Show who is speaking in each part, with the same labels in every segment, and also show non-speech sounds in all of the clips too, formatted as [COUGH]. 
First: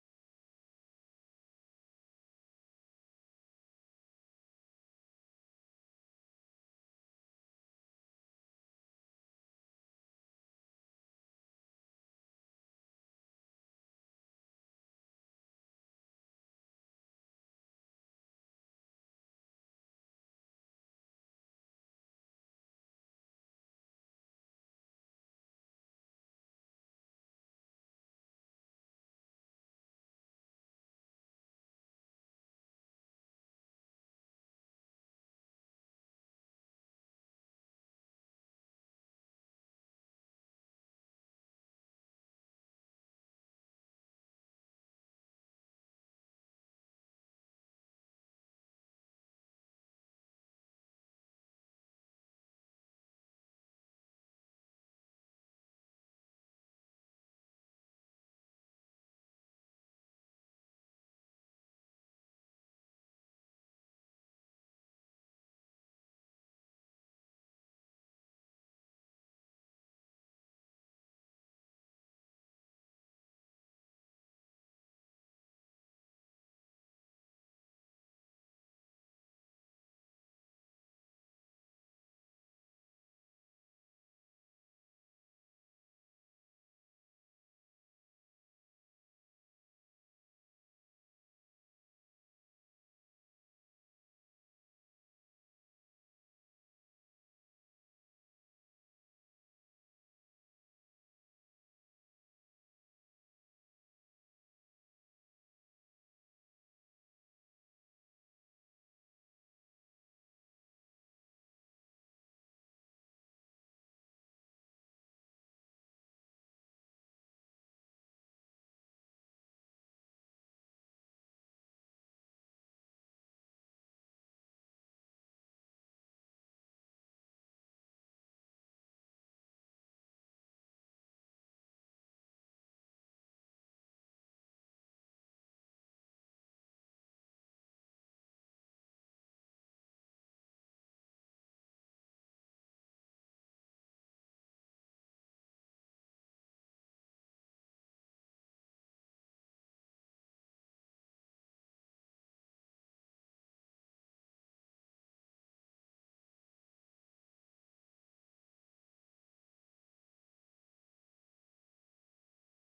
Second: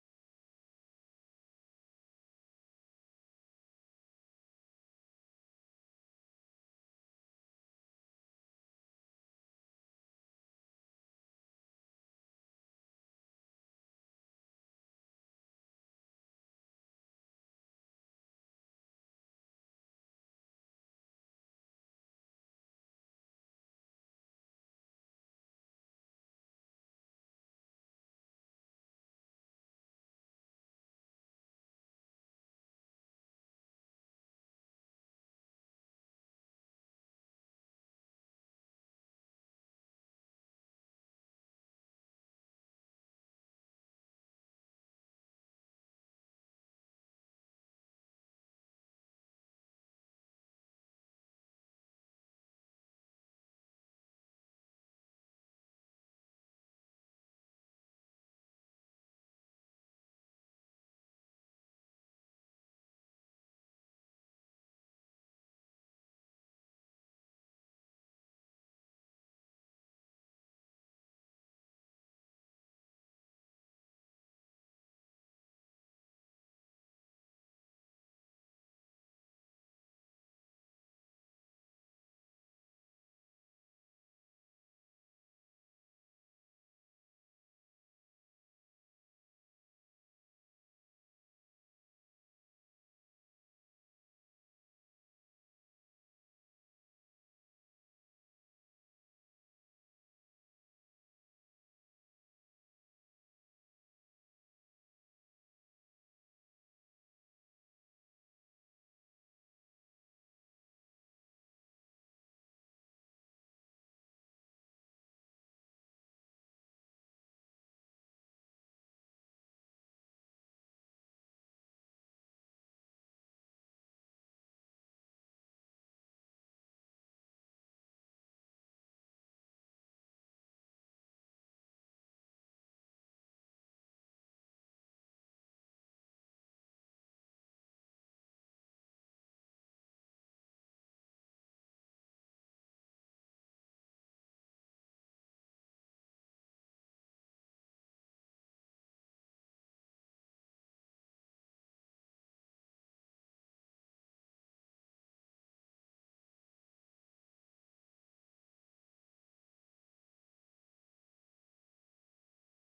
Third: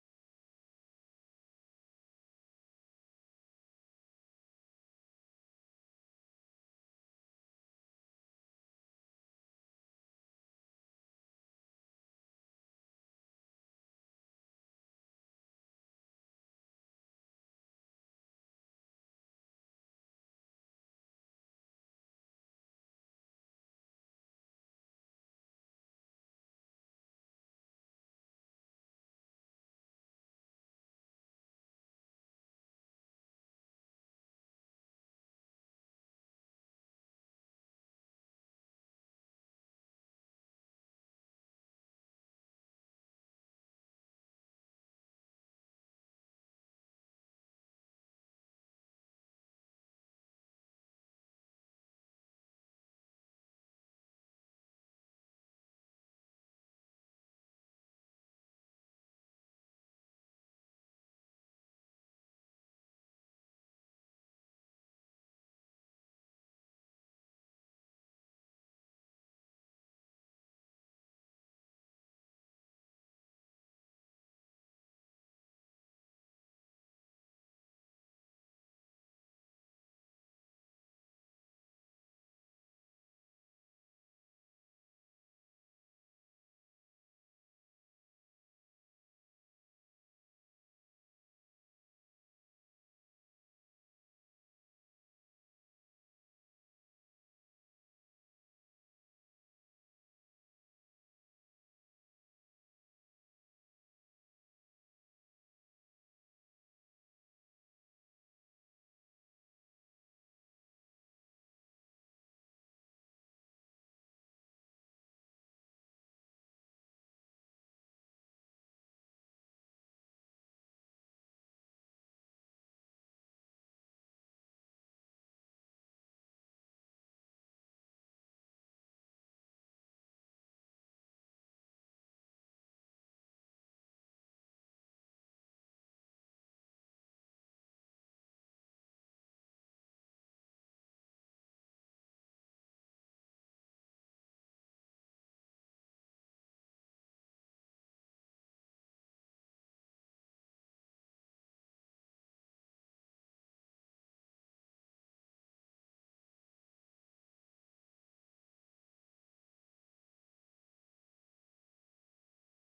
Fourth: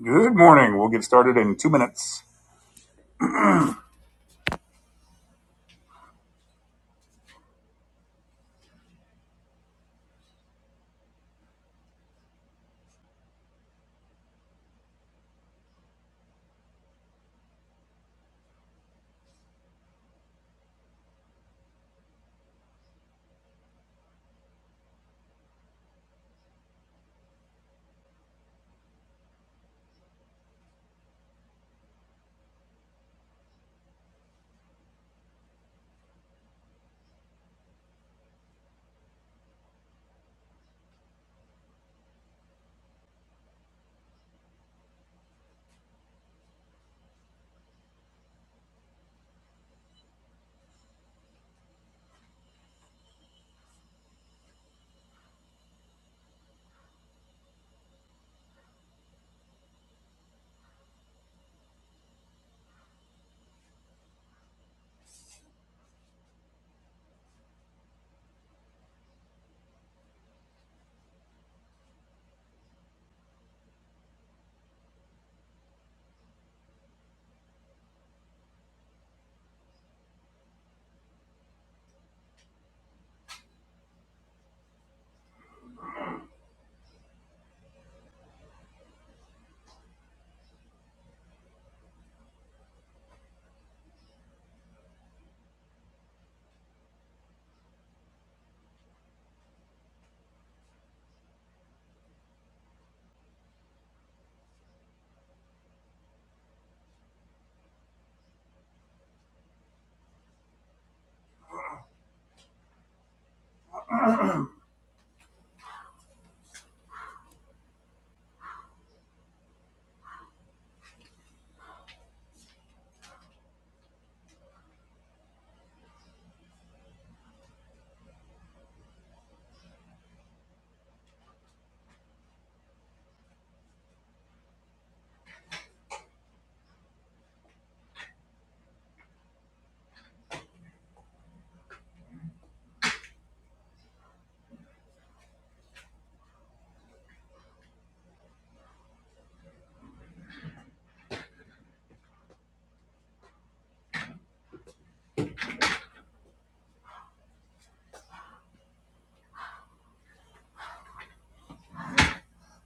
Speaker 1: Good morning. We'll get started in two minutes.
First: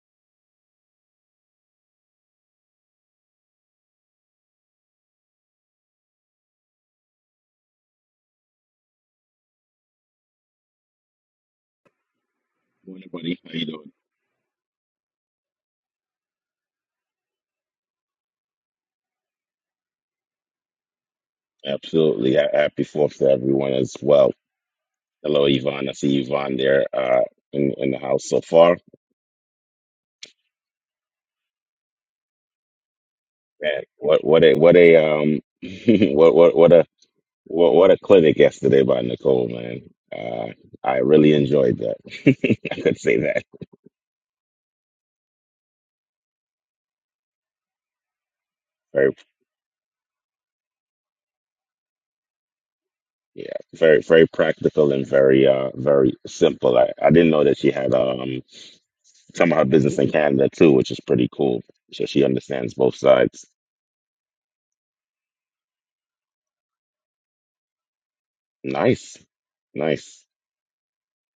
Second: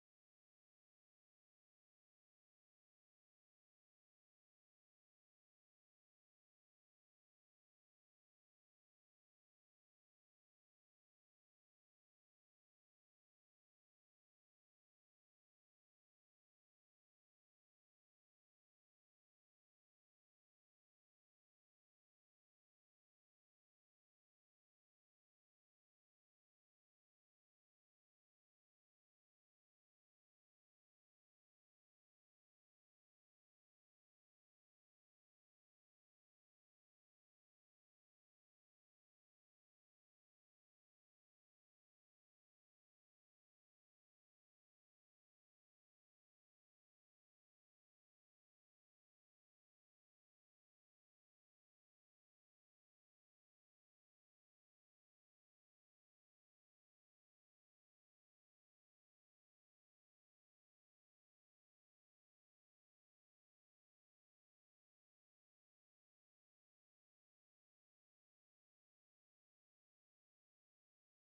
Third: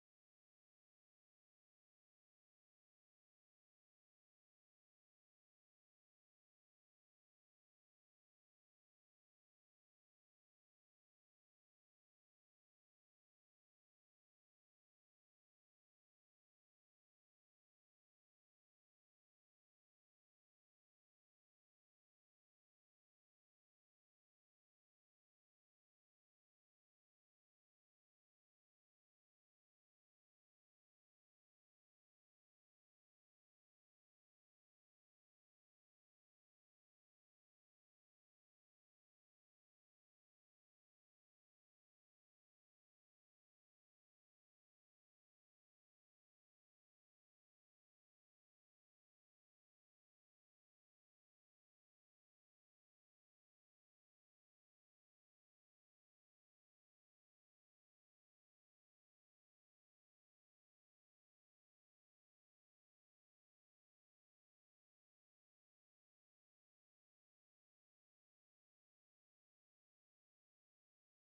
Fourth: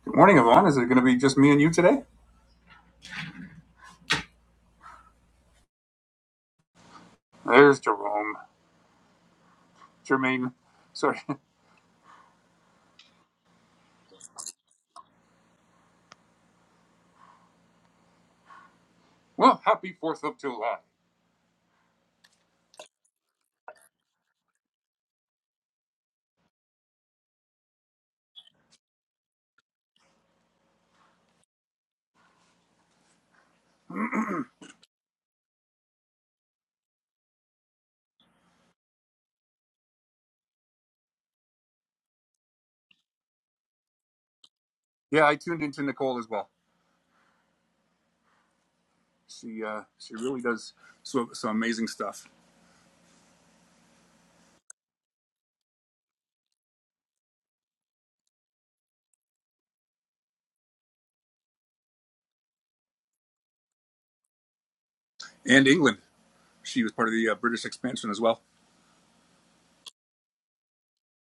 Speaker 1: Good morning, Yvonne. Is it going to be just me and you today? There's Jerome. Jermaine. Sorry. [LAUGHS]
Speaker 2: Morning, buddy. How you doing?
Speaker 1: Well, happy 4th of July.
Speaker 2: Absolutely. Ha- Happy Fourth to everyone as well. Hello, Yvonne. I see Yvonne there uh, in in the house so far. Man, what what a what a um [LAUGHS] what what what a what, what a clinic yesterday by Nicole, man. Uh, I really enjoyed that. [LAUGHS] I could say that.
Speaker 1: Yeah, I tuned into Nicole as well.
Speaker 2: Very
Speaker 1: She uh, she really does so, some amazing stuff.
Speaker 2: yeah, very very practical and very uh very simple. I, I didn't know that she had um some of her business in Canada too, which is pretty cool. So she understands both sides.
Speaker 1: And England. She was part of the uh, British expansion as well.
Speaker 2: Nice, nice.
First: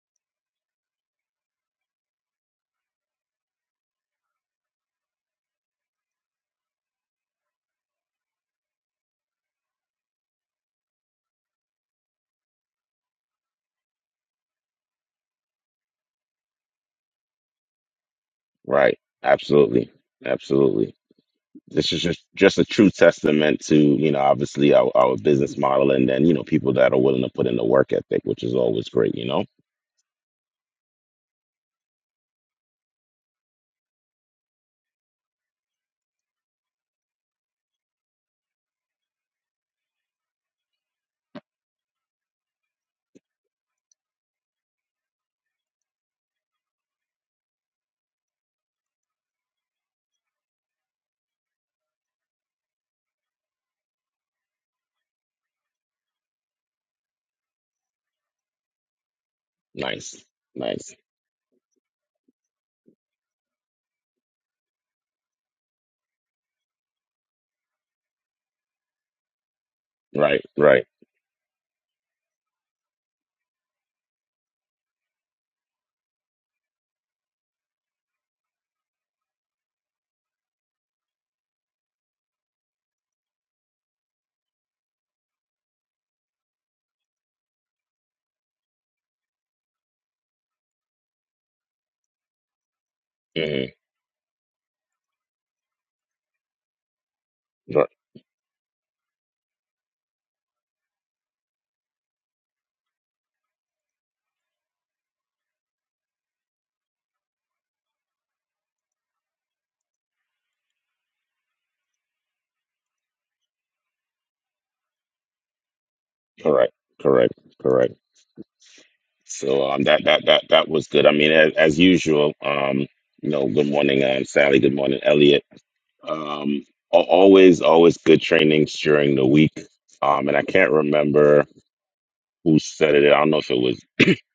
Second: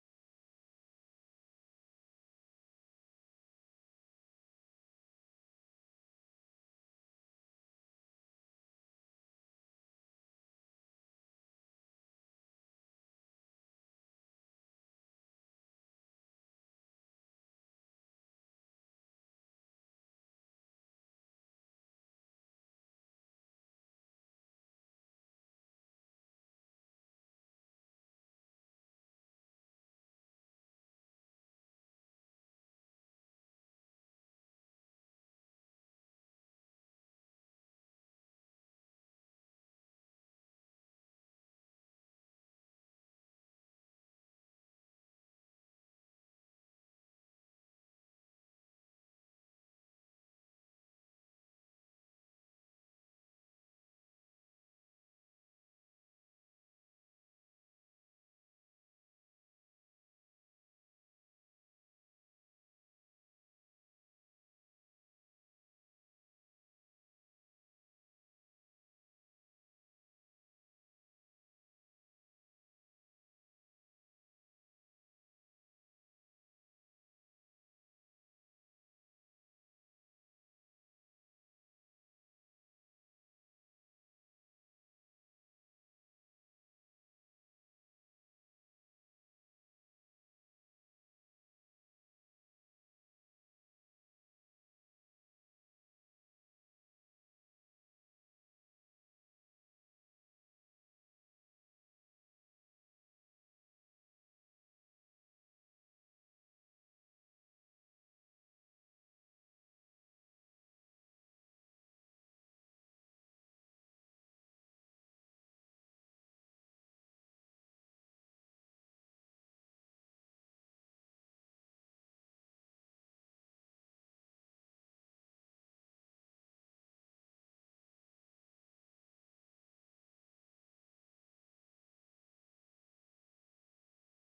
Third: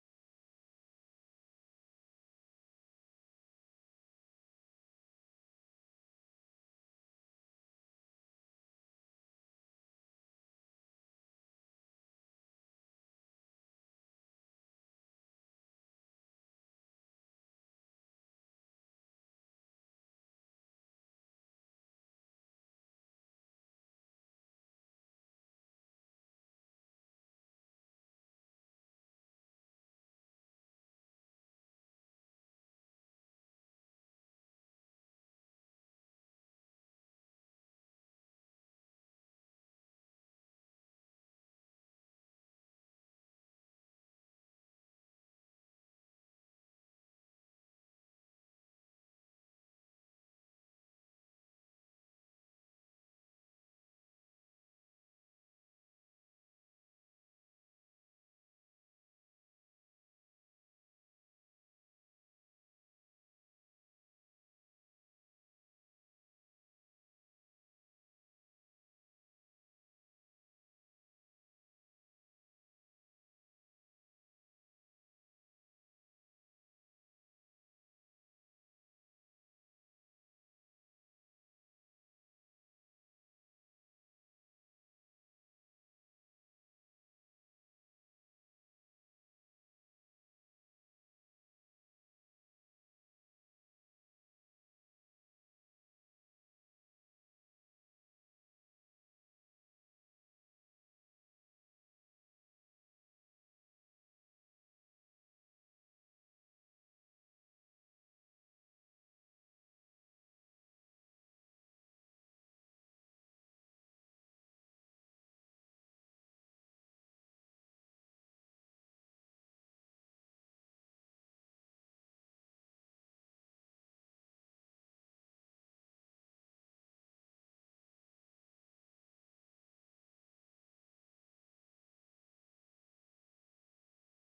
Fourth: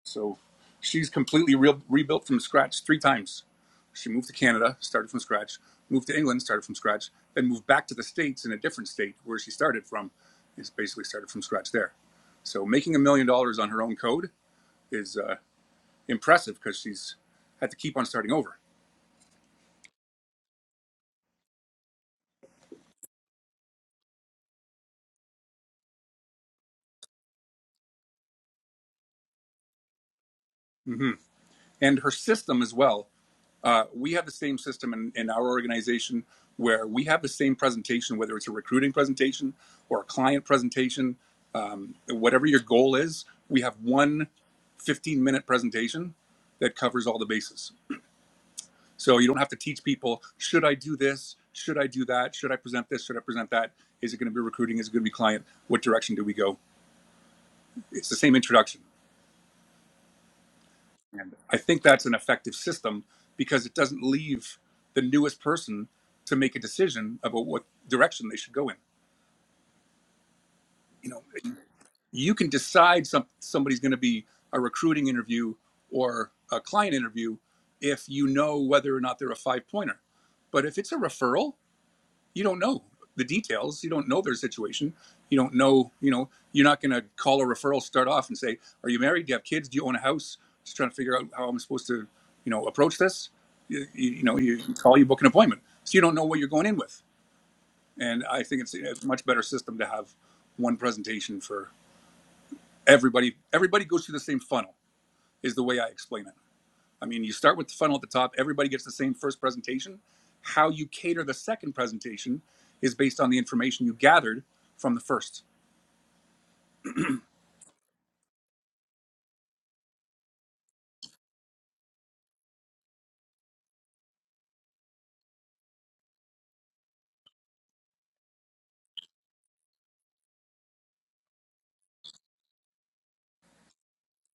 Speaker 1: So she's completely re- rebuilt from scratch three times. She moved to Canada, started from scratch, moved to England, started from scratch, then moved back to the States in a different state where she started from, is basically started from scratch there. So making a million dollars on her own code is uh, impressive because she's had to keep on starting over.
Speaker 2: Right. Absolutely. Absolutely. This is just, just a true testament to, you know, obviously our, our business model and then, you know, people that are willing to put in the work ethic, which is always great, you know?
Speaker 1: hmm And her system as well. Uh, we have the same system in, in our organization where we have the same presentation, whether it's a recruiting presentation or a client presentation, um, whatever your goal is, we have one 15 minute presentation that covers all the bases. So you don't have to teach people, should I do this? Should I do that? Should I present this? Should I present that? Is it going to be recruiting? Is it going to be client? What direction do we go? It's the same introduction.
Speaker 2: Nice. Nice.
Speaker 1: And I think that's an effective system because it doesn't leave the newest person to make a decision about what direction they should go in.
Speaker 2: Right. Right.
Speaker 1: You know, you can decide some, somebody's going to be a recruiting interview or a client interview if you know whether or not they're a five pointer. But if it's a referral, you don't know the details you don't know their situation you don't know you know you're not going to call a referral start off and say are you married do you have kids do you own a house just trying to figure out how i'm supposed to you know approach this
Speaker 2: Mm-hmm.
Speaker 1: you, you, you know you call you book an appointment so you don't know what you're going in with
Speaker 2: Right.
Speaker 1: and i think it's a much better system to have one presentation for everybody everybody goes through the same funnel is the way i explain it I mean, you start with the funnel at the top, everybody gets the same first presentation. How you cater the second presentation is based on the information you gathered from the first.
Speaker 2: Correct. Correct. Correct. So um that that that that was good. I mean as, as usual, um, you know, good morning, um Sally, good morning, Elliot. Um al- always, always good trainings during the week. Um and I can't remember who said it. I don't know if it was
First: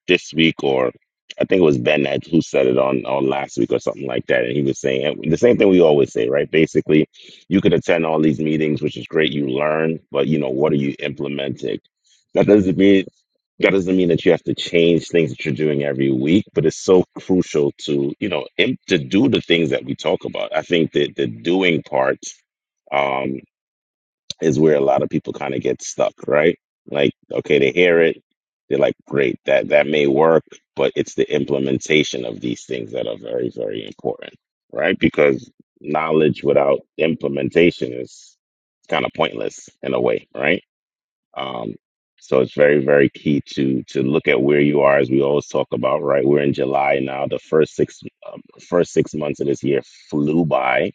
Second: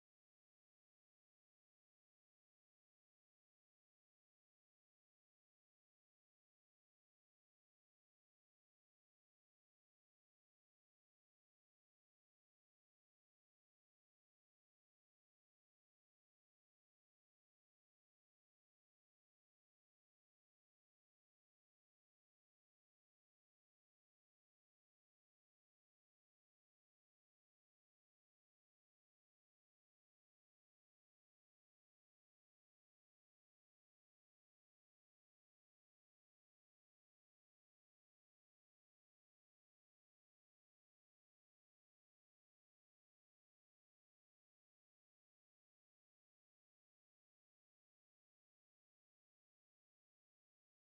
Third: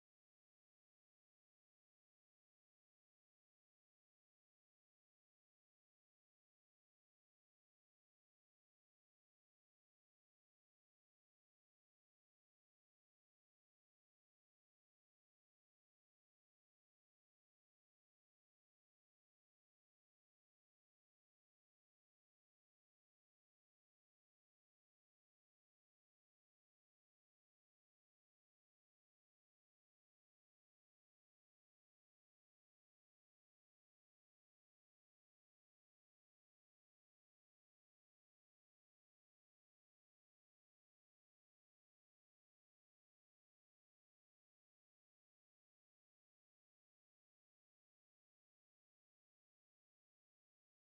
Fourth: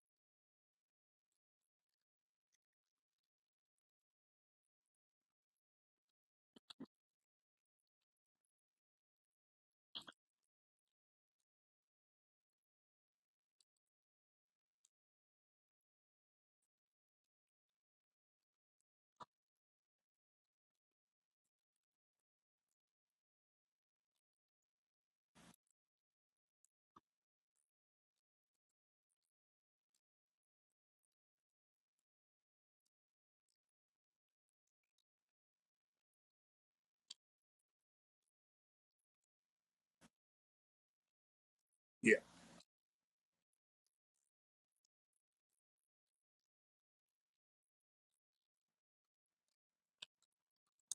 Speaker 2: this week, or I think it was Ben that who said it on on last week or something like that. And he was saying and the same thing we always say, right? Basically, you can attend all these meetings, which is great. You learn, but you know what are you implementing? That doesn't mean that doesn't mean that you have to change things that you're doing every week, but it's so crucial to you know im- to do the things that we talk about. I think that the doing part. um, is where a lot of people kind of get stuck, right? Like, okay, they hear it, they're like, great, that that may work, but it's the implementation of these things that are very, very important, right? Because knowledge without implementation is kind of pointless in a way, right? Um,
Speaker 1: Yeah.
Speaker 2: so it's very, very key to to look at where you are, as we always talk about, right? We're in July now. The first six um, first six months of this year flew by,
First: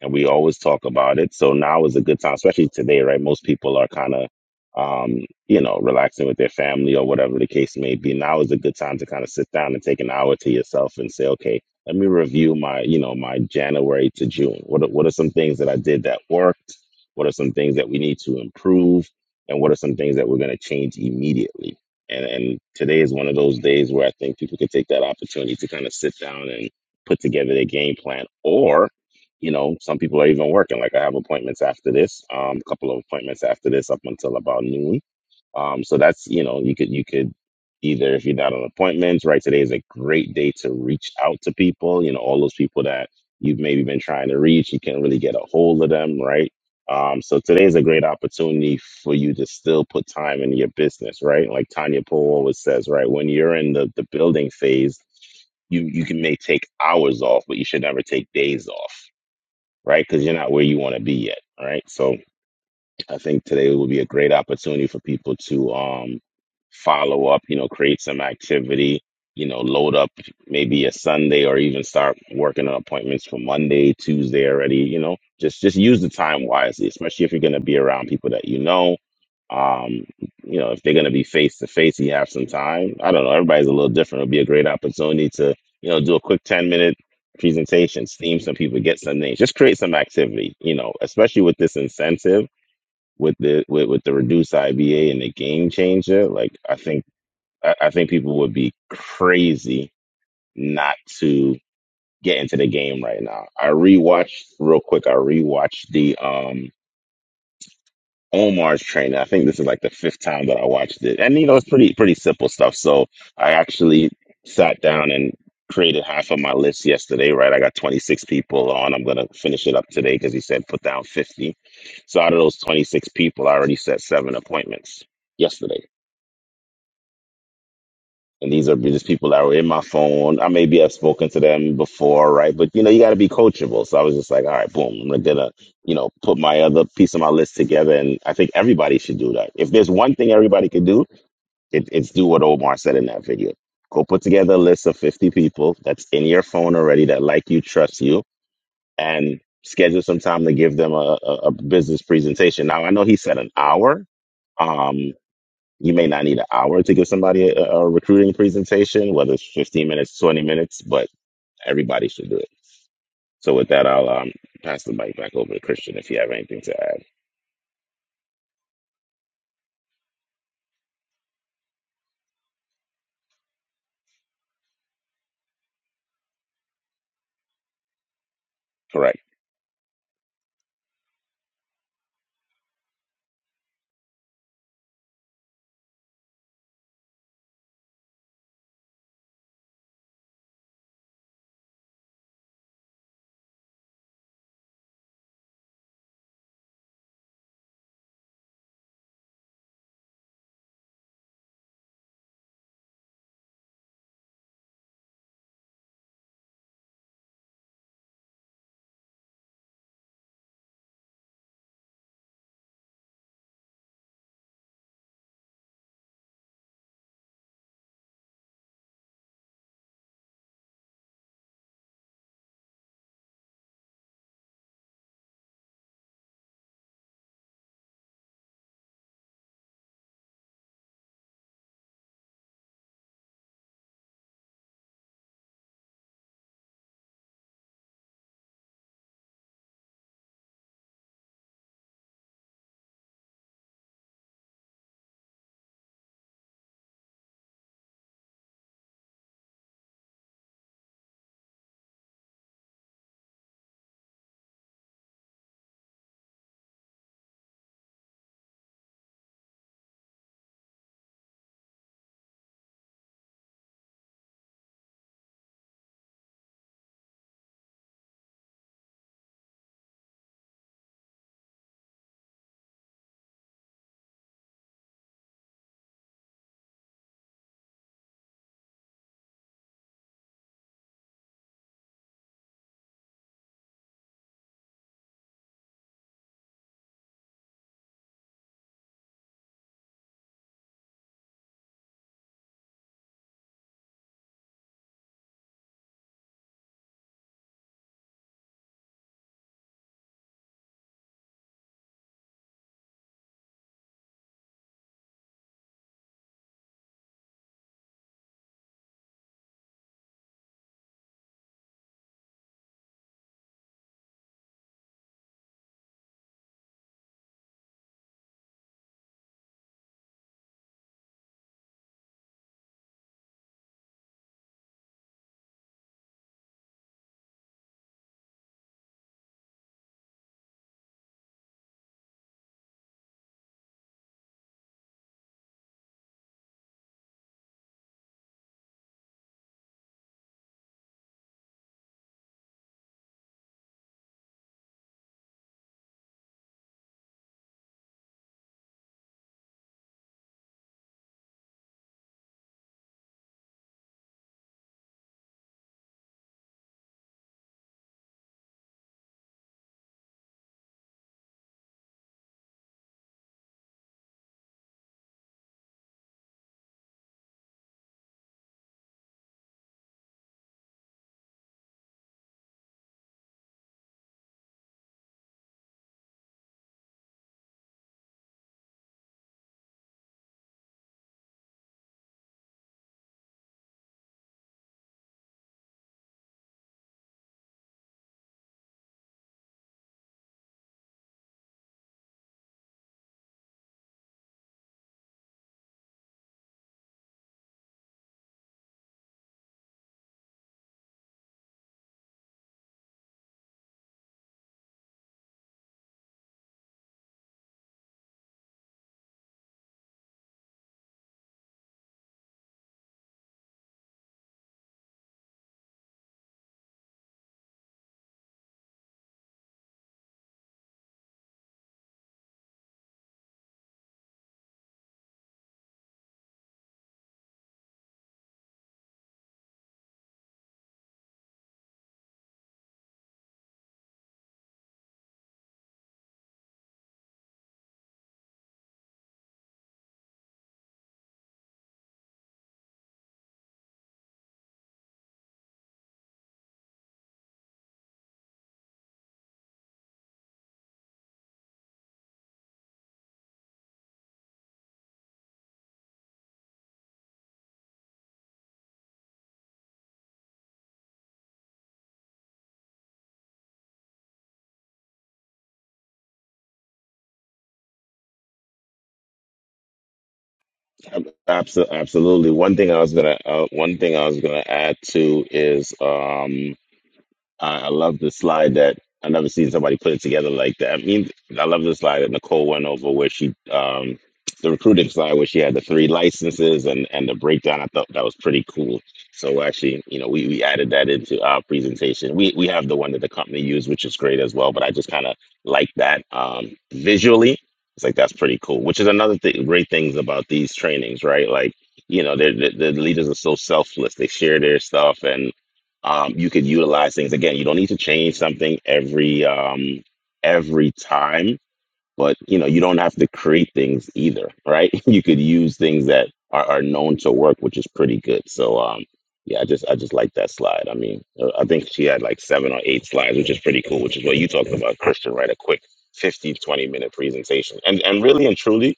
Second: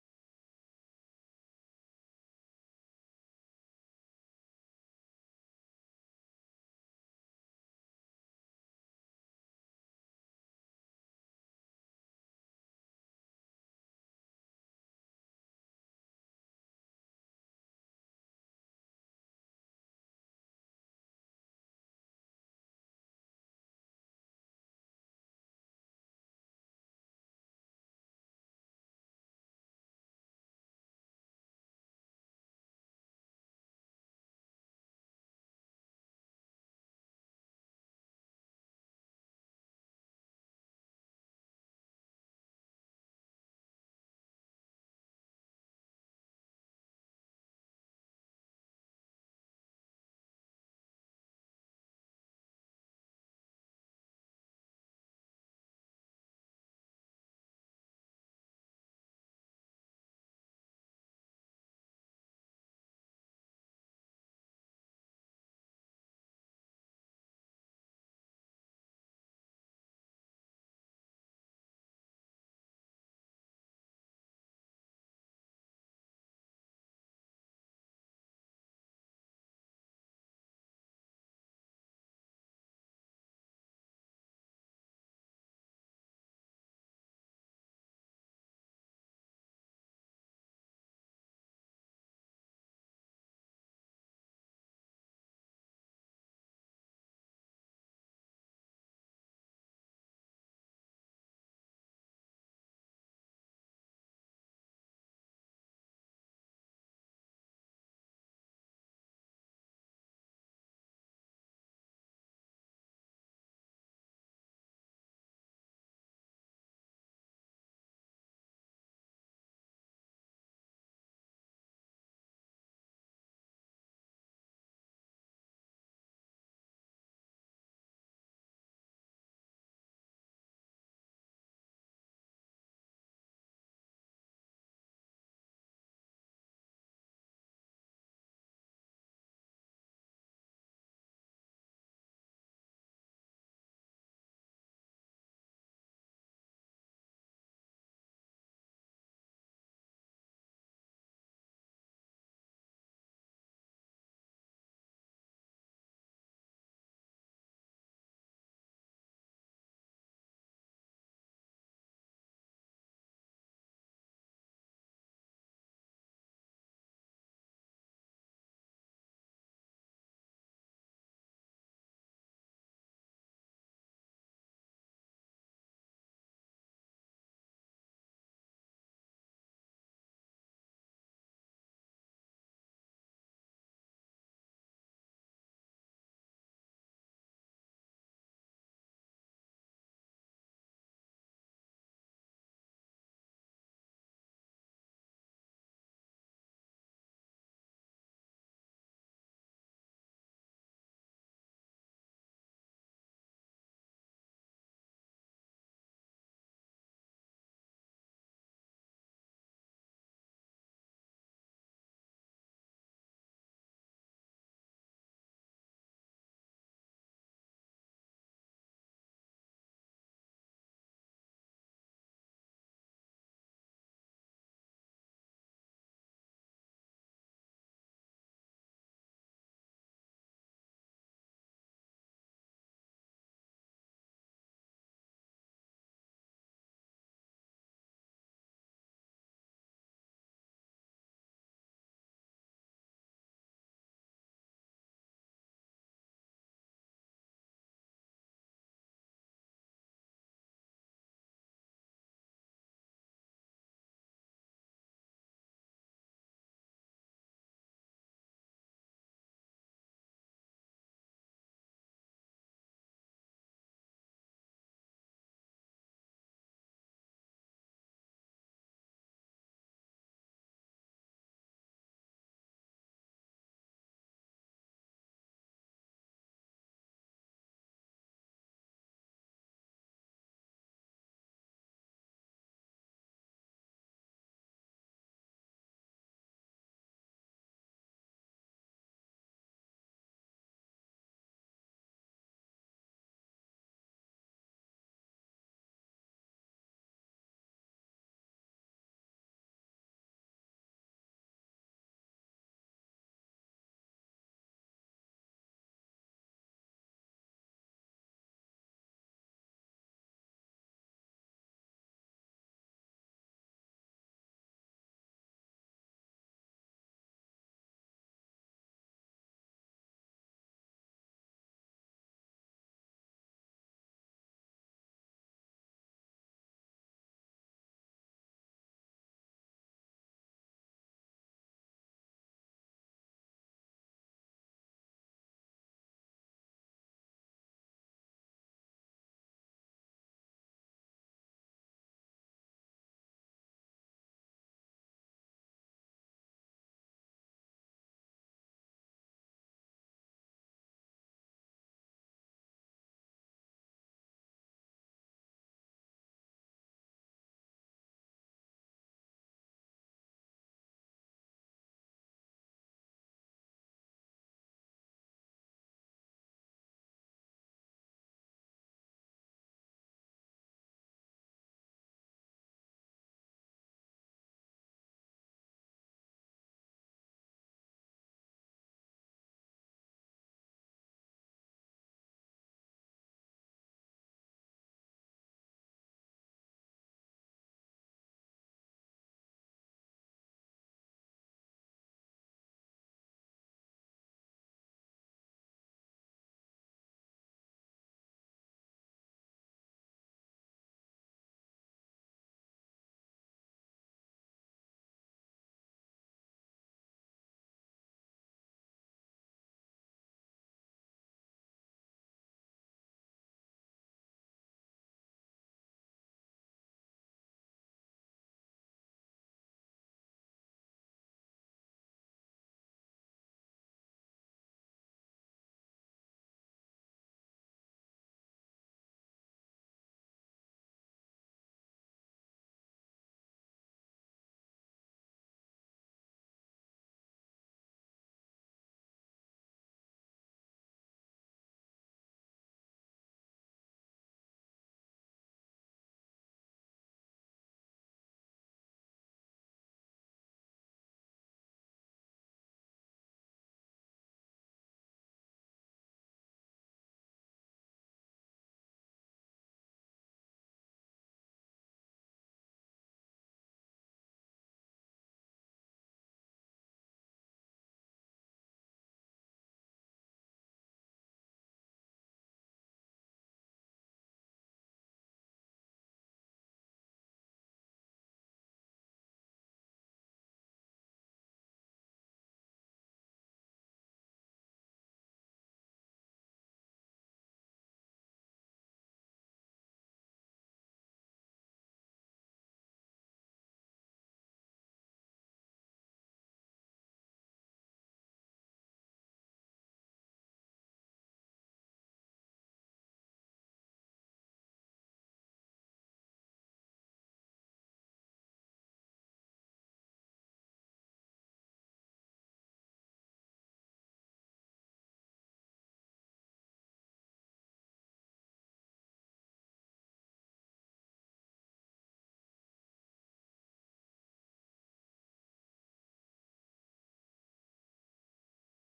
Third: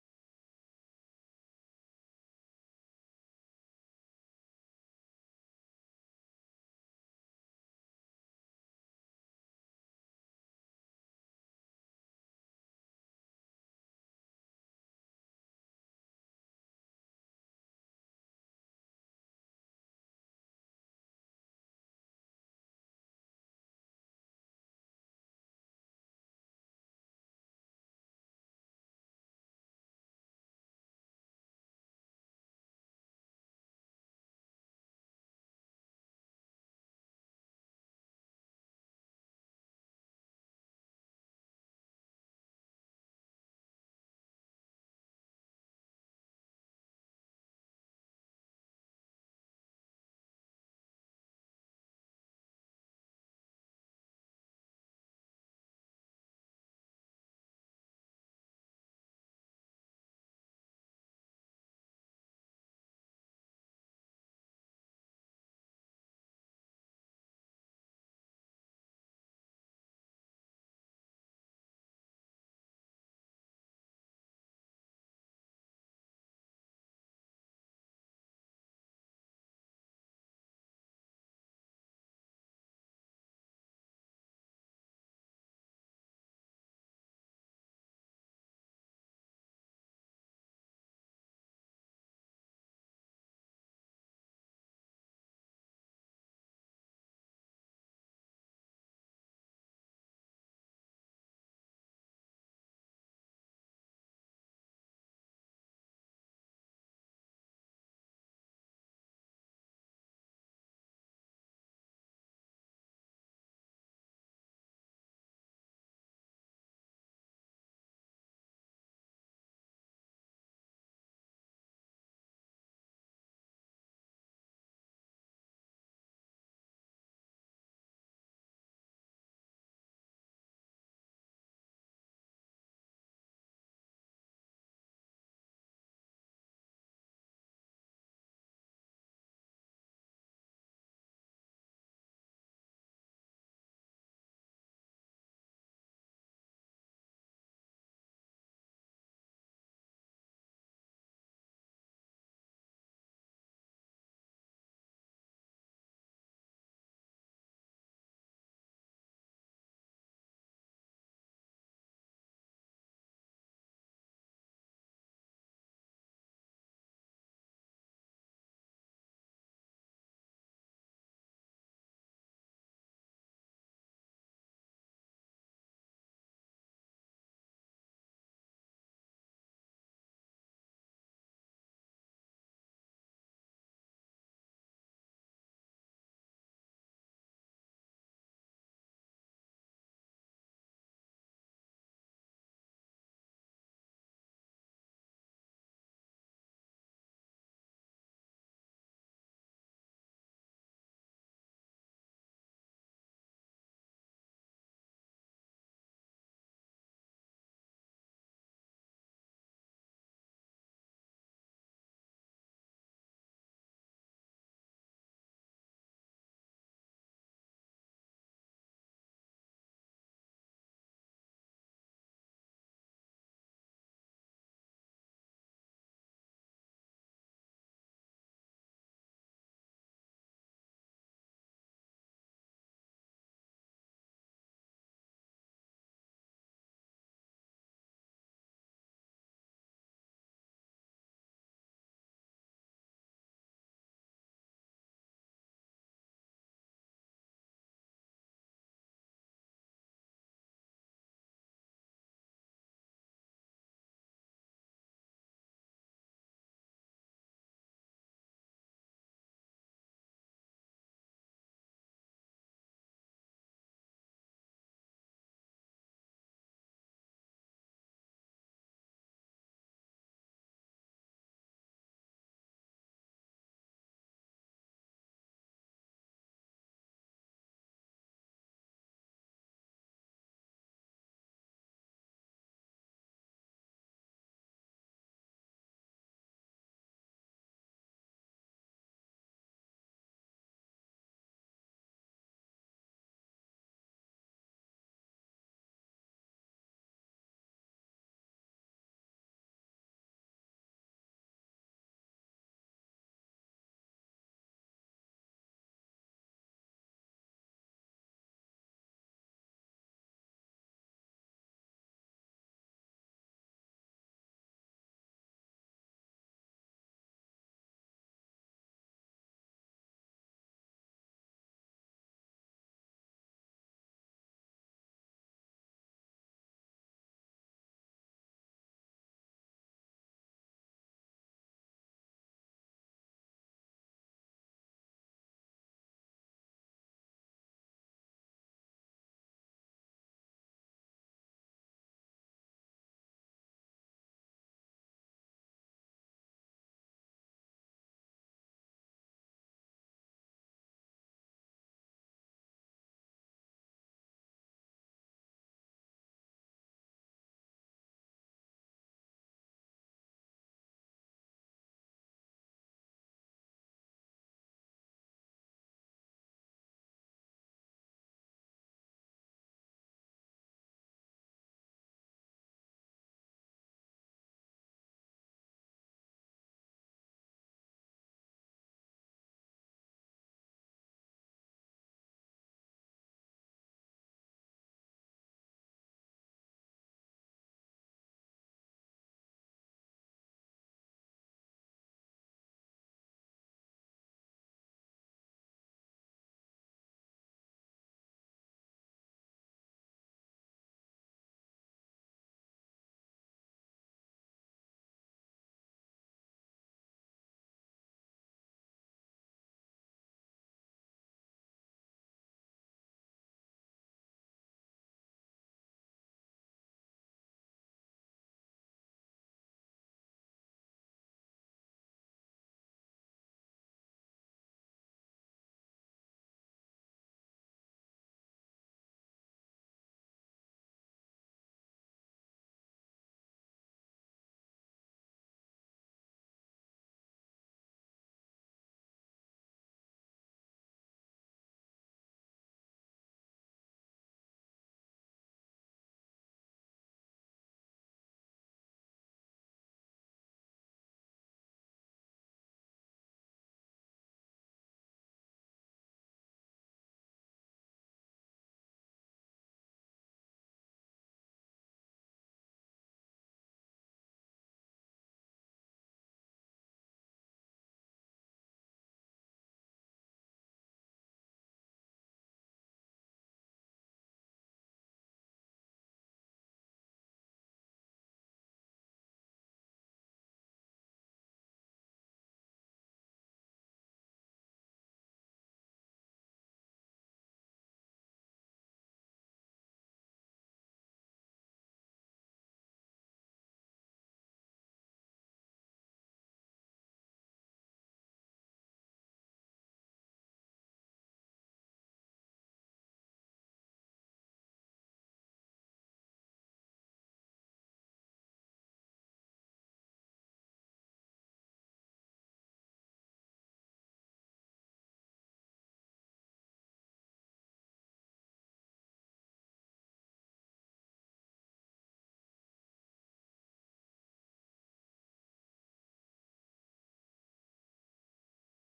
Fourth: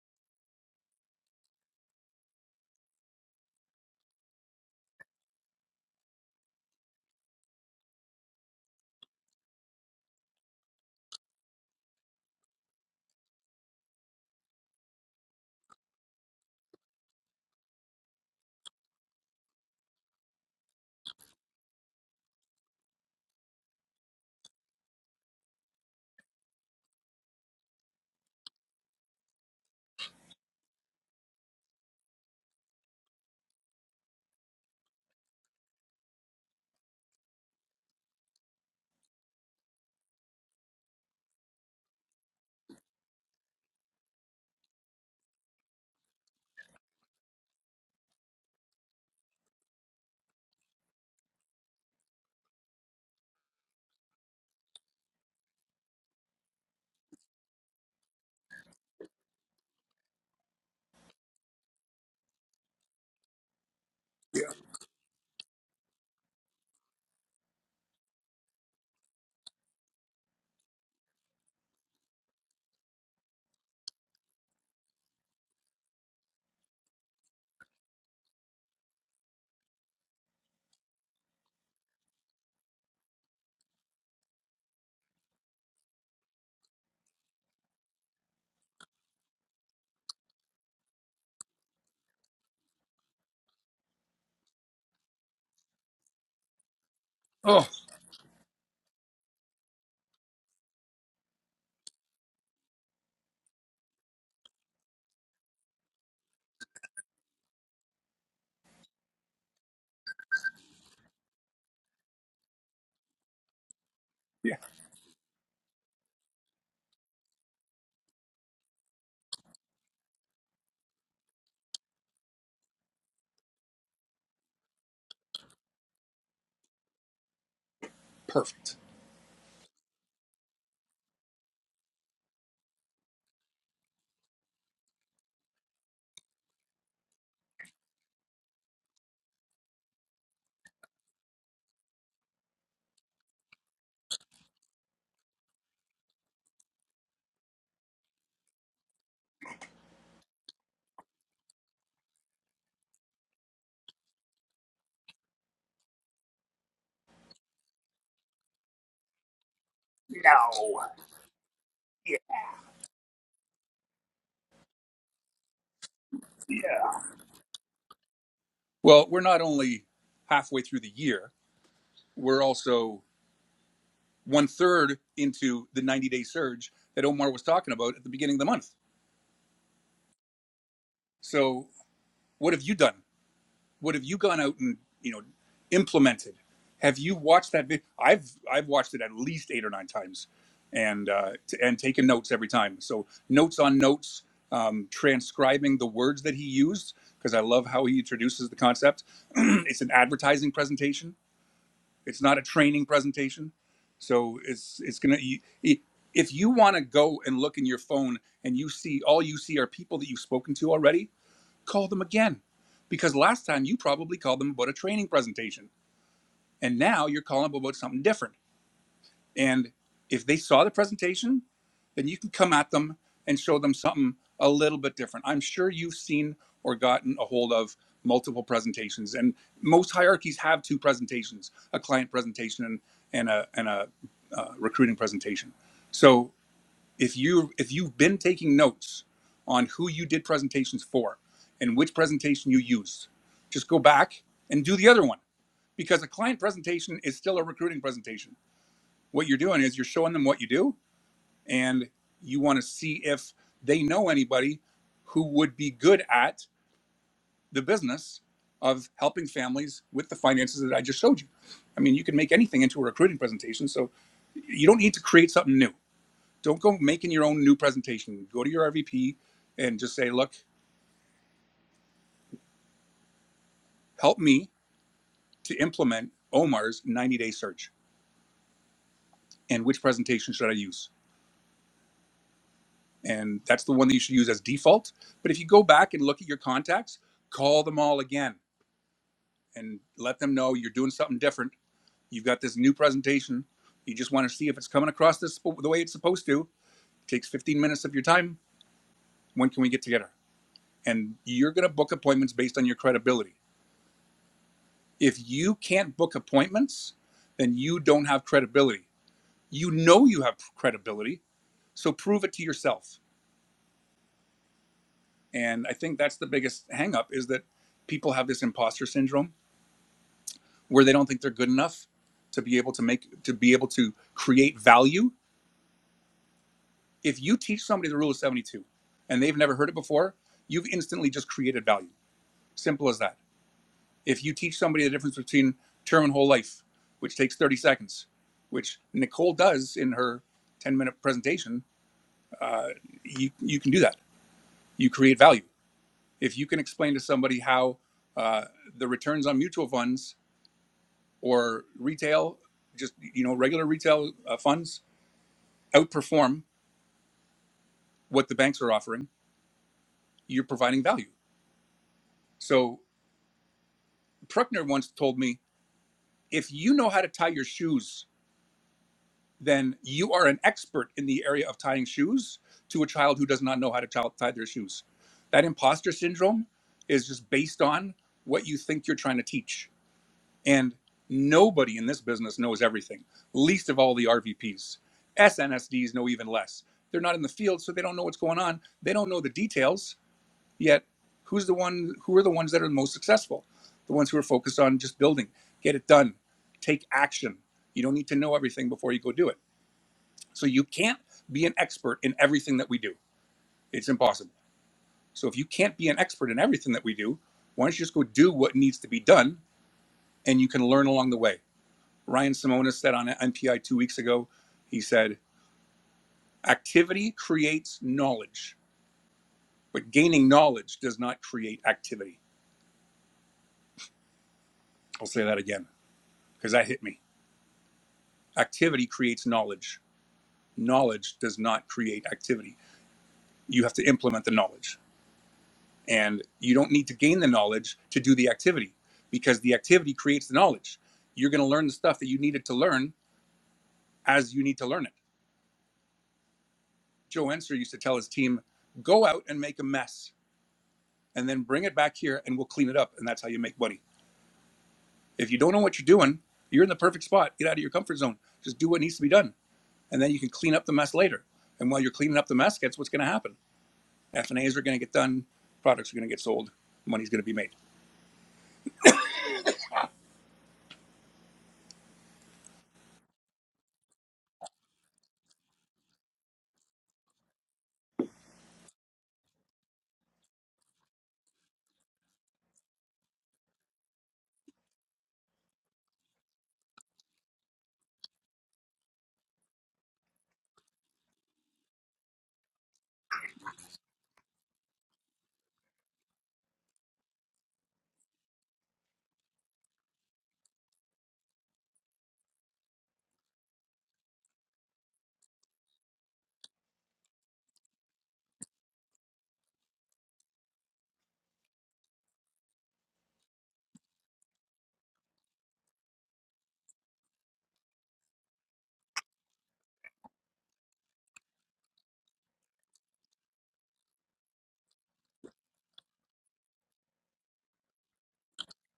Speaker 2: and we always talk about it. So now is a good time, especially today, right? Most people are kind of, um, you know, relaxing with their family or whatever the case may be. Now is a good time to kind of sit down and take an hour to yourself and say, okay, let me review my, you know, my January to June. What are, what are some things that I did that worked? What are some things that we need to improve? And what are some things that we're going to change immediately? And, and today is one of those days where I think people can take that opportunity to kind of sit down and put together their game plan. Or you know, some people are even working. Like I have appointments after this, um, a couple of appointments after this up until about noon. Um, so that's, you know, you could, you could either, if you're not on appointments, right, today is a great day to reach out to people, you know, all those people that you've maybe been trying to reach, you can't really get a hold of them, right? Um, so today is a great opportunity for you to still put time into your business, right? Like Tanya Poe always says, right, when you're in the, the building phase, you you can may take hours off, but you should never take days off, right? Because you're not where you want to be yet, right? So I think today will be a great
Speaker 1: Yeah.
Speaker 2: opportunity for people to um, follow up, you know, create some activity, you know, load up maybe a Sunday or even start working on appointments for Monday, Tuesday already, you know, just just use the time wisely, especially if you're going to be around people that you know um, you know, if they're going to be face to face, you have some time. I don't know. Everybody's a little different. It'll be a great opportunity to, you know, do a quick 10 minute presentation, steam some people, get some names, just create some activity, you know, especially with this incentive with the, with, with the reduced IBA and the game changer. Like, I think,
Speaker 1: Oh,
Speaker 2: I, I think people would be crazy not to get into the game right now. I rewatched real quick. I rewatched the, um. Omar's training. I think this is like the fifth time that I watched it, and you know it's pretty pretty simple stuff. So I actually
Speaker 1: yeah.
Speaker 2: sat down and created half of my list yesterday. Right, I got 26 people on. I'm gonna finish it up today because he said put down 50. So out of those 26 people, I already set seven appointments yesterday. And these
Speaker 1: Perfect.
Speaker 2: are just people that were in my phone. I maybe have spoken to them before, right? But you know, you got to be coachable. So I was just like, all right, boom, I'm gonna, you know, put my other piece of my list together. And I think everybody should do that. If there's one thing everybody could do, it, it's do what Omar said in that video. Go put together a list of 50 people that's in your phone already that like you, trust you, and schedule some time to give them a, a, a business presentation. Now I know he said an hour, Um, you may not need an hour to give somebody a, a recruiting presentation, whether it's 15 minutes, 20 minutes, but everybody should do it. So with that, I'll um, pass the mic back over to Christian if you have anything to add.
Speaker 1: Well, we're not only halfway through the year, we're also one third into the 90 day surge that Omar was talking about at the beginning of the month.
Speaker 2: Correct.
Speaker 1: So, what have you done? What have you gone out and you know implemented? Have you watched that video? I've I've watched it at least eight or nine times, and uh, t- and taken notes every time. So notes on notes, um, transcribing the words that he used because I love how he introduces the concept. [CLEARS THROAT] it's an advertising presentation. It's not a training presentation. So it's it's gonna. You, you- if you want to go and look in your phone and you see all you see are people that you've spoken to already, call them again because last time you probably called them about a training presentation and now you're calling them about something different and if they saw the presentation then you can come at them and show them something a little bit different i'm sure you've seen or gotten a hold of multiple presentations and most hierarchies have two presentations a client presentation and, a, and a uh, recruiting presentation so if you if you've been taking notes on who you did presentations for and which presentation you used just go back and do the other one because a client presentation is still a recruiting presentation what you're doing is you're showing them what you do and you want to see if they know anybody who would be good at the business of helping families with the finances that i just showed you i mean you can make anything into a recruiting presentation so you don't need to create something new don't go making your own new presentation. Go to your RVP and just say, look, help me to implement Omar's 90 day search and which presentation should I use? And that's the one that you should use as default. But if you go back and look at your contacts, call them all again and let them know you're doing something different. You've got this new presentation. You just want to see if it's coming across this the way it's supposed to. It takes 15 minutes of your time. When can we get together? And you're going to book appointments based on your credibility If you can't book appointments, then you don't have credibility. You know you have credibility, so prove it to yourself. And I think that's the biggest hangup is that people have this imposter syndrome where they don't think they're good enough to be able to make to be able to create value. If you teach somebody the rule of 72 and they've never heard it before, you've instantly just created value. Simple as that If you teach somebody the difference between term and whole life, which takes 30 seconds, which Nicole does in her 10 minute presentation, uh, you, you can do that. You create value. If you can explain to somebody how uh, the returns on mutual funds or retail, just you know regular retail uh, funds outperform what the banks are offering, you're providing value. So Pruckner once told me, if you know how to tie your shoes then you are an expert in the area of tying shoes to a child who does not know how to child tie their shoes. That imposter syndrome is just based on what you think you're trying to teach. And nobody in this business knows everything, least of all the RVPs. SNSD know even less. They're not in the field, so they don't know what's going on. They don't know the details, yet who's the one who are the ones that are the most successful? The ones who are focused on just building. Get it done. Take action. You don't need to know everything before you go do it so you can't be an expert in everything that we do. It's impossible. So if you can't be an expert in everything that we do, why don't you just go do what needs to be done and you can learn along the way? Ryan Simona said on NPI two weeks ago, he said, activity creates knowledge, but gaining knowledge does not create activity. I'll say that again because that hit me. Activity creates knowledge. Knowledge does not create activity. You have to implement the knowledge. And you don't need to gain the knowledge to do the activity because the activity creates the knowledge. You're going to learn the stuff that you needed to learn as you need to learn it. Joe Enser used to tell his team, go out and make a mess and then bring it back here and we'll clean it up. And that's how you make money. If you don't know what you're doing, you're in the perfect spot. Get out of your comfort zone. Just do what needs to be done. And then you can clean up the mess later. And while you're cleaning up the mess, guess what's going to happen? F&As are going to get done. Products are going to get sold. Money's going to be made.
Speaker 2: Ab- abso- absolutely. One thing I was gonna uh, one thing I was gonna add to is um, I, I love the slide that I never seen somebody put it together like that. I mean, I love the slide that Nicole went over where she, um, the recruiting slide where she had the three licenses and and the breakdown. I thought that was pretty cool. So actually, you know, we, we added that into our presentation. We we have the one that the company used, which is great as well. But I just kind of like that um, visually. It's like that's pretty cool. Which is another thing, great things about these trainings, right? Like you know, they're, the the leaders are so selfless. They share their stuff and um, you could utilize things again you don't need to change something every um, every time but you know you don't have to create things either right [LAUGHS] you could use things that are, are known to work which is pretty good so um, yeah i just i just like that slide i mean uh, i think she had like seven or eight slides which is pretty cool which is what you talked about christian right a quick 15 twenty minute presentation and and really and truly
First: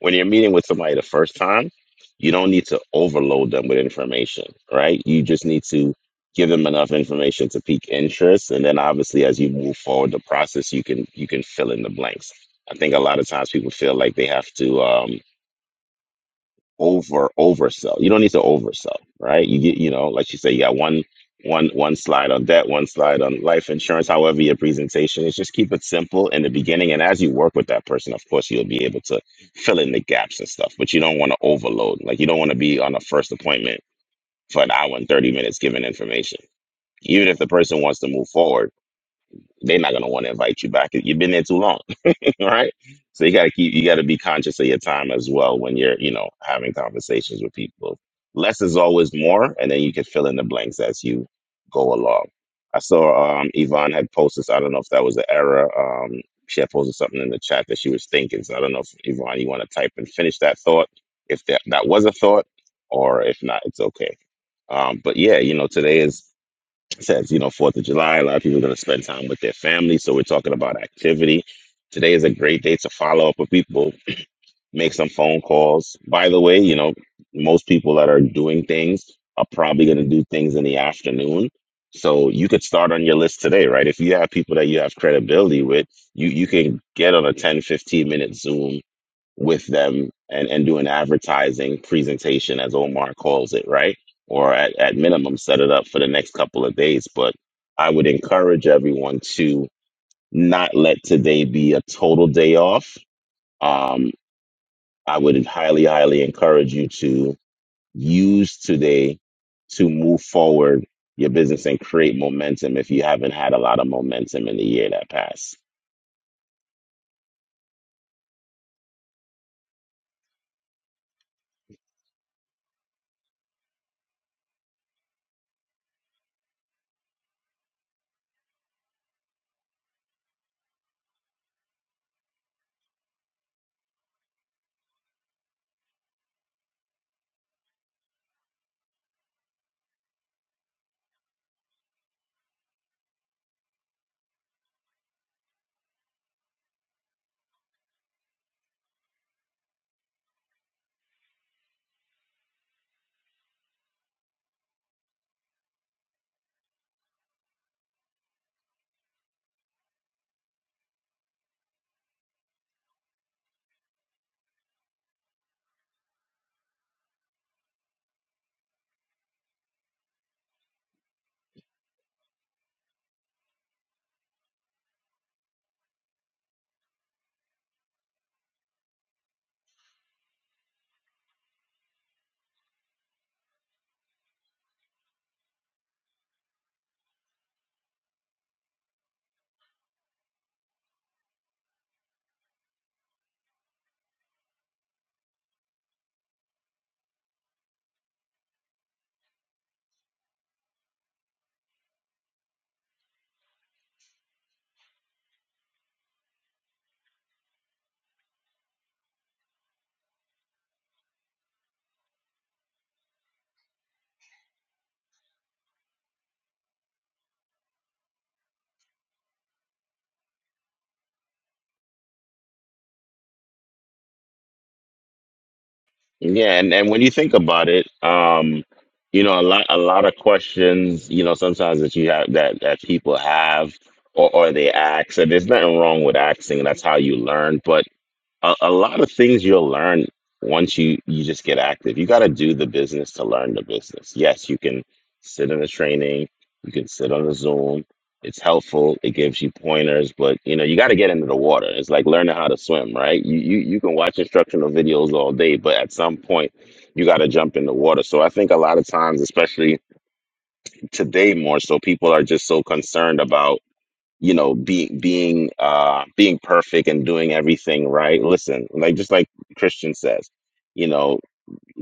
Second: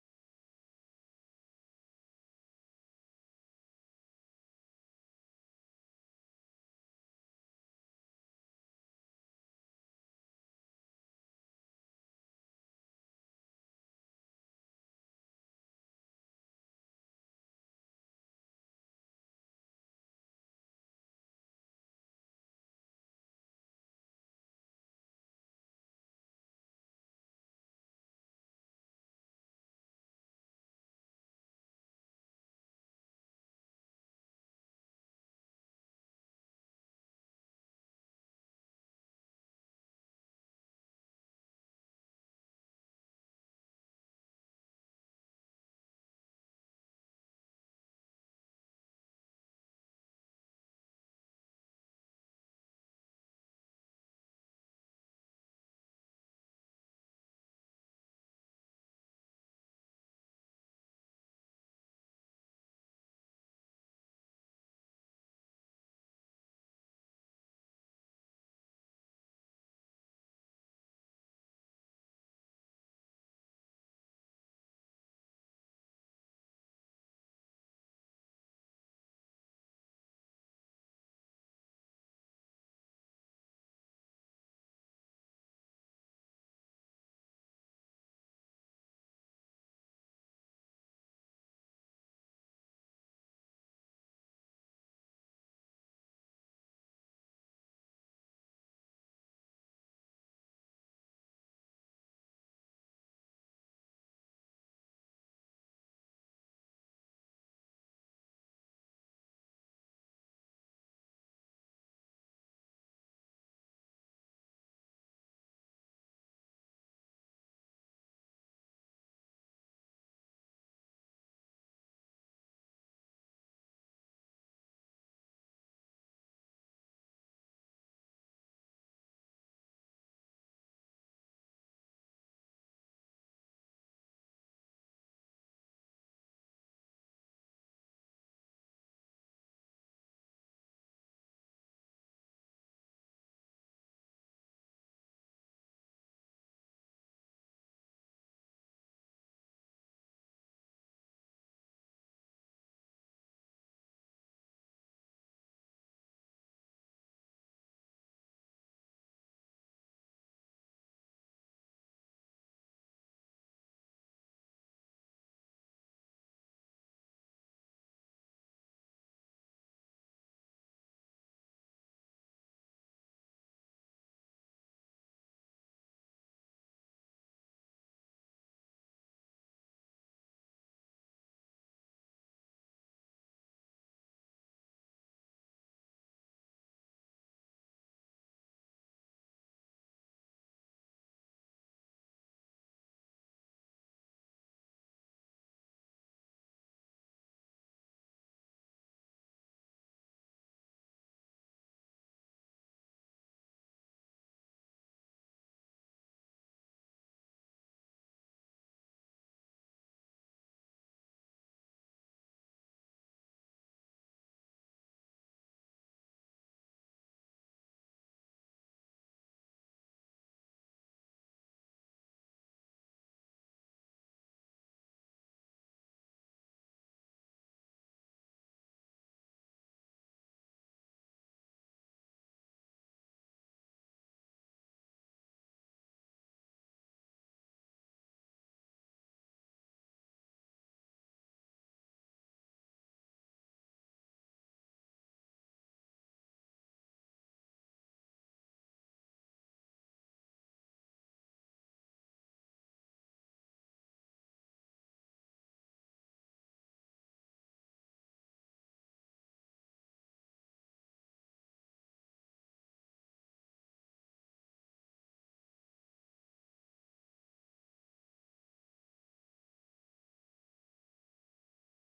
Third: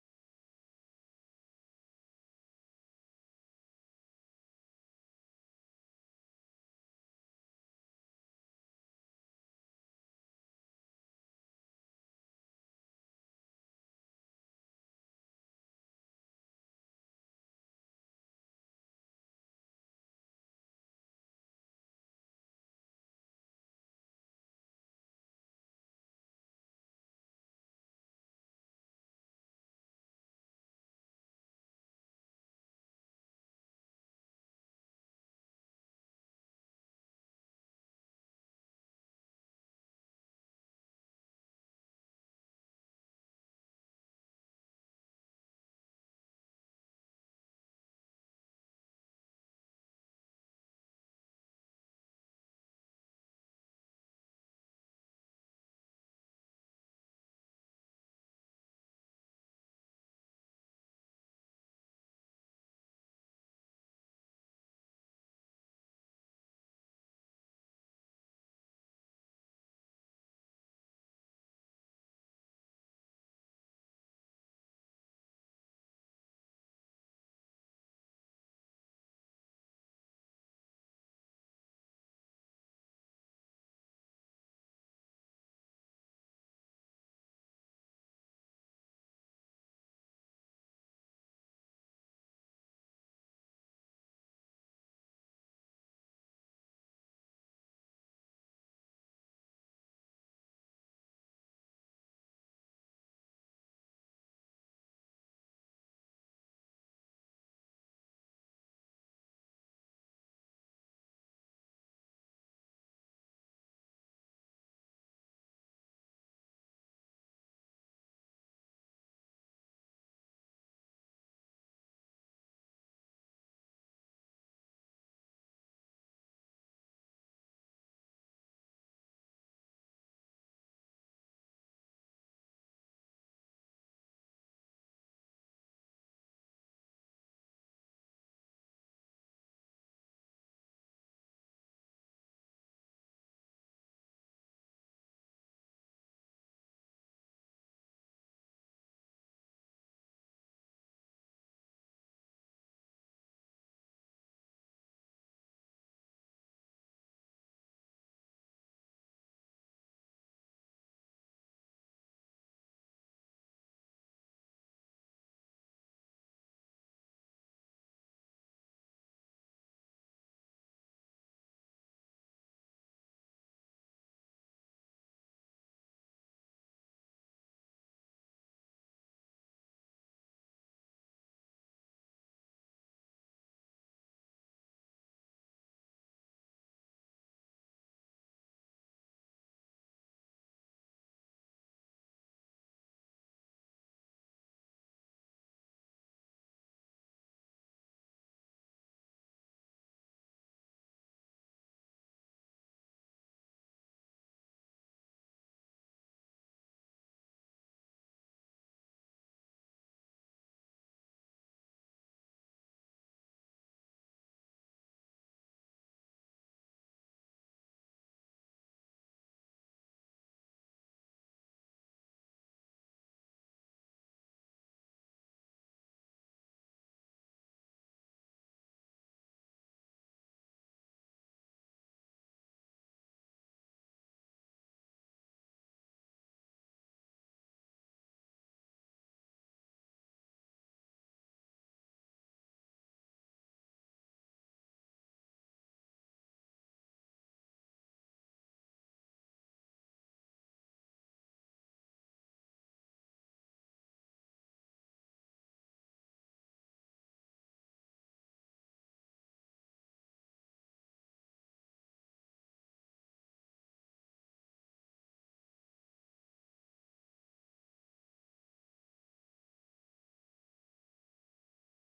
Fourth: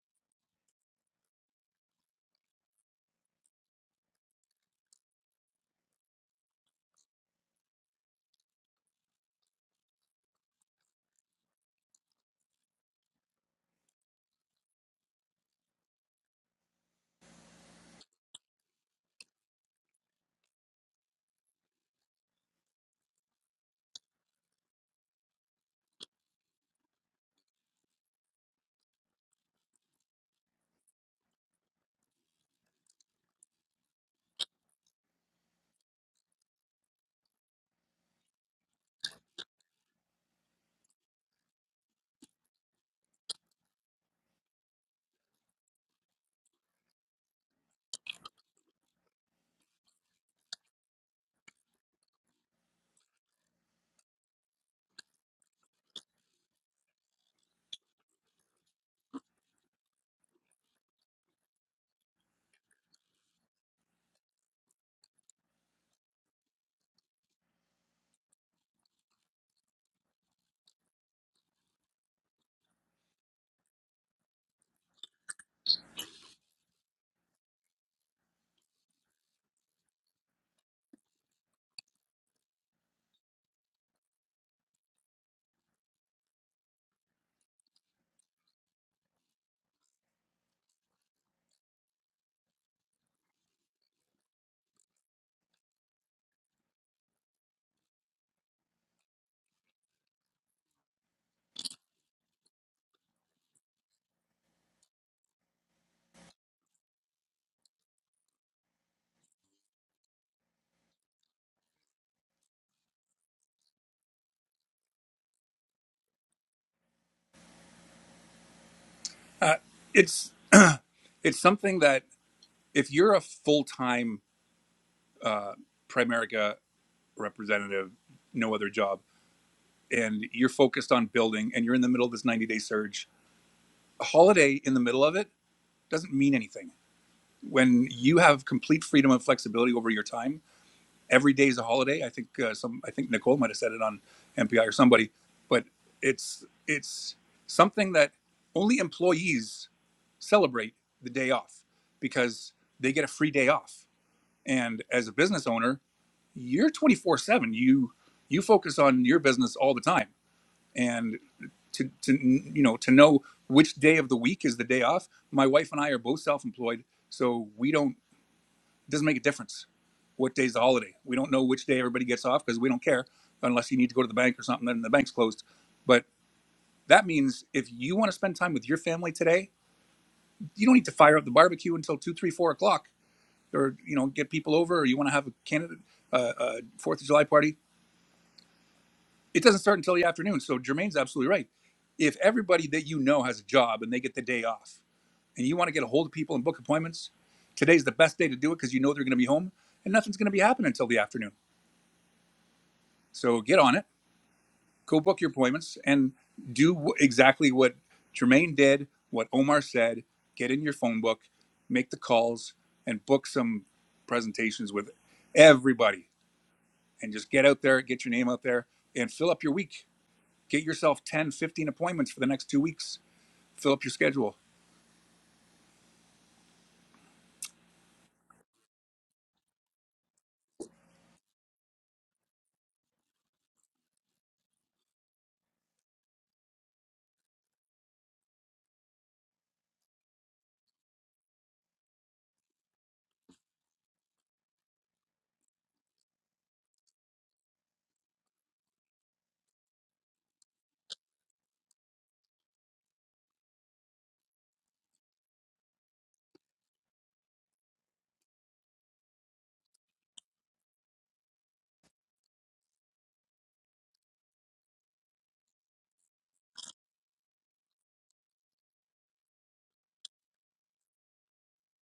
Speaker 2: when you're meeting with somebody the first time, you don't need to overload them with information, right? You just need to give them enough information to pique interest, and then obviously as you move forward the process, you can you can fill in the blanks. I think a lot of times people feel like they have to. um, over oversell. You don't need to oversell, right? You get, you know, like you say, you got one one one slide on debt, one slide on life insurance. However, your presentation is just keep it simple in the beginning, and as you work with that person, of course, you'll be able to fill in the gaps and stuff. But you don't want to overload. Like you don't want to be on a first appointment for an hour and thirty minutes giving information. Even if the person wants to move forward, they're not gonna want to invite you back. You've been there too long all right. So you got to keep, you got to be conscious of your time as well when you're, you know, having conversations with people. Less is always more, and then you can fill in the blanks as you go along. I saw um, Yvonne had posted, so I don't know if that was an error. Um, she had posted something in the chat that she was thinking. So I don't know if Yvonne, you want to type and finish that thought, if that, that was a thought, or if not, it's okay. Um, but yeah, you know, today is says, you know, Fourth of July, a lot of people are going to spend time with their family. So we're talking about activity. Today is a great day to follow up with people, make some phone calls. By the way, you know, most people that are doing things are probably going to do things in the afternoon. So you could start on your list today, right? If you have people that you have credibility with, you you can get on a 10 15 minute Zoom with them and, and do an advertising presentation, as Omar calls it, right? Or at, at minimum, set it up for the next couple of days. But I would encourage everyone to not let today be a total day off. Um, I would highly, highly encourage you to use today to move forward your business and create momentum if you haven't had a lot of momentum in the year that passed.
Speaker 1: Uh, it's, it's something that if you're a full time uh, Primerica representative, no other job, and you're focused on building and you're in the middle of this 90 day surge, a holiday in the middle of it doesn't mean anything. When you have complete freedom and flexibility over your time, every day is a holiday. I think uh, some, I think Nicole might have said it on MPI or somebody, but it's it's something that only employees celebrate the day off because they get a free day off And as a business owner, you're 24 seven. You, you focus on your business all the time. And to, to, you know, to know which day of the week is the day off. My wife and I are both self-employed. So we don't, it doesn't make a difference what day's the holiday. We don't know which day everybody gets off because we don't care unless you need to go to the bank or something, then the bank's closed. But that means if you want to spend time with your family today, you don't need to fire up the barbecue until two, three, four o'clock or you know get people over, or you want to have a candidate uh, uh, Fourth of July party, it doesn't start until the afternoon. So Jermaine's absolutely right. If everybody that you know has a job and they get the day off, and you want to get a hold of people and book appointments, today's the best day to do it because you know they're going to be home and nothing's going to be happening until the afternoon. So get on it, go book your appointments, and do w- exactly what Jermaine did, what Omar said. Get in your phone book, make the calls, and book some presentations with everybody and just get out there, get your name out there, and fill up your week. Get yourself 10, 15 appointments for the next two weeks. Fill up your schedule.
Speaker 2: Yeah, and, and when you think about it, um, you know, a lot a lot of questions, you know, sometimes that you have that that people have or, or they ask, and there's nothing wrong with asking, that's how you learn. But a, a lot of things you'll learn once you you just get active you got to do the business to learn the business yes you can sit in a training you can sit on a zoom it's helpful it gives you pointers but you know you got to get into the water it's like learning how to swim right you, you you can watch instructional videos all day but at some point you got to jump in the water so i think a lot of times especially today more so people are just so concerned about you know being being uh being perfect and doing everything right listen like just like christian says you know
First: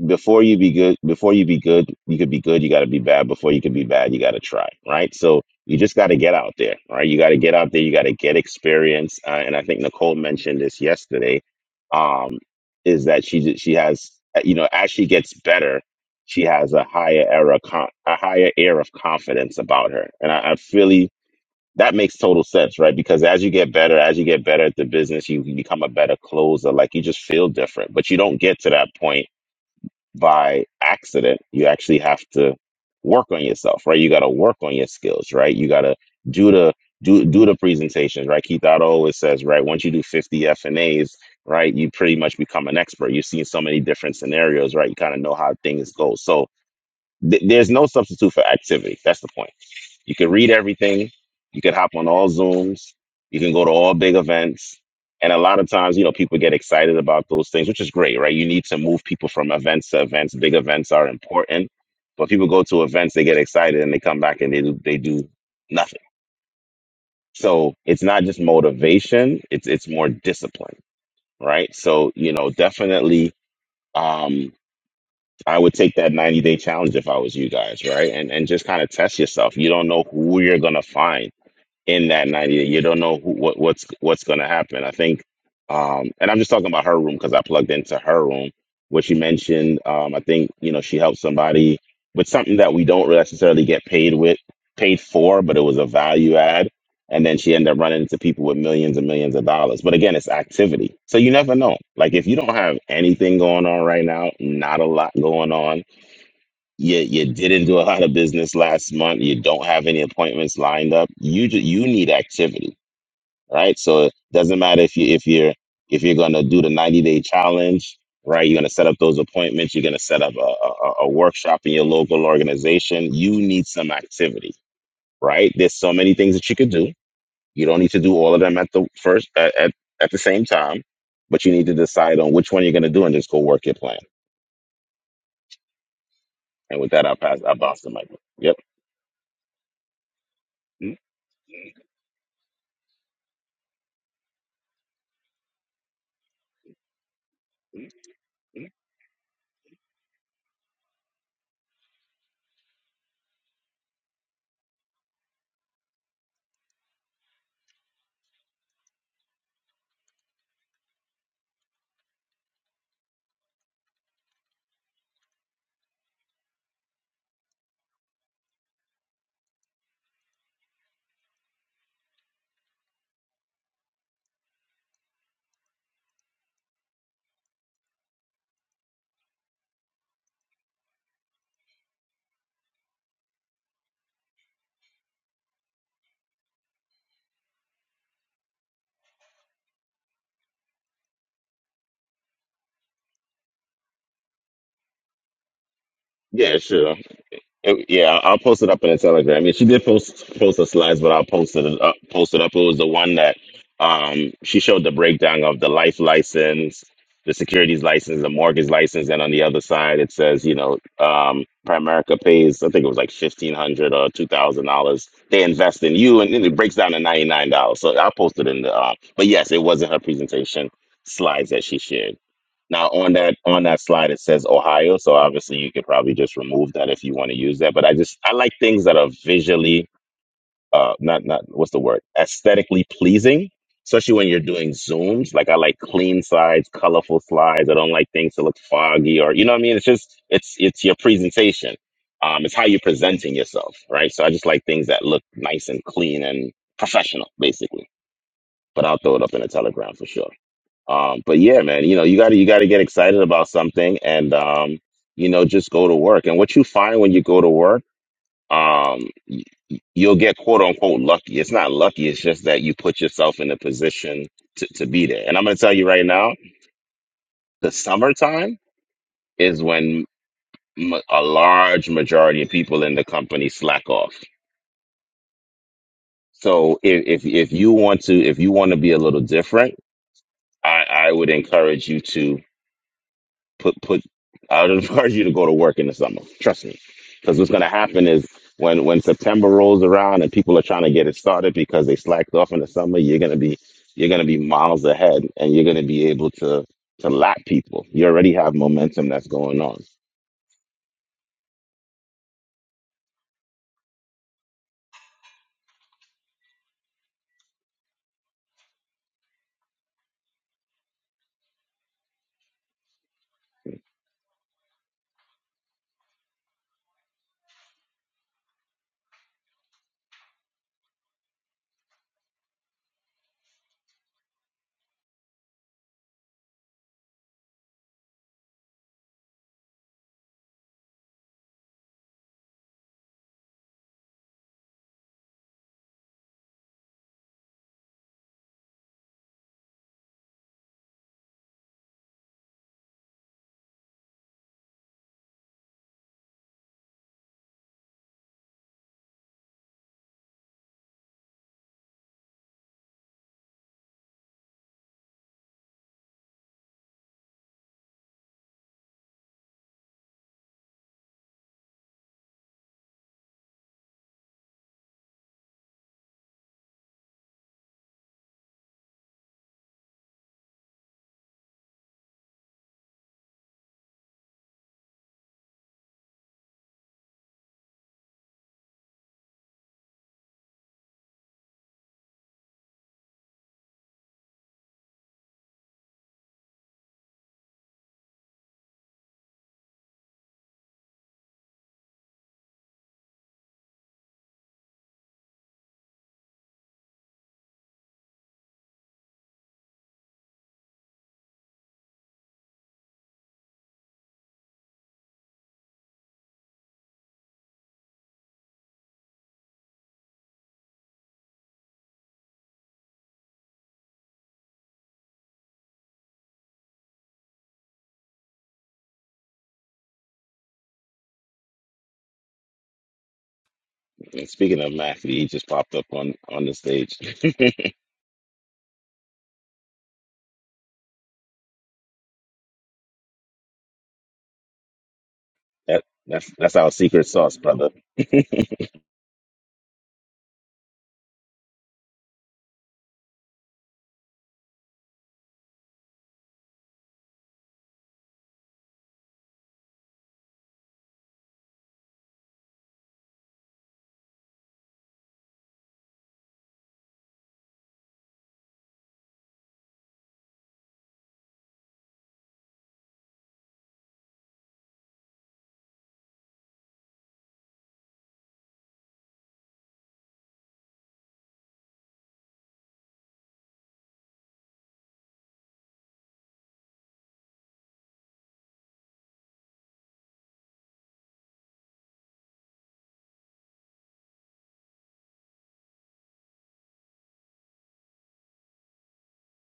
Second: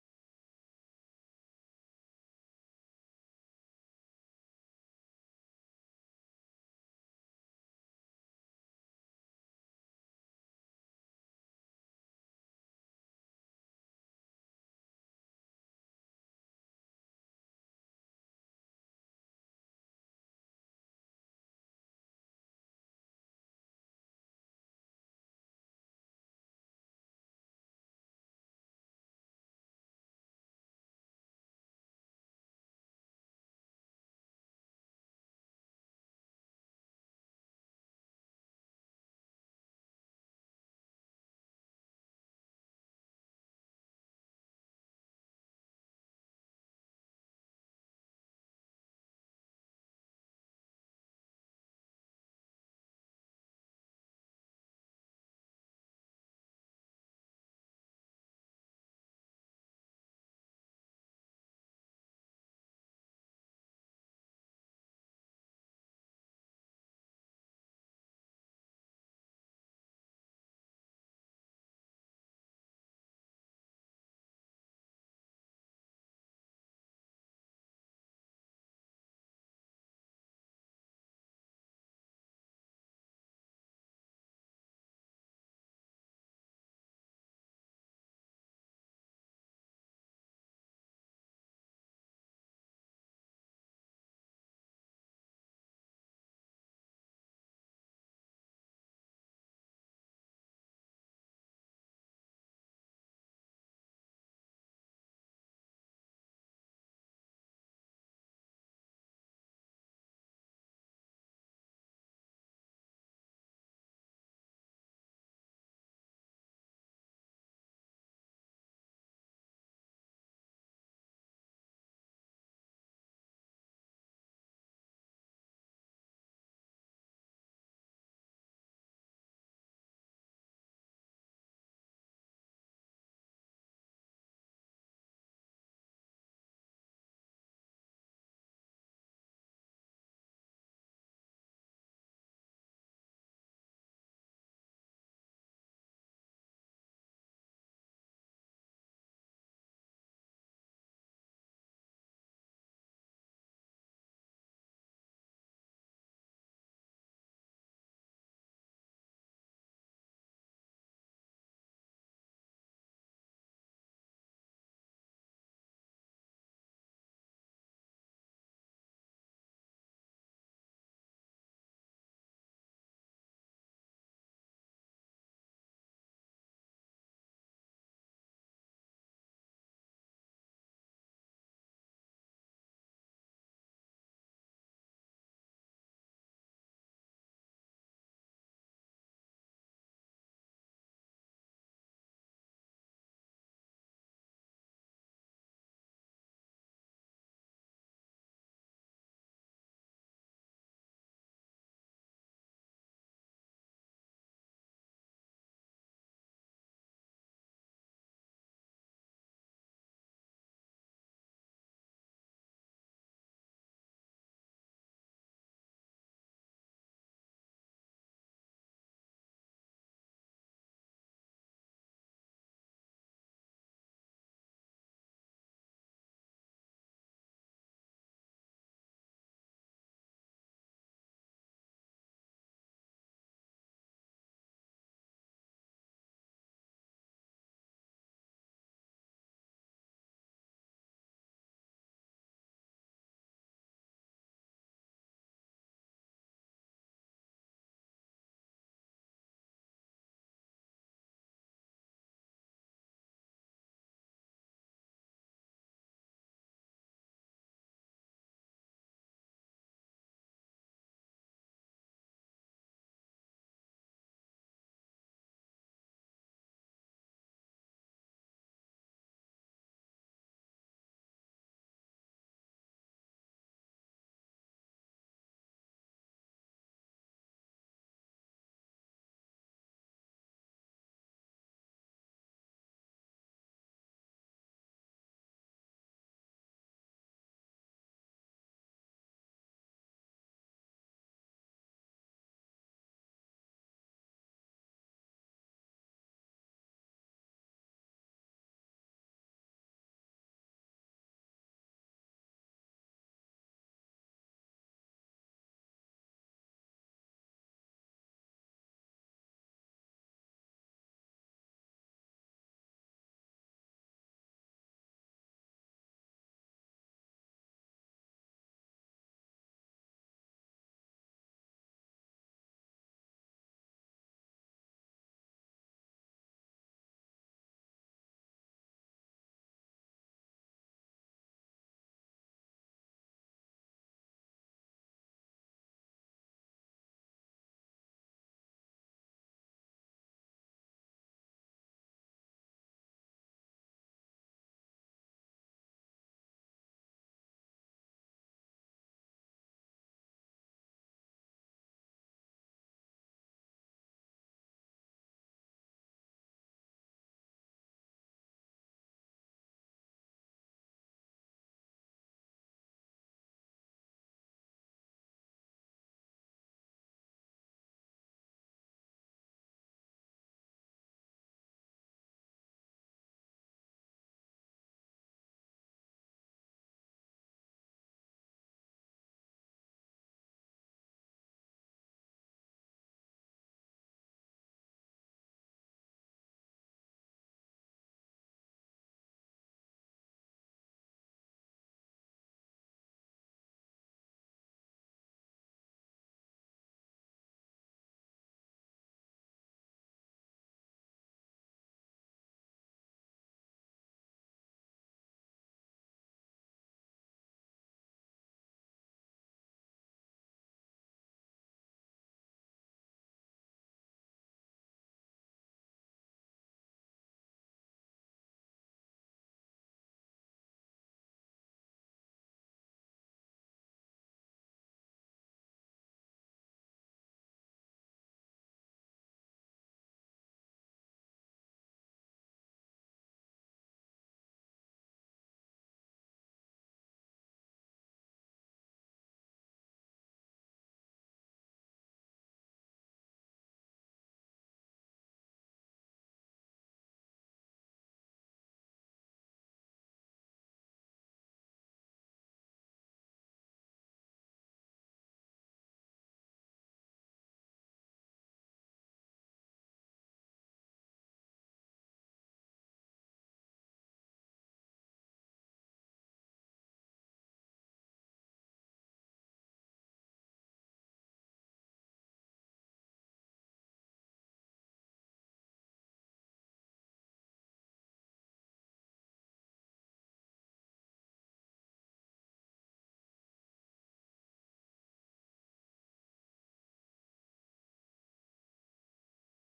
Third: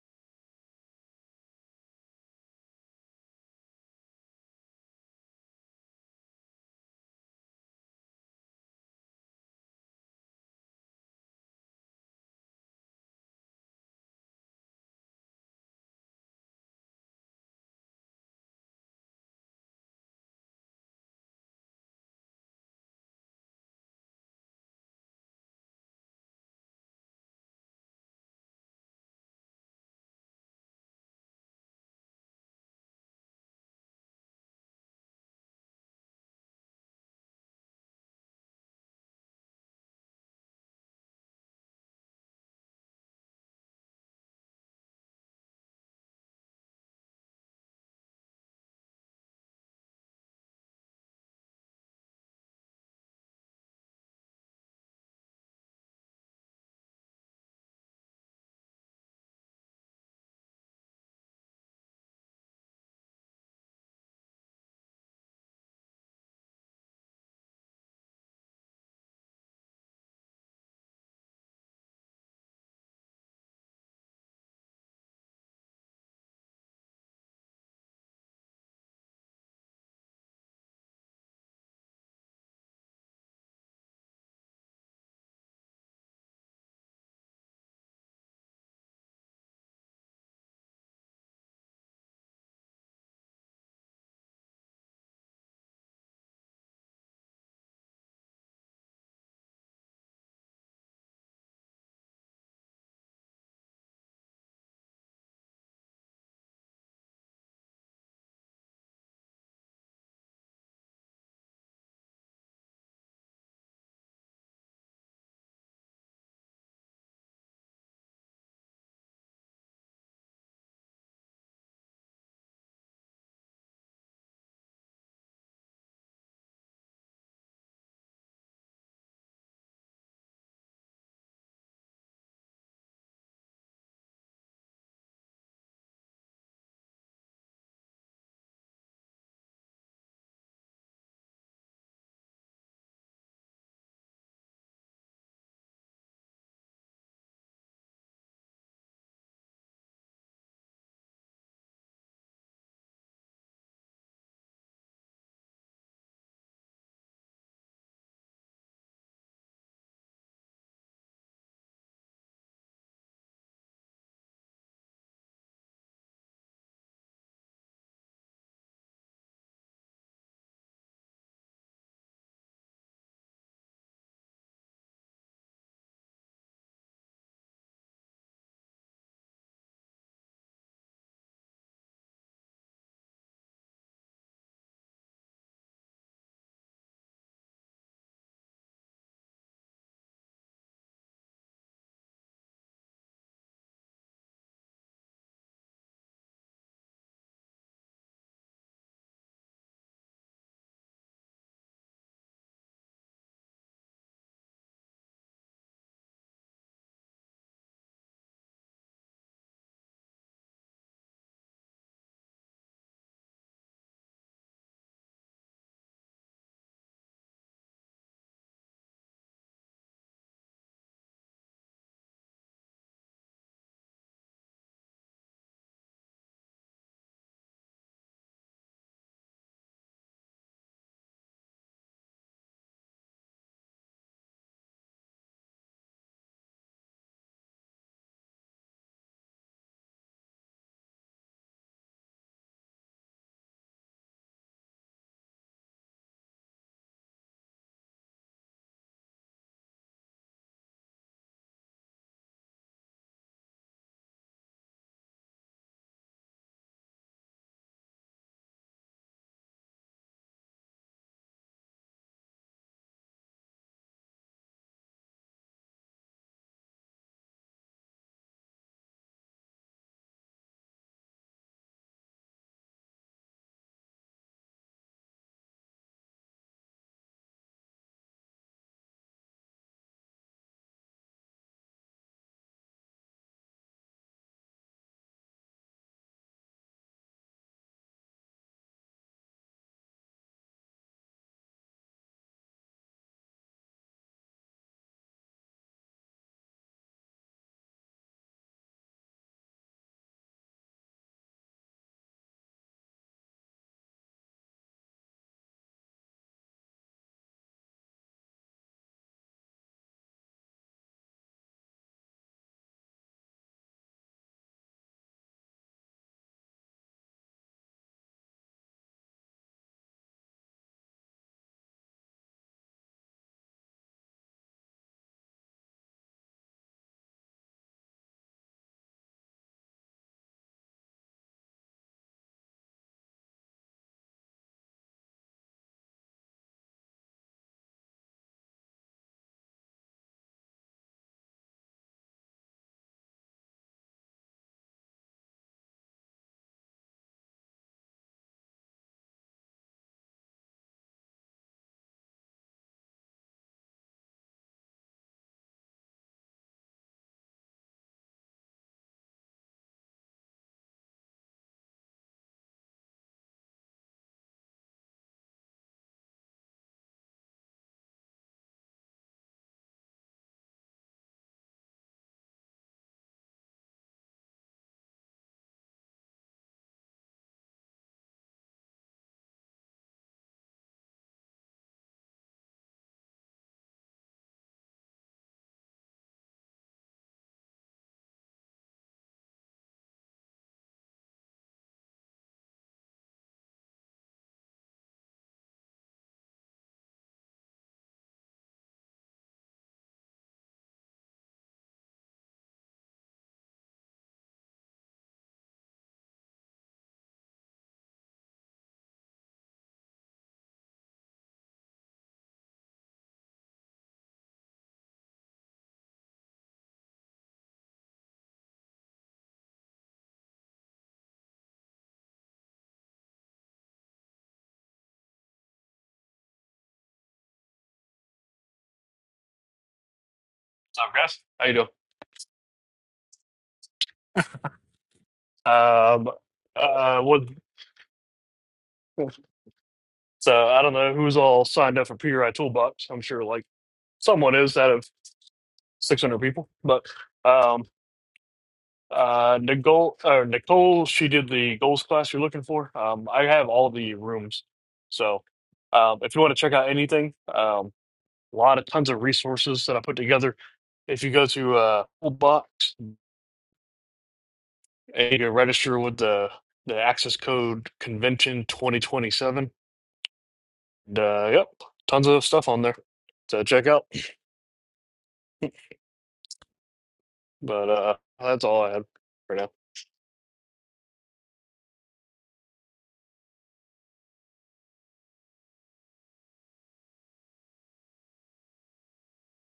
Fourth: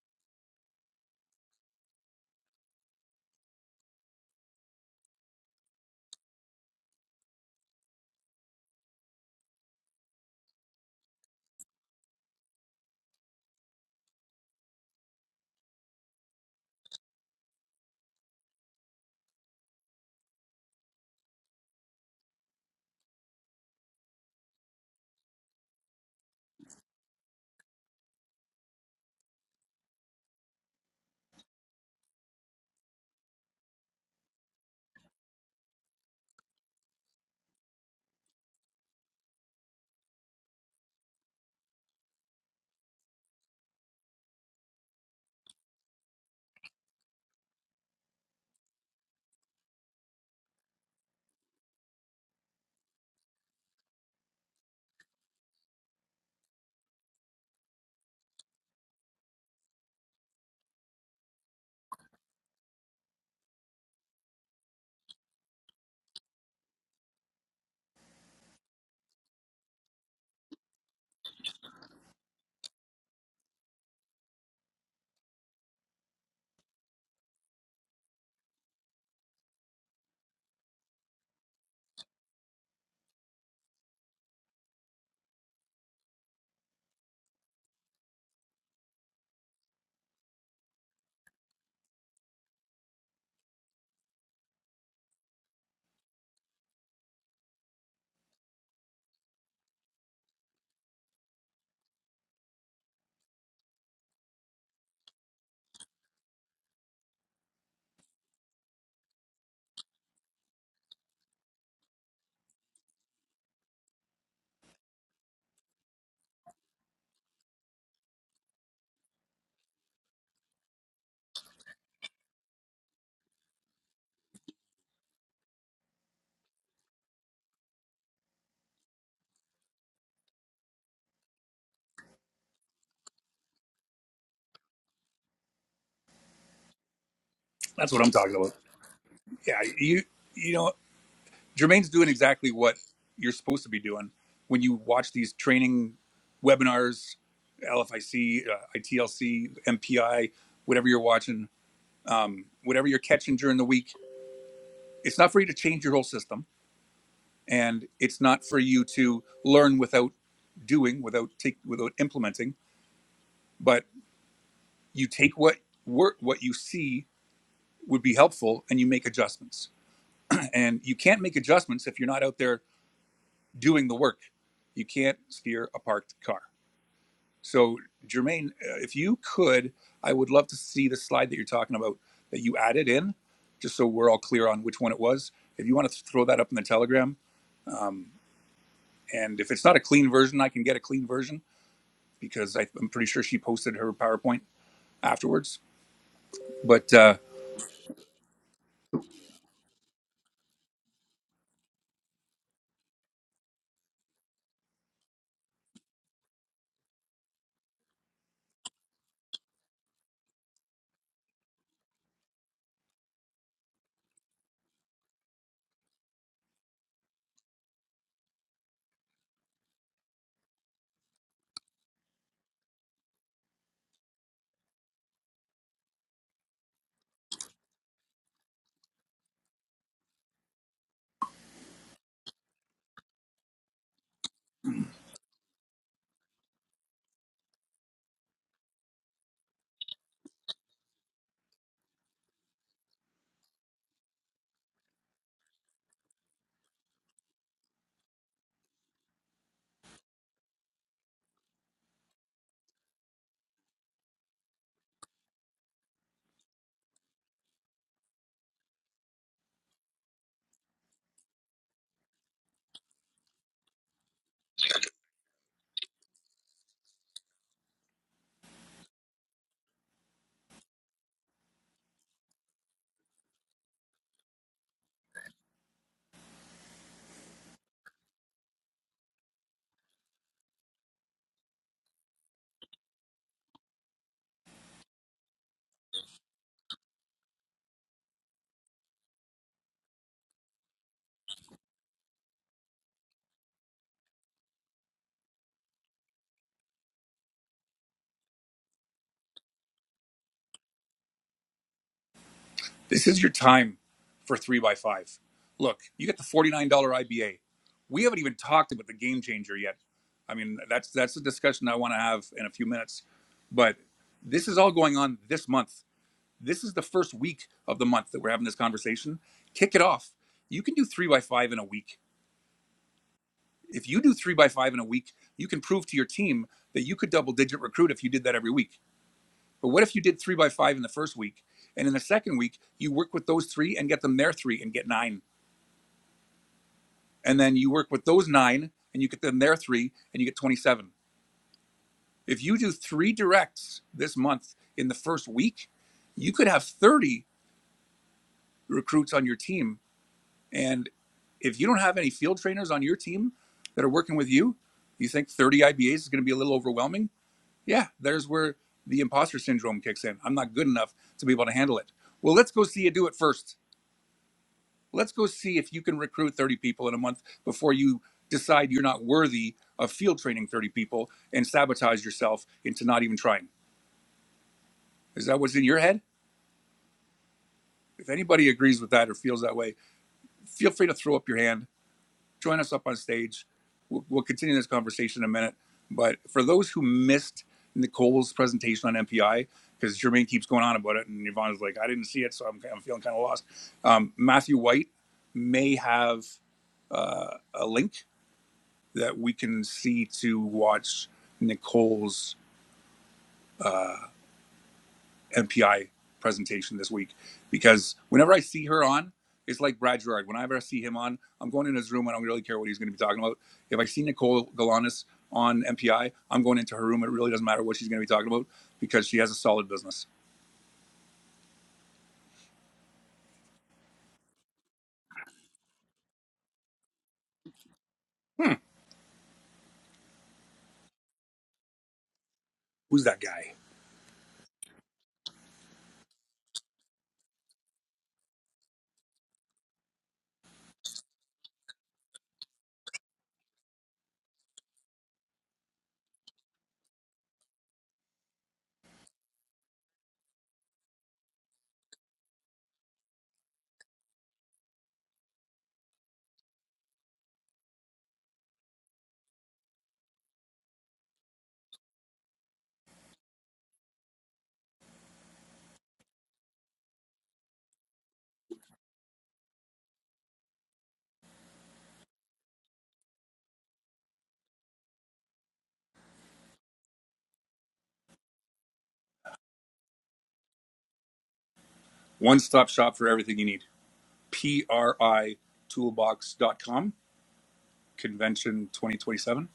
Speaker 2: before you be good before you be good you could be good you got to be bad before you could be bad you got to try right so you just got to get out there right you got to get out there you got to get experience uh, and i think nicole mentioned this yesterday um is that she did- she has uh, you know as she gets better she has a higher era con- a higher air of confidence about her and i, I really that makes total sense, right? Because as you get better, as you get better at the business, you, you become a better closer. Like you just feel different, but you don't get to that point by accident. You actually have to work on yourself, right? You got to work on your skills, right? You got to do the do do the presentations, right? Keith Otto always says, right? Once you do 50 F and A's, right, you pretty much become an expert. You've seen so many different scenarios, right? You kind of know how things go. So th- there's no substitute for activity. That's the point. You can read everything. You can hop on all Zooms. You can go to all big events. And a lot of times, you know, people get excited about those things, which is great, right? You need to move people from events to events. Big events are important, but people go to events, they get excited, and they come back and they do, they do nothing. So it's not just motivation; it's it's more discipline, right? So you know, definitely, um, I would take that 90 day challenge if I was you guys, right? And and just kind of test yourself. You don't know who you're gonna find in that 90 You don't know who, what, what's what's going to happen. I think, um, and I'm just talking about her room because I plugged into her room, where she mentioned, um, I think you know she helped somebody with something that we don't necessarily get paid with, paid for, but it was a value add, and then she ended up running into people with millions and millions of dollars. But again, it's activity, so you never know. Like if you don't have anything going on right now, not a lot going on you you didn't do a lot of business last month. You don't have any appointments lined up. You ju- you need activity, right? So it doesn't matter if you if you're if you're gonna do the 90 day challenge, right? You're gonna set up those appointments. You're gonna set up a, a, a workshop in your local organization. You need some activity, right? There's so many things that you could do. You don't need to do all of them at the first at at, at the same time, but you need to decide on which one you're gonna do and just go work your plan. And with that, I'll pass. I'll bounce the
Speaker 1: That's what
Speaker 2: mic.
Speaker 1: I'm talking about.
Speaker 2: Yep.
Speaker 1: Yeah, you you know, Jermaine's doing exactly what you're supposed to be doing when you watch these training webinars, LFIC, uh, ITLC, MPI, whatever you're watching, um, whatever you're catching during the week. It's not for you to change your whole system, and it's not for you to learn without doing, without take, without implementing. But you take what work what you see would be helpful and you make adjustments and you can't make adjustments if you're not out there doing the work you can't steer a parked car so jermaine uh, if you could i would love to see the slide that you're talking about that you added in just so we're all clear on which one it was if you want to throw that up in the telegram um, and if it's not a clean version i can get a clean version because I, i'm pretty sure she posted her powerpoint afterwards
Speaker 2: Yeah,
Speaker 1: but
Speaker 2: sure.
Speaker 1: uh,
Speaker 2: It- yeah, I'll post it up in the Telegram. Yeah, she did post post the slides, but I'll post it up. Post it up. It was the one that um she showed the breakdown of the life license, the securities license, the mortgage license, and on the other side it says you know um Primerica pays I think it was like fifteen hundred or two thousand dollars. They invest in you, and then it breaks down to ninety nine dollars. So I'll post it in the. Uh, but yes, it wasn't her presentation slides that she shared. Now on that on that slide it says Ohio, so obviously you could probably just remove that if you want to use that. But I just I like things that are visually uh not not what's the word aesthetically pleasing, especially when you're doing zooms. Like I like clean slides, colorful slides. I don't like things to look foggy or you know what I mean. It's just it's it's your presentation. Um, it's how you're presenting yourself, right? So I just like things that look nice and clean and professional, basically. But I'll throw it up in a Telegram for sure. Um, but yeah, man, you know, you gotta you gotta get excited about something and um, you know, just go to work. And what you find when you go to work, um, you'll get quote unquote lucky. It's not lucky, it's just that you put yourself in a position to, to be there. And I'm gonna tell you right now, the summertime is when m- a large majority of people in the company slack off. So if if, if you want to if you want to be a little different, I, I would encourage you to put put I would encourage [LAUGHS] you to go to work in the summer. Trust me, because what's going to happen is when when September rolls around and people are trying to get it started because they slacked off in the summer, you're going to be you're going to be miles ahead, and you're going to be able to to lap people. You already have momentum that's going on.
Speaker 1: This is your time for three by five. Look, you get the $49 IBA. We haven't even talked about the game changer yet. I mean, that's that's a discussion I want to have in a few minutes. But this is all going on this month. This is the first week of the month that we're having this conversation. Kick it off. You can do three by five in a week. If you do three by five in a week, you can prove to your team that you could double digit recruit if you did that every week. But what if you did three by five in the first week, and in the second week you work with those three and get them their three and get nine, and then you work with those nine and you get them their three and you get twenty-seven. If you do three directs this month in the first week, you could have thirty recruits on your team. And if you don't have any field trainers on your team that are working with you, you think thirty IBAs is going to be a little overwhelming? Yeah, there's where the imposter syndrome kicks in. I'm not good enough to be able to handle it. Well, let's go see you do it first Let's go see if you can recruit 30 people in a month before you decide you're not worthy of field training 30 people and sabotage yourself into not even trying. Is that what's in your head? If anybody agrees with that or feels that way, feel free to throw up your hand. Join us up on stage. We'll, we'll continue this conversation in a minute. But for those who missed Nicole's presentation on MPI, because Jermaine keeps going on about it, and Yvonne's like, I didn't see it, so I'm, I'm feeling kind of lost. Um, Matthew White may have uh, a link that we can see to watch Nicole's uh, MPI presentation this week because whenever I see her on, it's like Brad Gerard. Whenever I see him on, I'm going in his room. I don't really care what he's going to be talking about. If I see Nicole Galanis on MPI, I'm going into her room. It really doesn't matter what she's going to be talking about because she has a solid business.
Speaker 2: And speaking of Matthew, he just popped up on on the stage. [LAUGHS]
Speaker 1: Hmm,
Speaker 3: What's up, guys? How you doing?
Speaker 1: who's that guy?
Speaker 2: that
Speaker 3: Um,
Speaker 2: that's that's our
Speaker 3: uh,
Speaker 2: secret
Speaker 3: what?
Speaker 2: sauce, brother. [LAUGHS]
Speaker 3: So I don't know who's all signed up for PRI Toolbox. I'm sure like someone is out of 600 people. But um, uh, Nicole, uh, Nicole, she did the goals class you're looking for. Um, I have all the rooms, so um, if you want to check out anything, um, a lot of tons of resources that I put together. If you go to uh, Toolbox and you can register with the the access code convention 2027 And, uh, yep, tons of stuff on there to check out. But uh, that's all I had for now.
Speaker 1: One stop shop for everything you need. PRI Toolbox dot com convention 2027.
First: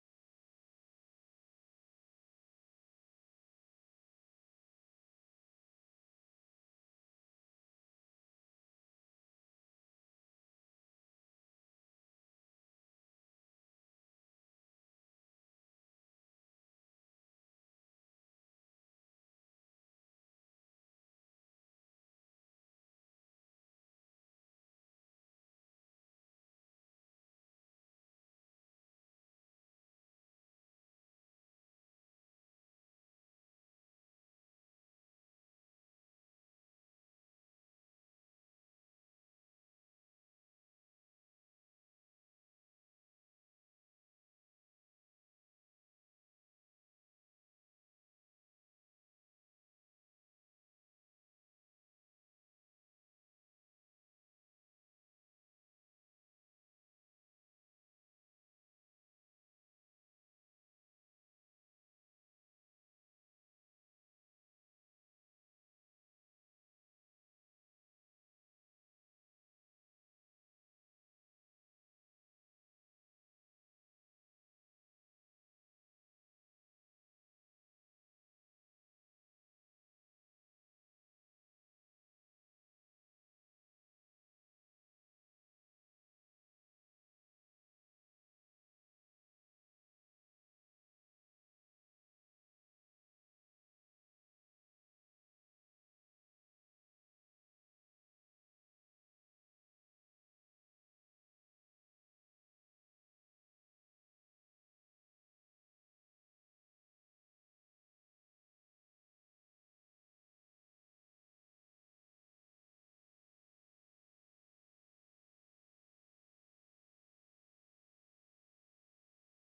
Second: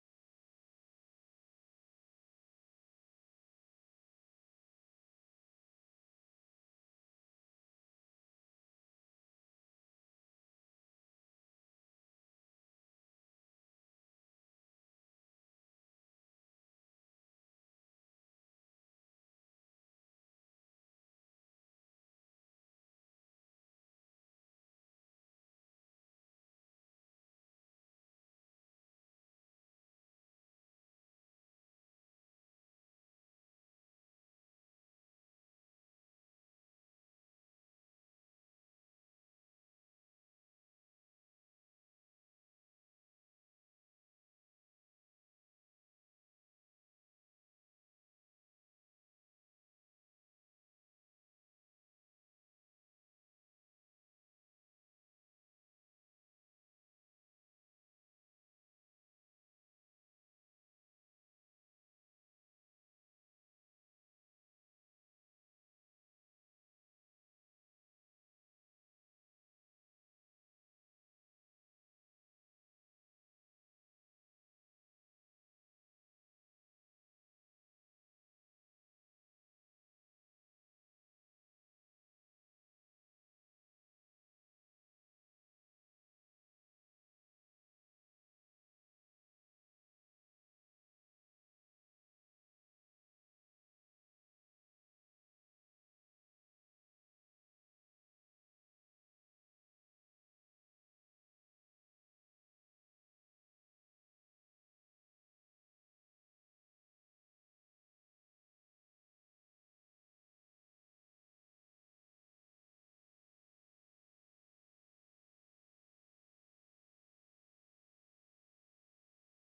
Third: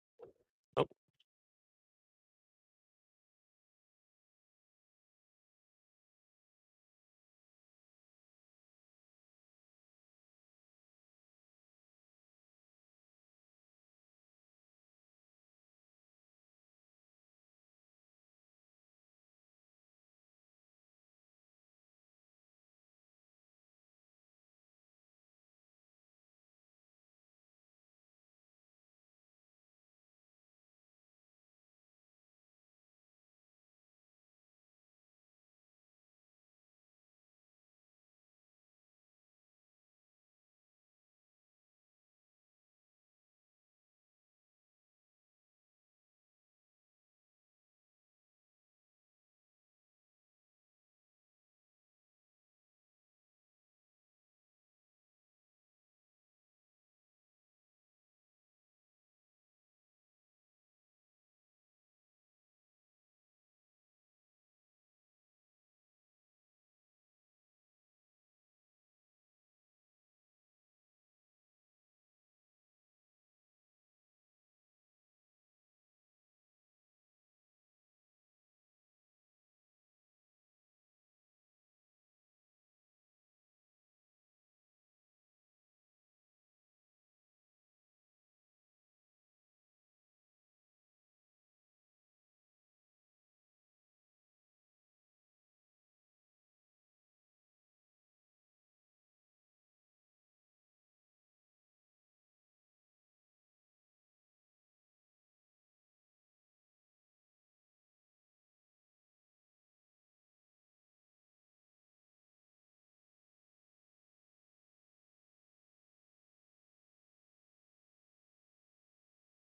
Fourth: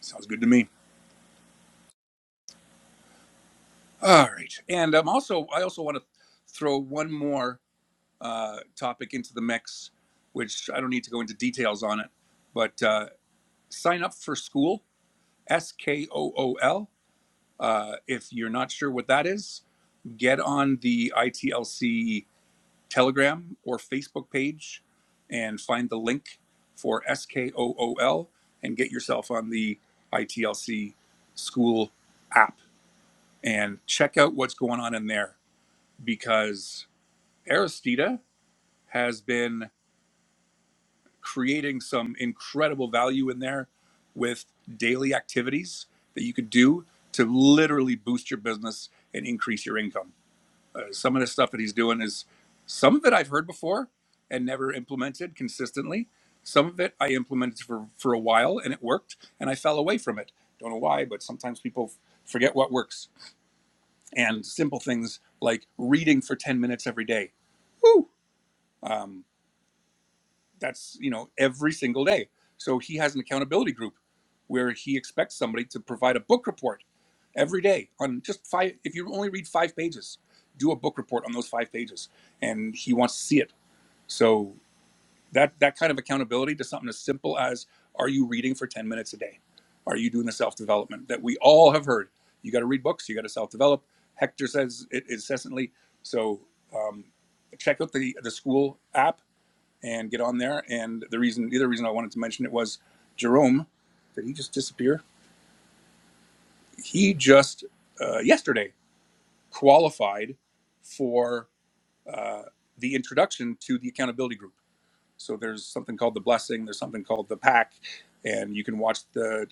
Speaker 1: Sounds good to me.
Speaker 3: Oh,
Speaker 1: All right, and um, also I also want to throw one more uh, topic into the mix, which I don't need to go into details on it, but uh, sign up for school S K O O L. Uh, if you're not sure what that is, get on the ITLC Telegram or Facebook page and find the link for S K O O L and get yourself on the ITLC School app and check out what's going on in there because Aristida has been creating some incredible value in there with daily activities that you could do to literally boost your business and increase your income. Uh, some of the stuff that he's doing is some of it I've heard before and never implemented consistently. Some of it I implemented for, for a while and it worked and I fell away from it. Don't know why, but sometimes people f- forget what works. And simple things like reading for 10 minutes every day. Woo! Um, that's you know every single day so he has an accountability group where he expects somebody to provide a book report every day on just five if you only read five pages do a book report on those five pages and he wants to see it so that that kind of accountability to something as simple as are you reading for 10 minutes a day are you doing the self-development that we all have heard you got to read books you got to self-develop hector says it incessantly so um, check out the the school app and get on there. And the reason, the other reason I wanted to mention it was Jerome. Did he just disappear? He just uh, yesterday qualified for uh, the introduction to the accountability group. So there's something called the blessing. There's something called the pack, and you can watch the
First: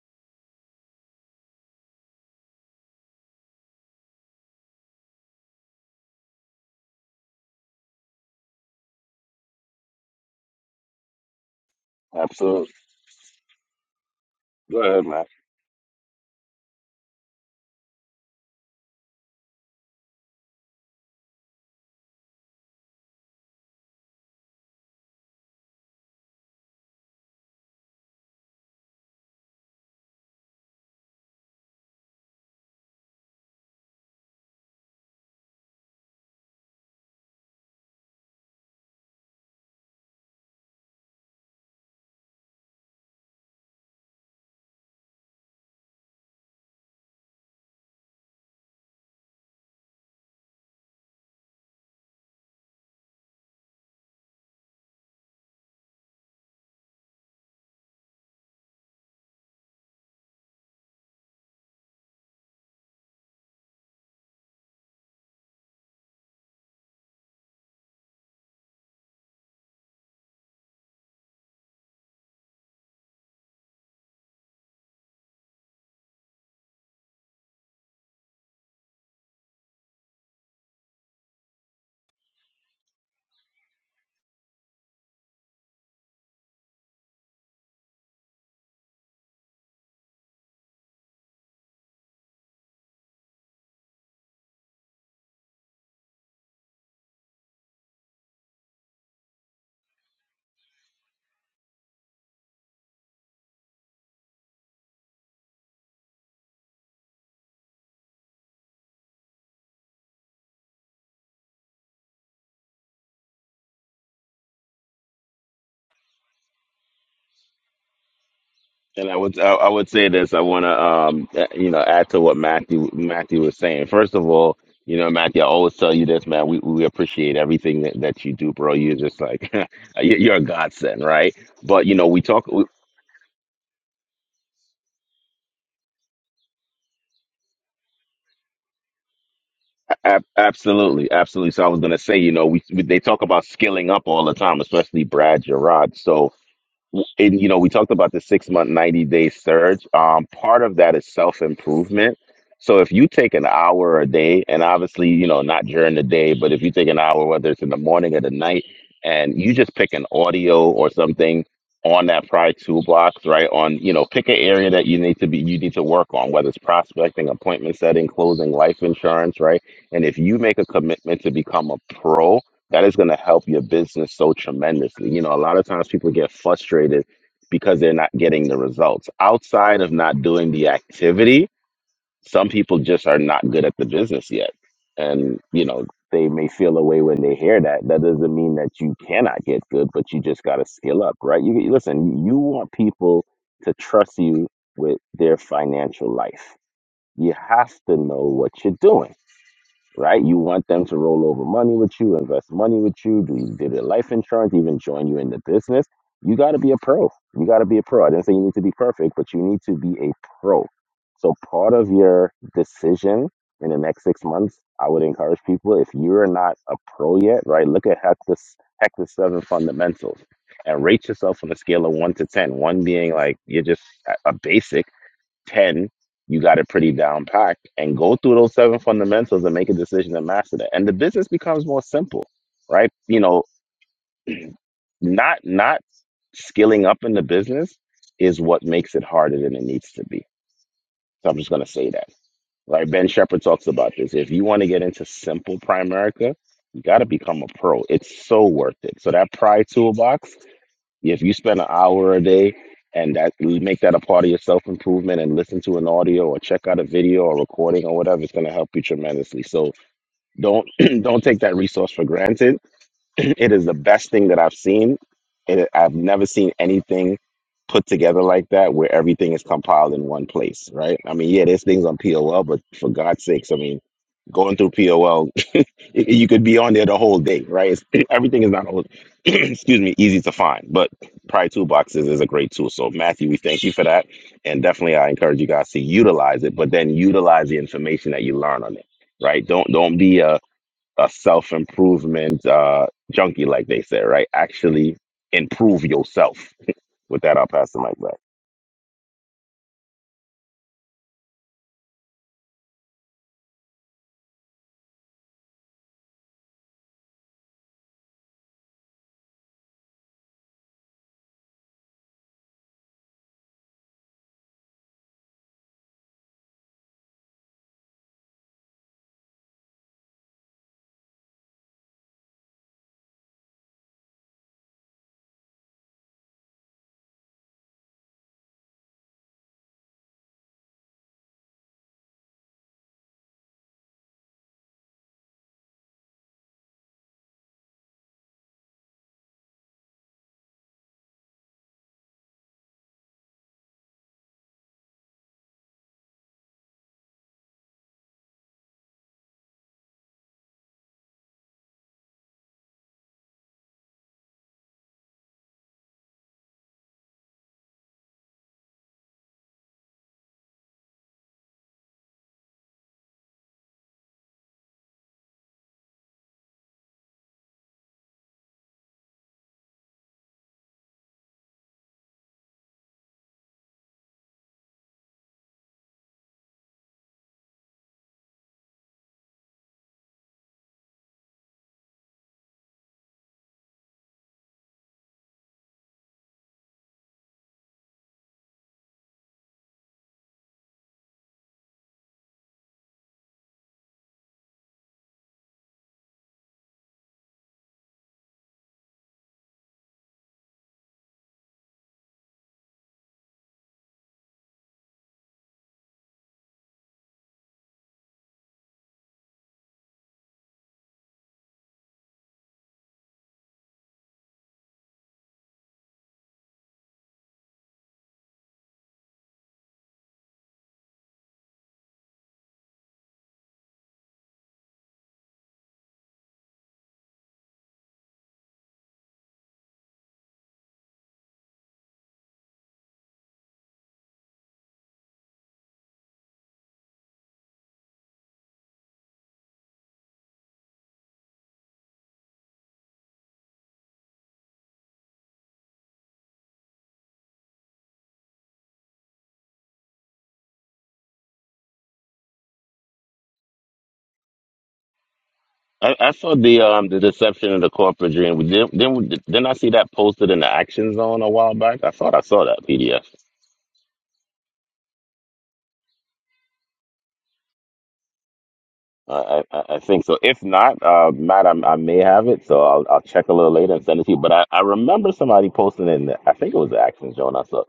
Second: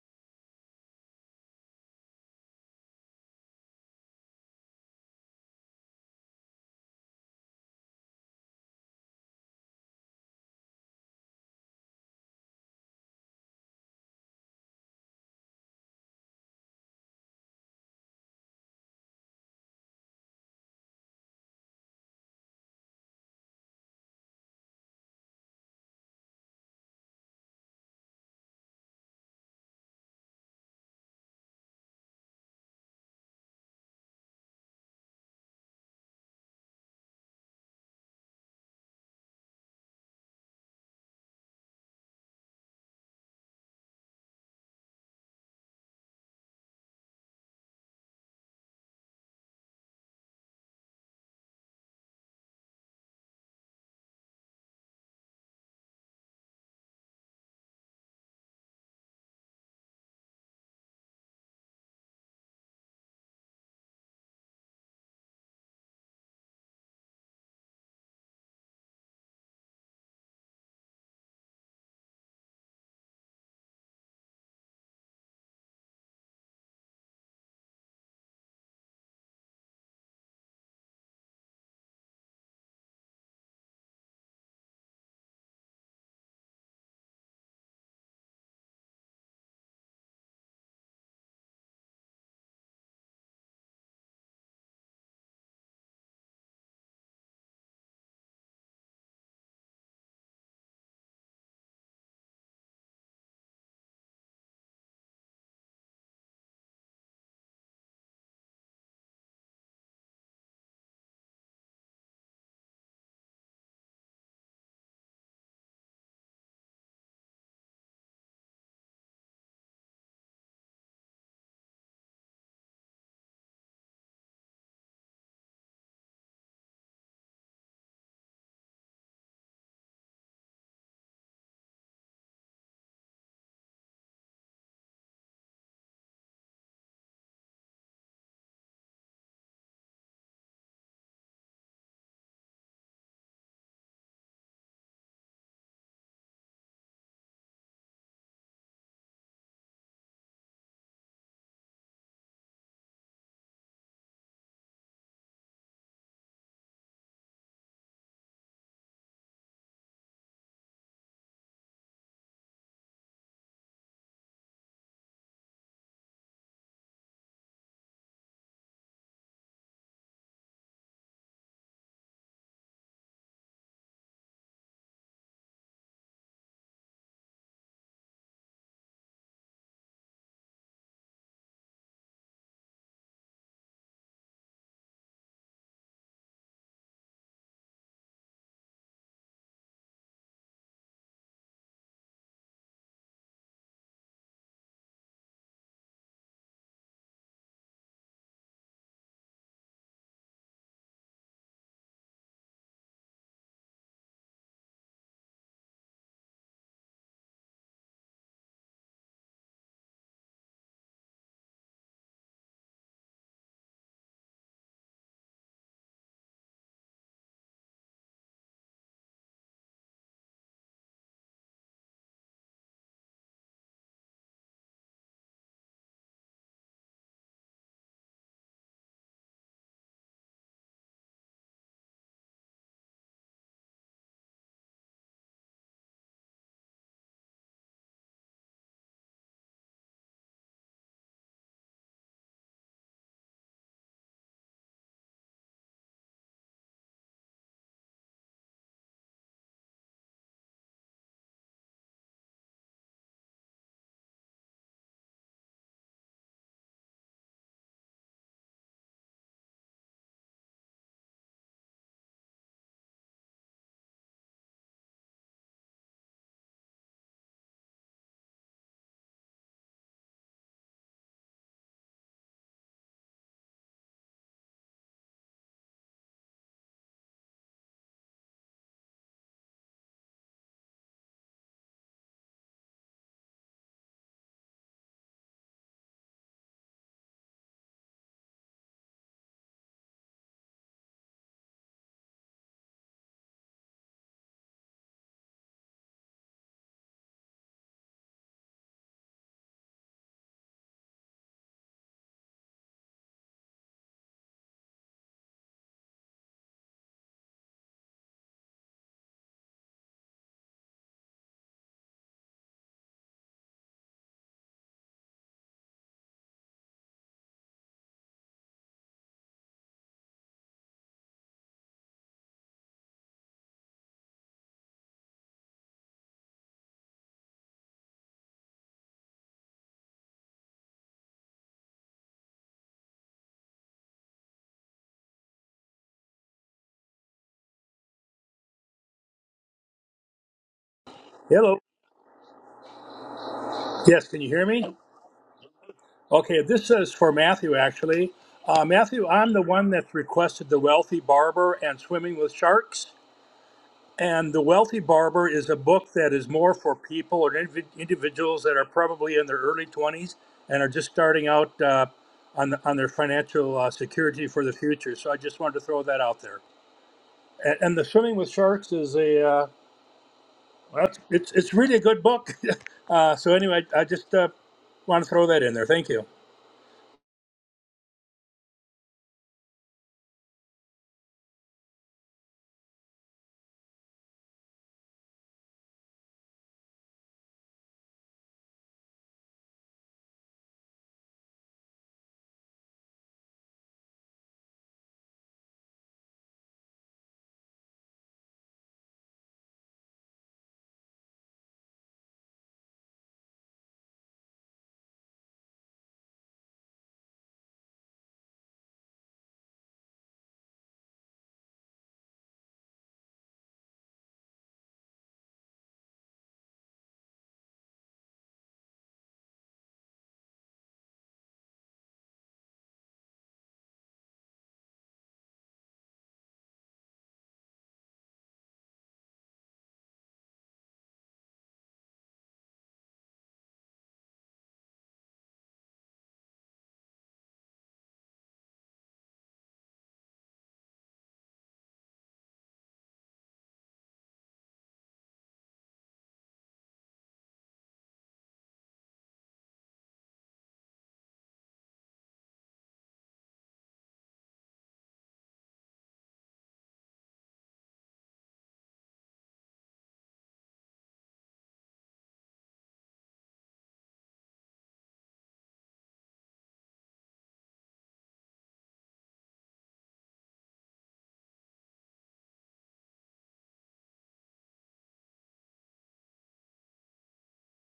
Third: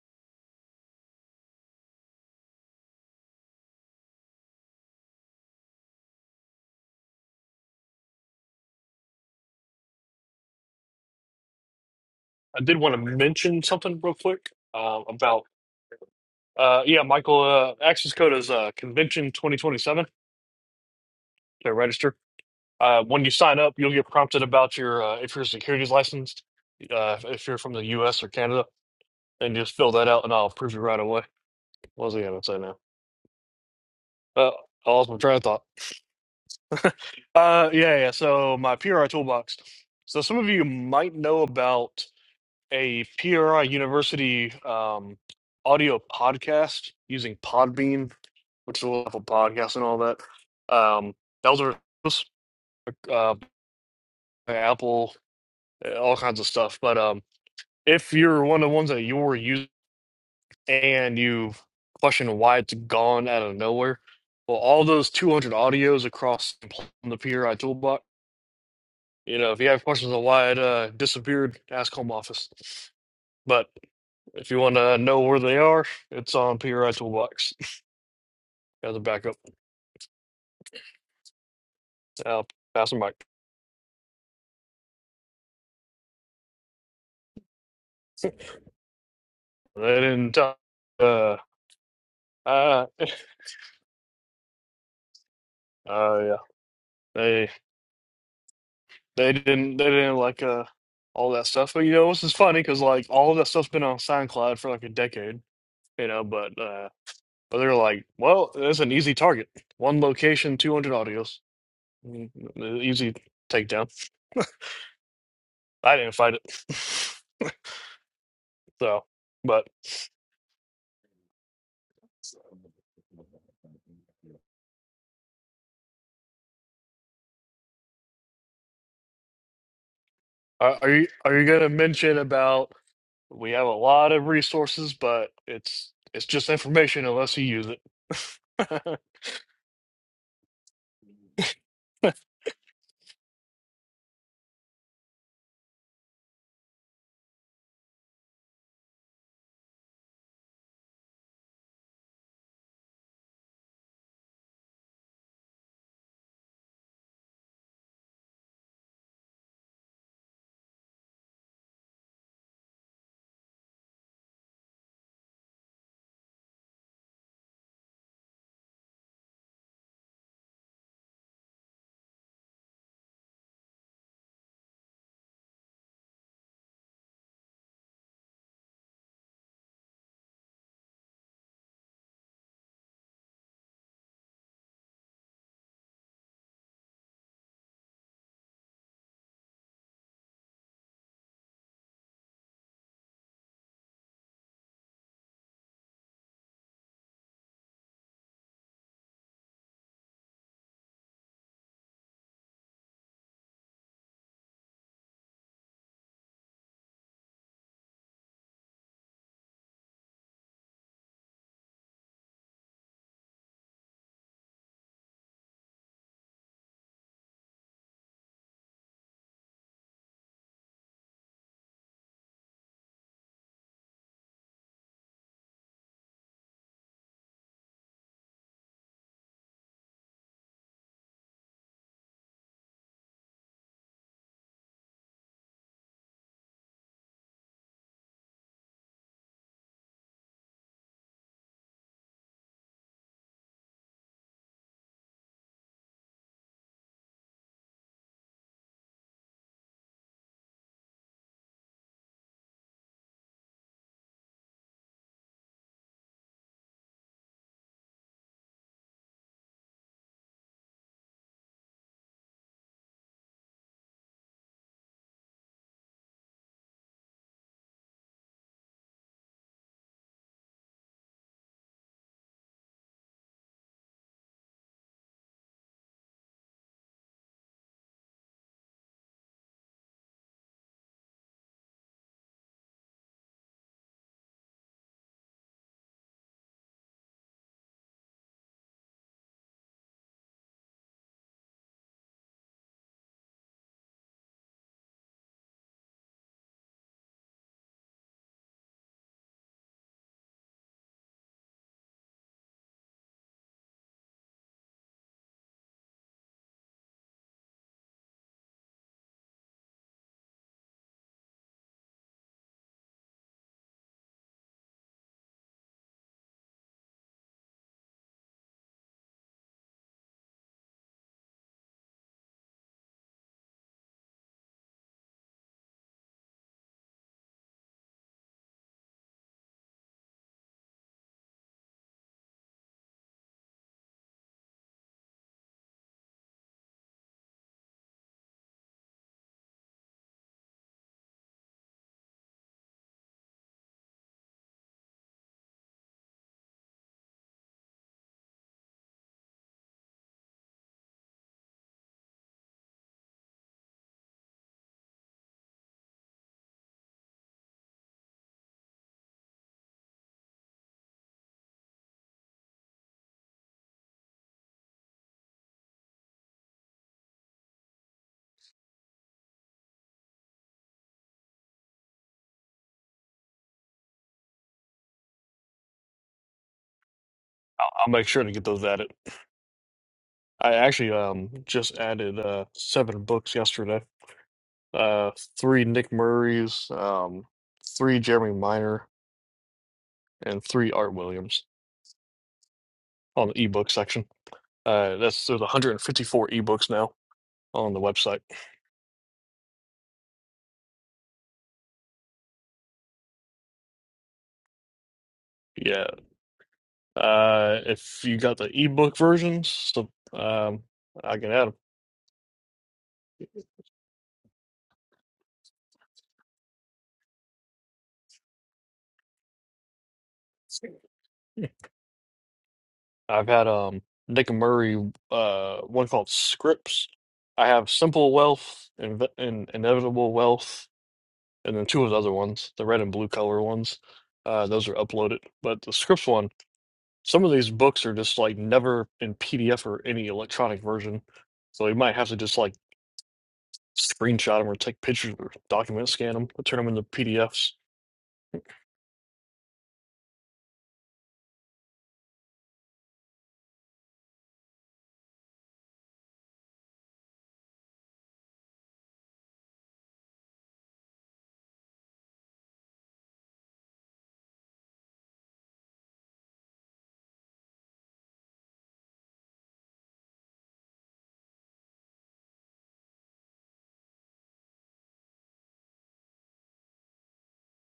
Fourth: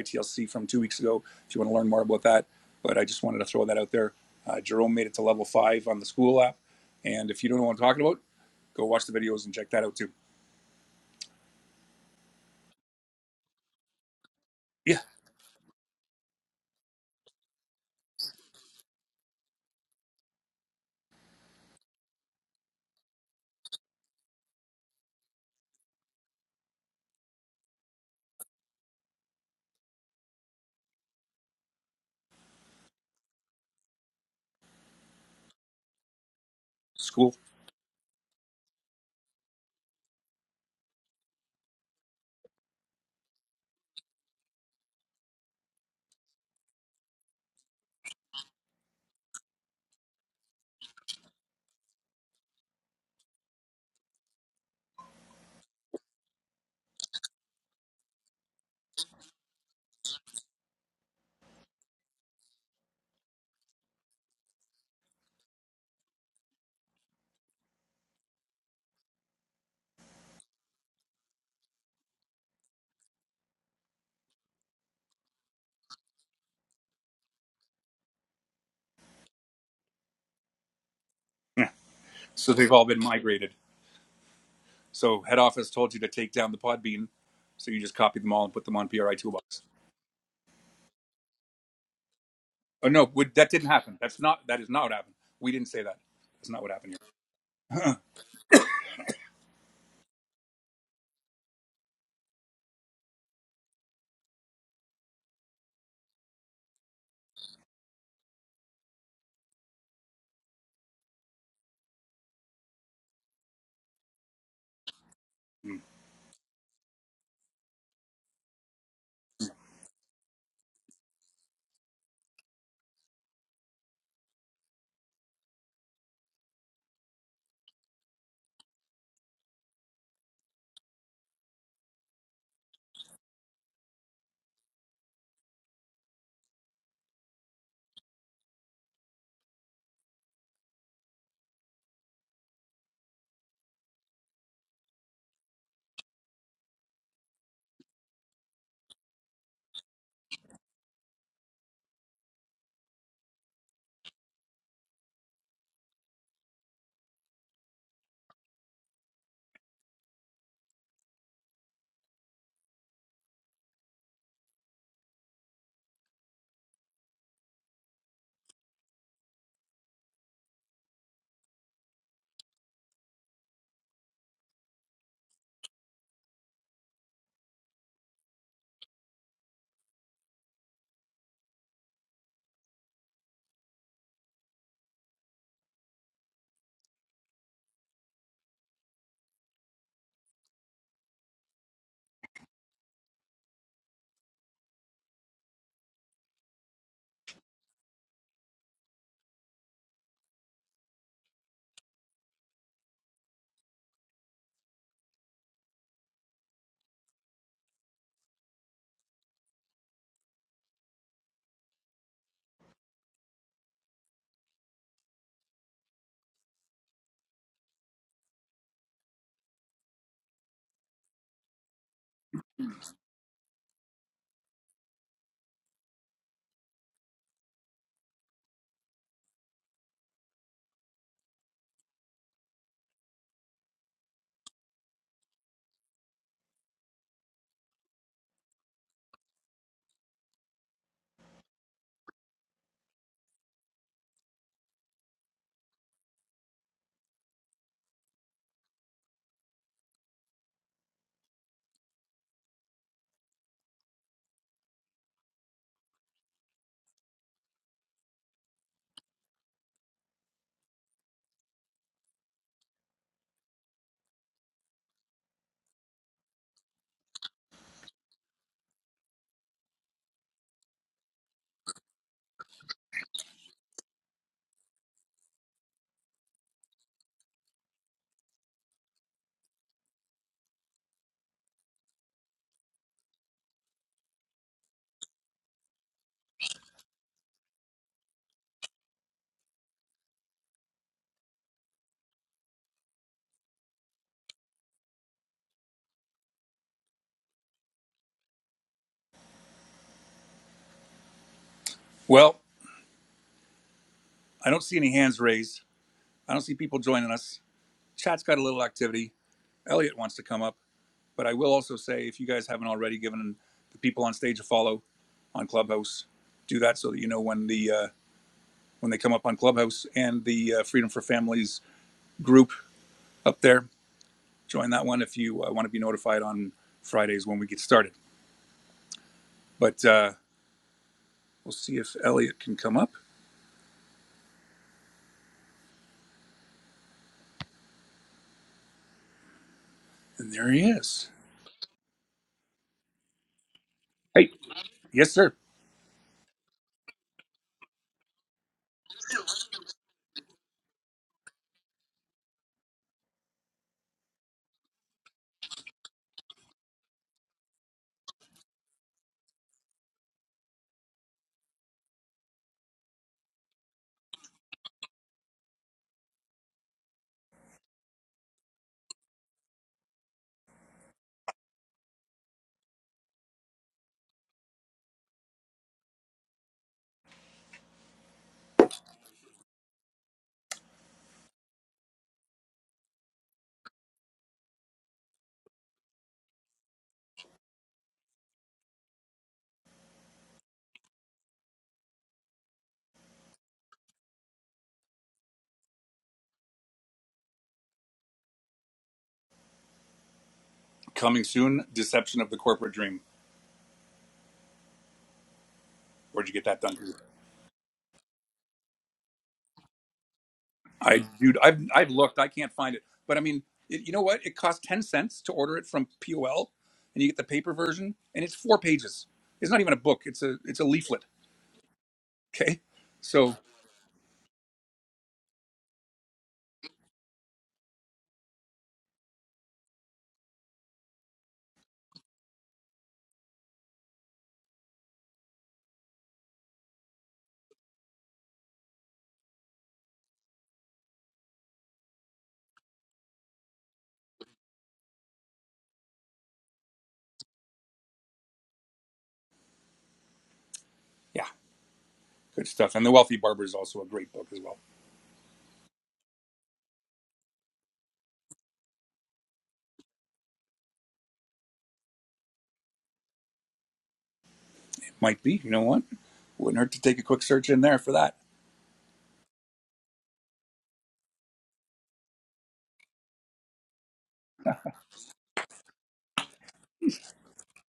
Speaker 1: ITLC from two weeks ago if you want to learn more about that. But I just wanted to throw that out there. Uh, Jerome made it to level five on the school app, and if you don't know what I'm talking about, go watch the videos and check that out too.
Speaker 3: I
Speaker 2: Absolutely.
Speaker 3: did want to mention something real quick
Speaker 2: Go
Speaker 1: Yeah,
Speaker 3: uh,
Speaker 2: ahead, Matthew.
Speaker 3: about uh, yeah, Michael. Uh, access code is uh, convention twenty twenty seven to register. Uh, when you sign up, you'll get prompted about your uh, if you're securities licensed, uh, if you're from the U.S. or Canada, and just fill that out, and I'll approve you right away. What was I going to say now? Uh, I lost my train of thought.
Speaker 1: school.
Speaker 3: Uh, yeah, yeah. So my PRI toolbox. So some of you might know about a PRI University um, audio podcast using Podbean, which is a level podcast and all that. Um, that was a uh, Apple, uh, all kinds of stuff. But um, if you're one of the ones that you were using and you question why it's gone out of nowhere, well, all those 200 audios across the PRI toolbox. You know, if you have questions on why it uh, disappeared, ask Home Office. But If you want to know where they are, it's on PRI Toolbox as a backup. I'll
Speaker 1: So they've all
Speaker 3: pass
Speaker 1: been
Speaker 3: them back.
Speaker 1: migrated. So head office told you to take down the Podbean, so you just copied them all and put them on PRI Toolbox.
Speaker 3: They didn't. tell- Uh, uh,
Speaker 1: Oh
Speaker 3: [LAUGHS] uh,
Speaker 1: no, we, that didn't happen. That's not that is not what happened. We didn't say that.
Speaker 3: yeah.
Speaker 1: That's not what happened
Speaker 3: They
Speaker 1: here. [LAUGHS]
Speaker 3: they didn't they didn't like uh all that stuff. But you know, this is funny because like all of that stuff's been on SoundCloud for like a decade. You know, but uh, but they're like, well, that's an easy target. One location, two hundred audios, Mm, easy takedown.
Speaker 1: Mm.
Speaker 3: I didn't fight it, [LAUGHS] so.
Speaker 2: And I would I
Speaker 3: But
Speaker 2: I would say this. I want to um uh, you know add to what Matthew Matthew was saying. First of all, you know Matthew, I always tell you this, man. We we appreciate everything that, that you do, bro. You're just like [LAUGHS] you- you're a
Speaker 3: are, are
Speaker 2: godsend,
Speaker 3: you
Speaker 2: right?
Speaker 3: are you gonna
Speaker 2: But you know
Speaker 3: mention
Speaker 2: we talk we,
Speaker 3: about? We have a lot of resources, but it's it's just information unless you use it. [LAUGHS] I'll
Speaker 2: ab- absolutely, absolutely. So I was gonna say, you know, we, we they talk about skilling up all the time, especially Brad Gerard. So and you know we talked about the six month 90 day surge um, part of that is self improvement so if you take an hour a day and obviously you know not during the day but if you take an hour whether it's in the morning or the night and you just pick an audio or something on that prior toolbox right on you know pick an area that you need to be you need to work on whether it's prospecting appointment setting closing life insurance right and if you make a commitment to become a pro that is going to help your business so tremendously. You know, a lot of times people get frustrated because they're not getting the results. Outside of not doing the activity, some people just are not good at the business yet. And, you know, they may feel a way when they hear that. That doesn't mean that you cannot get good, but you just got to skill up, right? You you- listen, you want people to trust you with their financial life. You have to know what you're doing right? You want them to roll over money with you, invest money with you, do, do their life insurance, even join you in the business. You got to be a pro. You got to be a pro. I didn't say you need to be perfect, but you need to be a pro. So part of your decision in the next six months, I would encourage people if you're not a pro yet, right? Look at Hector Hector Seven Fundamentals and rate yourself on a scale of one to ten. One being like you're just a a basic 10, you got it pretty down packed and go through those seven fundamentals and make a decision and master that. And the business becomes more simple, right? You know, not not skilling up in the business is what makes it harder than it needs to be. So I'm just gonna say that. Right. Ben Shepherd talks about this. If you want to get into simple Primerica, you gotta become a pro. It's so worth it. So that pride toolbox yeah, If you spend an hour a day and that make that a part of your self improvement and listen to an audio or check out a video or recording or whatever, it's going to help you tremendously. So don't [CLEARS THROAT] don't take that resource for granted. [CLEARS THROAT] it is the best thing that I've seen. It, I've never seen anything put together like that where everything is compiled in one place, right? I mean, yeah, there's things on POL, but for God's sakes, I mean, going through POL Y- You could be on there the whole day, right? It's, [CLEARS THROAT] everything is not all, [CLEARS THROAT] excuse me, easy to find, but Pride Toolboxes is a great tool. So, Matthew, we thank you for that. And definitely, I encourage you guys to utilize it, but then utilize the information that you learn on it, right? Don't don't be a, a self improvement uh, junkie, like they say, right? Actually, improve yourself. With that, I'll pass the mic back.
Speaker 1: well, I don't see any hands raised. I don't see people joining us. Chat's got a little activity. Elliot wants to come up, but I will also say if you guys haven't already given the people on stage a follow on Clubhouse, do that so that you know when the uh, when they come up on Clubhouse and the uh, Freedom for Families group up there join that one if you uh, want to be notified on Fridays when we get started. But uh, we'll see if Elliot can come up. And there he is.
Speaker 4: Hello. Yes, can you
Speaker 1: Hey,
Speaker 4: hear me?
Speaker 1: yes, sir.
Speaker 4: Okay, this is for Matthew, actually. Uh, Matthew, I'm the one that requested The Wealthy Barber and Swimming with Sharks. And The Wealthy Barber is a book that is more for people or indiv- individuals that are probably in their early 20s and are just starting out uh, on, the, on their financial uh, security for the future. So I just wanted to throw that out there. And, and The Swimming with Sharks is a, uh, well, it's, it's it's really a good book. [LAUGHS] uh, so anyway, I I just uh, want to throw that in there. Thank you.
Speaker 3: make sure to get those added. I actually um just added uh seven books yesterday. Uh three Nick Murray's, um three Jeremy Minor, and three Art Williams on the ebook section. Uh that's there's 154 ebooks now on the website.
Speaker 1: Coming soon. Deception of the corporate dream.
Speaker 3: Yeah.
Speaker 1: Where'd you get that done?
Speaker 3: Uh if you got the ebook versions, so um
Speaker 1: I,
Speaker 3: I can
Speaker 1: dude,
Speaker 3: add
Speaker 1: I've I've looked. I can't find it. But I mean, it, you know what? It costs ten cents to order it from POL, and you get the paper version, and it's four pages. It's not even a book. It's a it's a
Speaker 3: them.
Speaker 1: leaflet. Okay,
Speaker 3: I've
Speaker 1: so
Speaker 3: had um Nick Murray uh one called Scripts. I have Simple Wealth and, and Inevitable Wealth, and then two of the other ones, the red and blue color ones. Uh, those are uploaded. But the Scripts one, some of these books are just like never in PDF or any electronic version, so you might have to just like screenshot them or take pictures or document scan them, turn them into PDFs.
Speaker 1: yeah, good stuff. And the Wealthy Barber is also a great book as well.
Speaker 2: I, I saw the um the deception of the corporate dream. Didn't, didn't, didn't I see that posted in the action zone a while back? I thought I saw that PDF.
Speaker 1: Might be. You know what? Wouldn't hurt to take a quick search in there for that.
Speaker 2: I, I I think so. If not, uh, Matt, I, I may have it, so I'll, I'll check a little later and send it to you. But I, I remember somebody posting in, I think it was the Action Zone. I saw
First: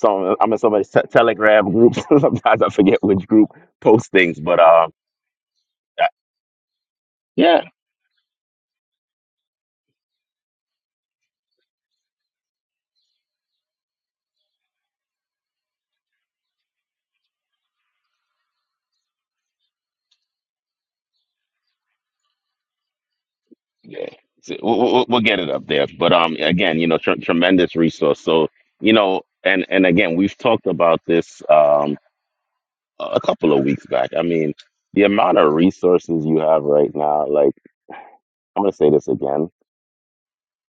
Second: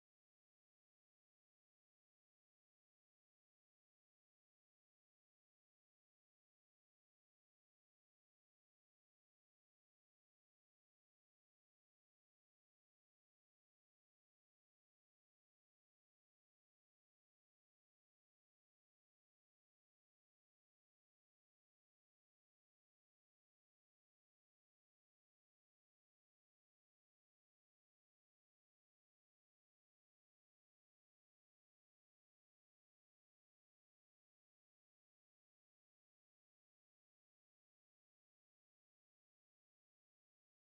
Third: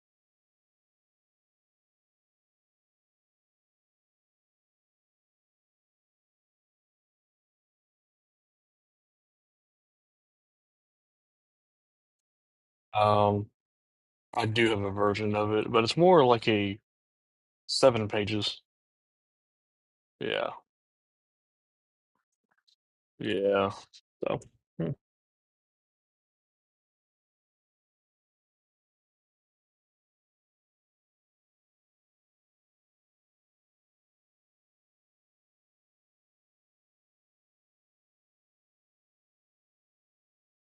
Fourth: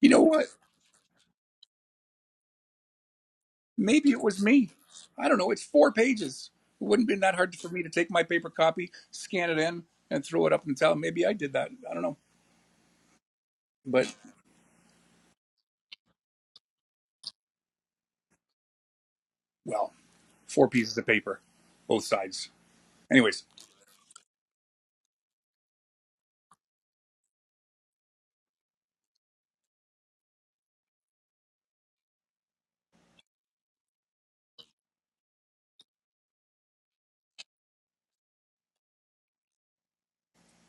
Speaker 1: You know what?
Speaker 2: I'm in somebody's te- Telegram group. [LAUGHS] Sometimes I forget which group posts
Speaker 1: Maybe it
Speaker 2: things,
Speaker 1: was
Speaker 2: but
Speaker 1: me.
Speaker 2: um,
Speaker 1: I don't know. It's four
Speaker 2: uh,
Speaker 1: pages. It wouldn't have been that hard
Speaker 2: yeah,
Speaker 1: for me to take my paper copy, scan it in, and throw it up and tell. Maybe I did that. I don't know.
Speaker 3: Um,
Speaker 1: But,
Speaker 3: I do have a version of it, but it's more like a seven pages.
Speaker 1: well,
Speaker 3: Yeah.
Speaker 1: four pieces of paper, both sides. Anyways,
Speaker 3: Yeah.
Speaker 2: yeah,
Speaker 3: So.
Speaker 2: So we'll,
Speaker 3: all
Speaker 2: we'll we'll get it up there. But um, again, you know, tr tremendous resource. So you know, and and again, we've talked about this um a couple of weeks back. I mean, the amount of resources you have right now, like. I'm gonna say this again.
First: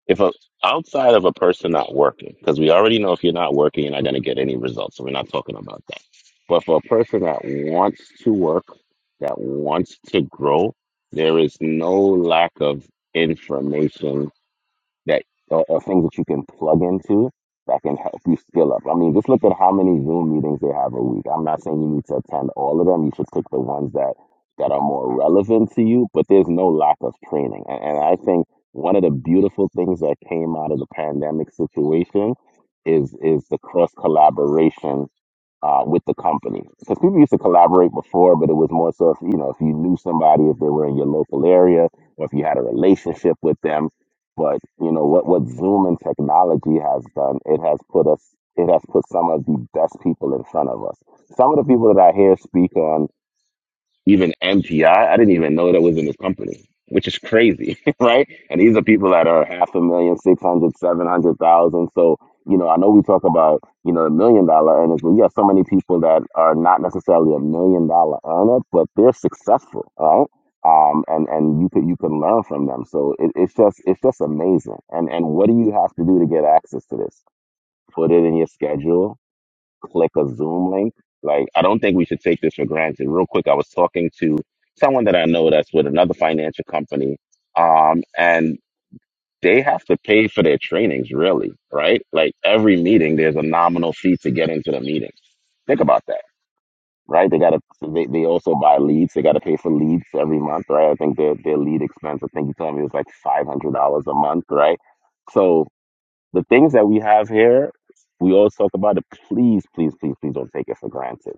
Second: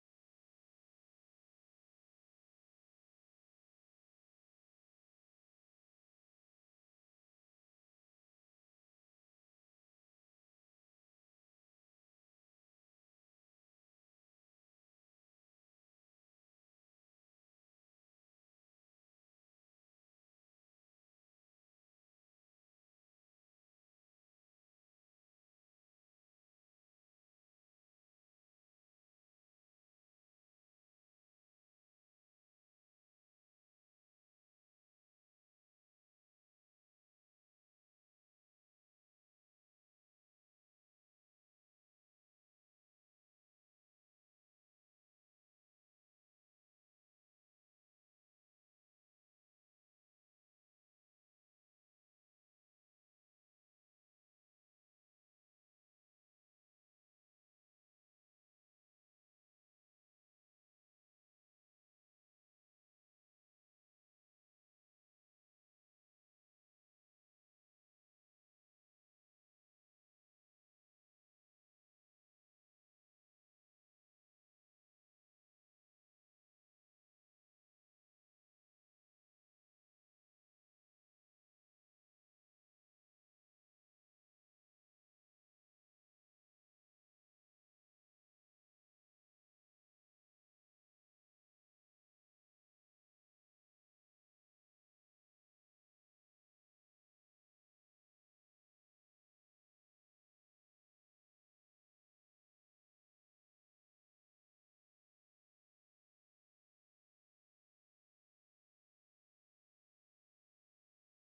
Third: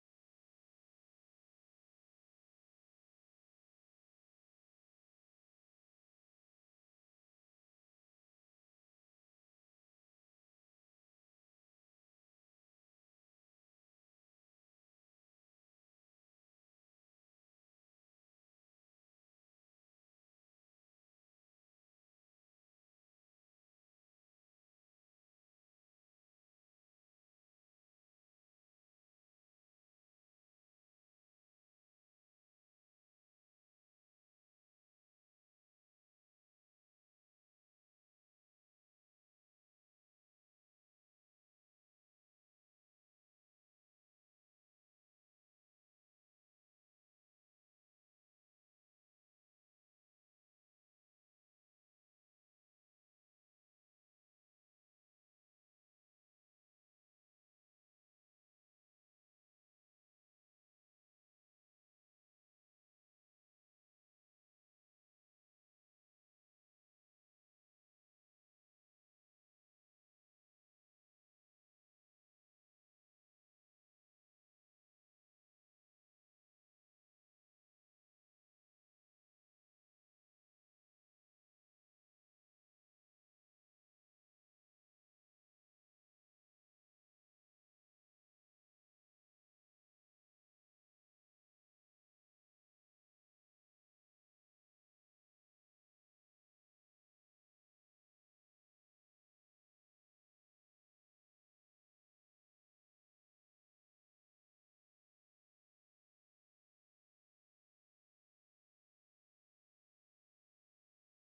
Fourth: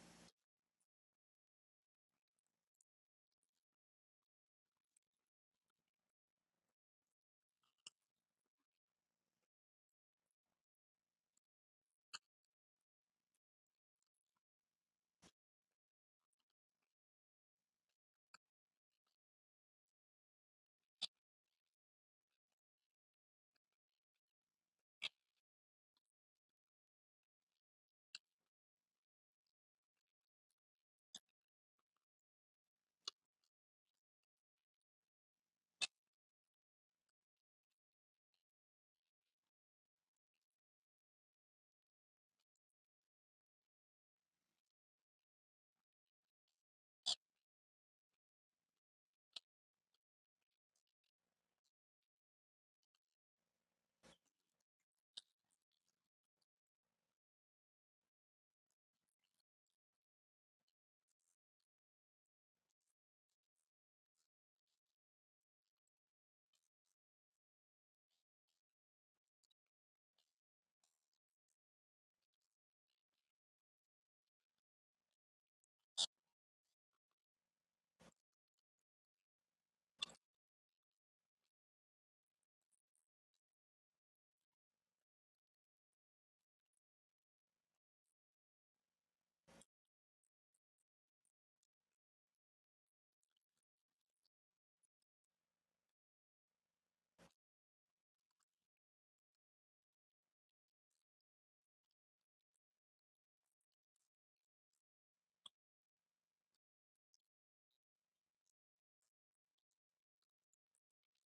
Speaker 2: if a outside of a person not working, because we already know if you're not working, you're not going to get any results. So we're not talking about that. But for a person that wants to work, that wants to grow, there is no lack of information that or, or things that you can plug into that can help you skill up. I mean, just look at how many Zoom meetings they have a week. I'm not saying you need to attend all of them. You should pick the ones that that are more relevant to you. But there's no lack of training, and, and I think one of the beautiful things that came out of the pandemic situation is is the cross collaboration uh, with the company. Because people used to collaborate before, but it was more so if you know if you knew somebody, if they were in your local area, or if you had a relationship with them. But you know what what Zoom and technology has done, it has put us it has put some of the best people in front of us. Some of the people that I hear speak on even MTI. I I didn't even know that was in his company, which is crazy, [LAUGHS] right? And these are people that are half a million, six hundred, seven hundred thousand. So, you know, I know we talk about, you know, a million dollar earners, but we have so many people that are not necessarily a million dollar earner, but they're successful, all right? Um, and, and you can you can learn from them. So it, it's just it's just amazing. And and what do you have to do to get access to this? Put it in your schedule click a Zoom link. Like, I don't think we should take this for granted. Real quick, I was talking to someone that I know that's with another financial company, um, and they have to pay for their trainings, really, right? Like every meeting, there's a nominal fee to get into the meeting. Think about that, right? They got to. They, they also buy leads. They got to pay for leads every month, right? I think their their lead expense. I think you told me it was like five hundred dollars a month, right? So the things that we have here, we always talk about it. Please, please, please, please don't take it for granted.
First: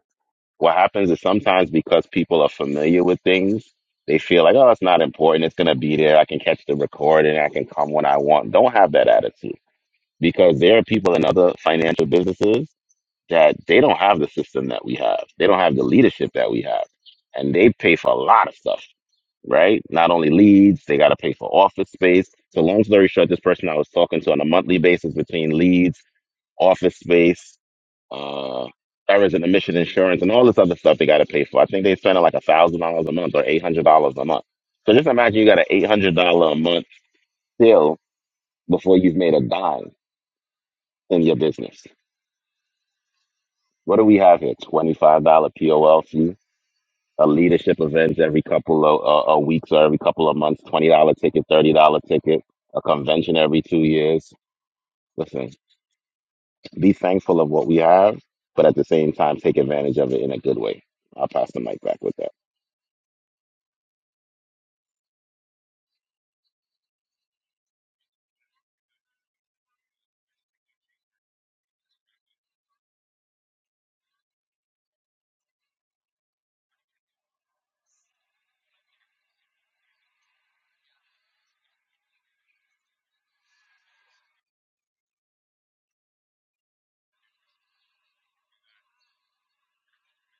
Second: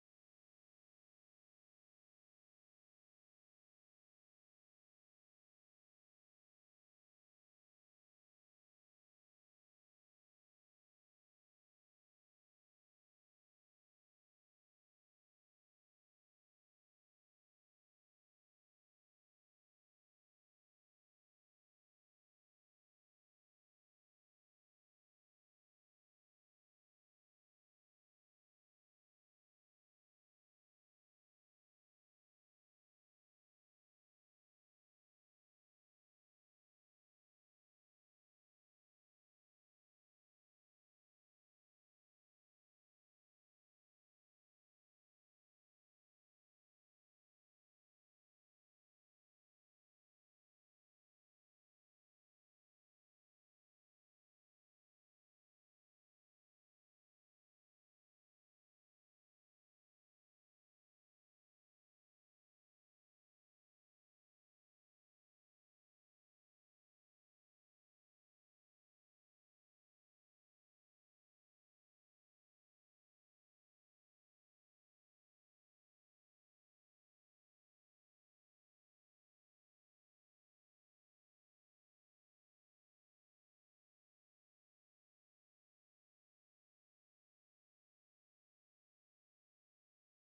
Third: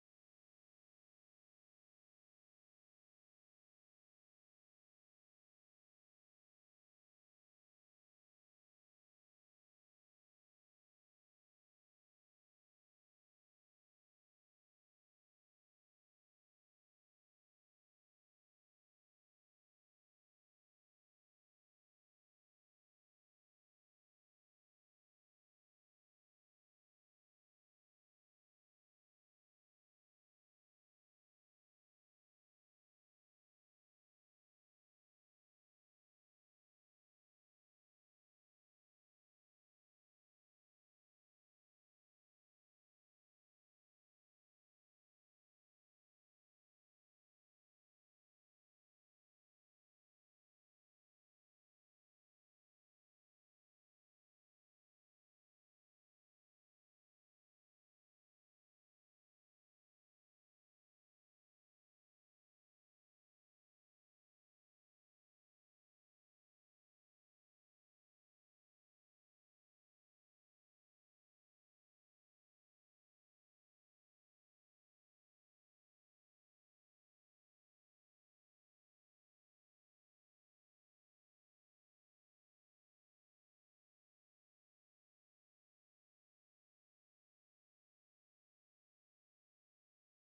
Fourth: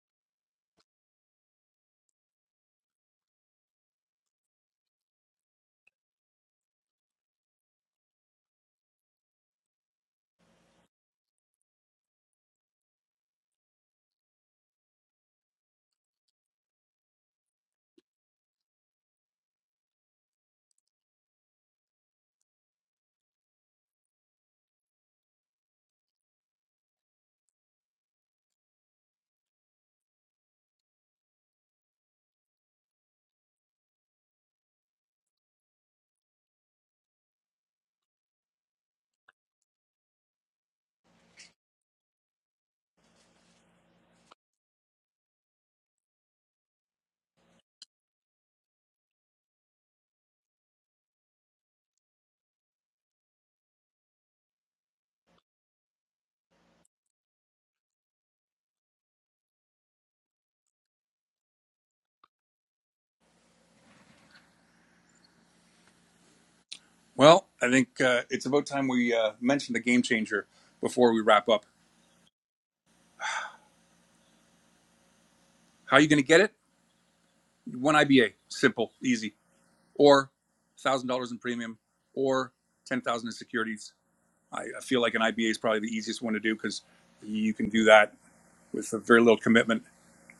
Speaker 2: What happens is sometimes because people are familiar with things, they feel like, oh, it's not important. It's going to be there. I can catch the recording. I can come when I want. Don't have that attitude because there are people in other financial businesses that they don't have the system that we have. They don't have the leadership that we have. And they pay for a lot of stuff, right? Not only leads, they got to pay for office space. So, long story short, this person I was talking to on a monthly basis between leads office space, uh, errors and emission insurance, and all this other stuff they got to pay for. I think they spend like a thousand dollars a month or eight hundred dollars a month. So just imagine you got an eight hundred dollar a month bill before you've made a dime in your business. What do we have here? Twenty five dollar POL fee, a leadership event every couple of uh, uh, weeks or every couple of months, twenty dollar ticket, thirty dollar ticket, a convention every two years. Listen, Be thankful of what we have, but at the same time, take advantage of it in a good way. I'll pass the mic back with that.
Speaker 1: well, I think uh, it's about time we uh, mention the game changer before we wrap up. How are you going to get it? One IBA. Simple, easy. Or $1,000 in premium, or 10000 in securities I, I feel like an IBA is probably the easiest one to do because you can do that with a very little commitment,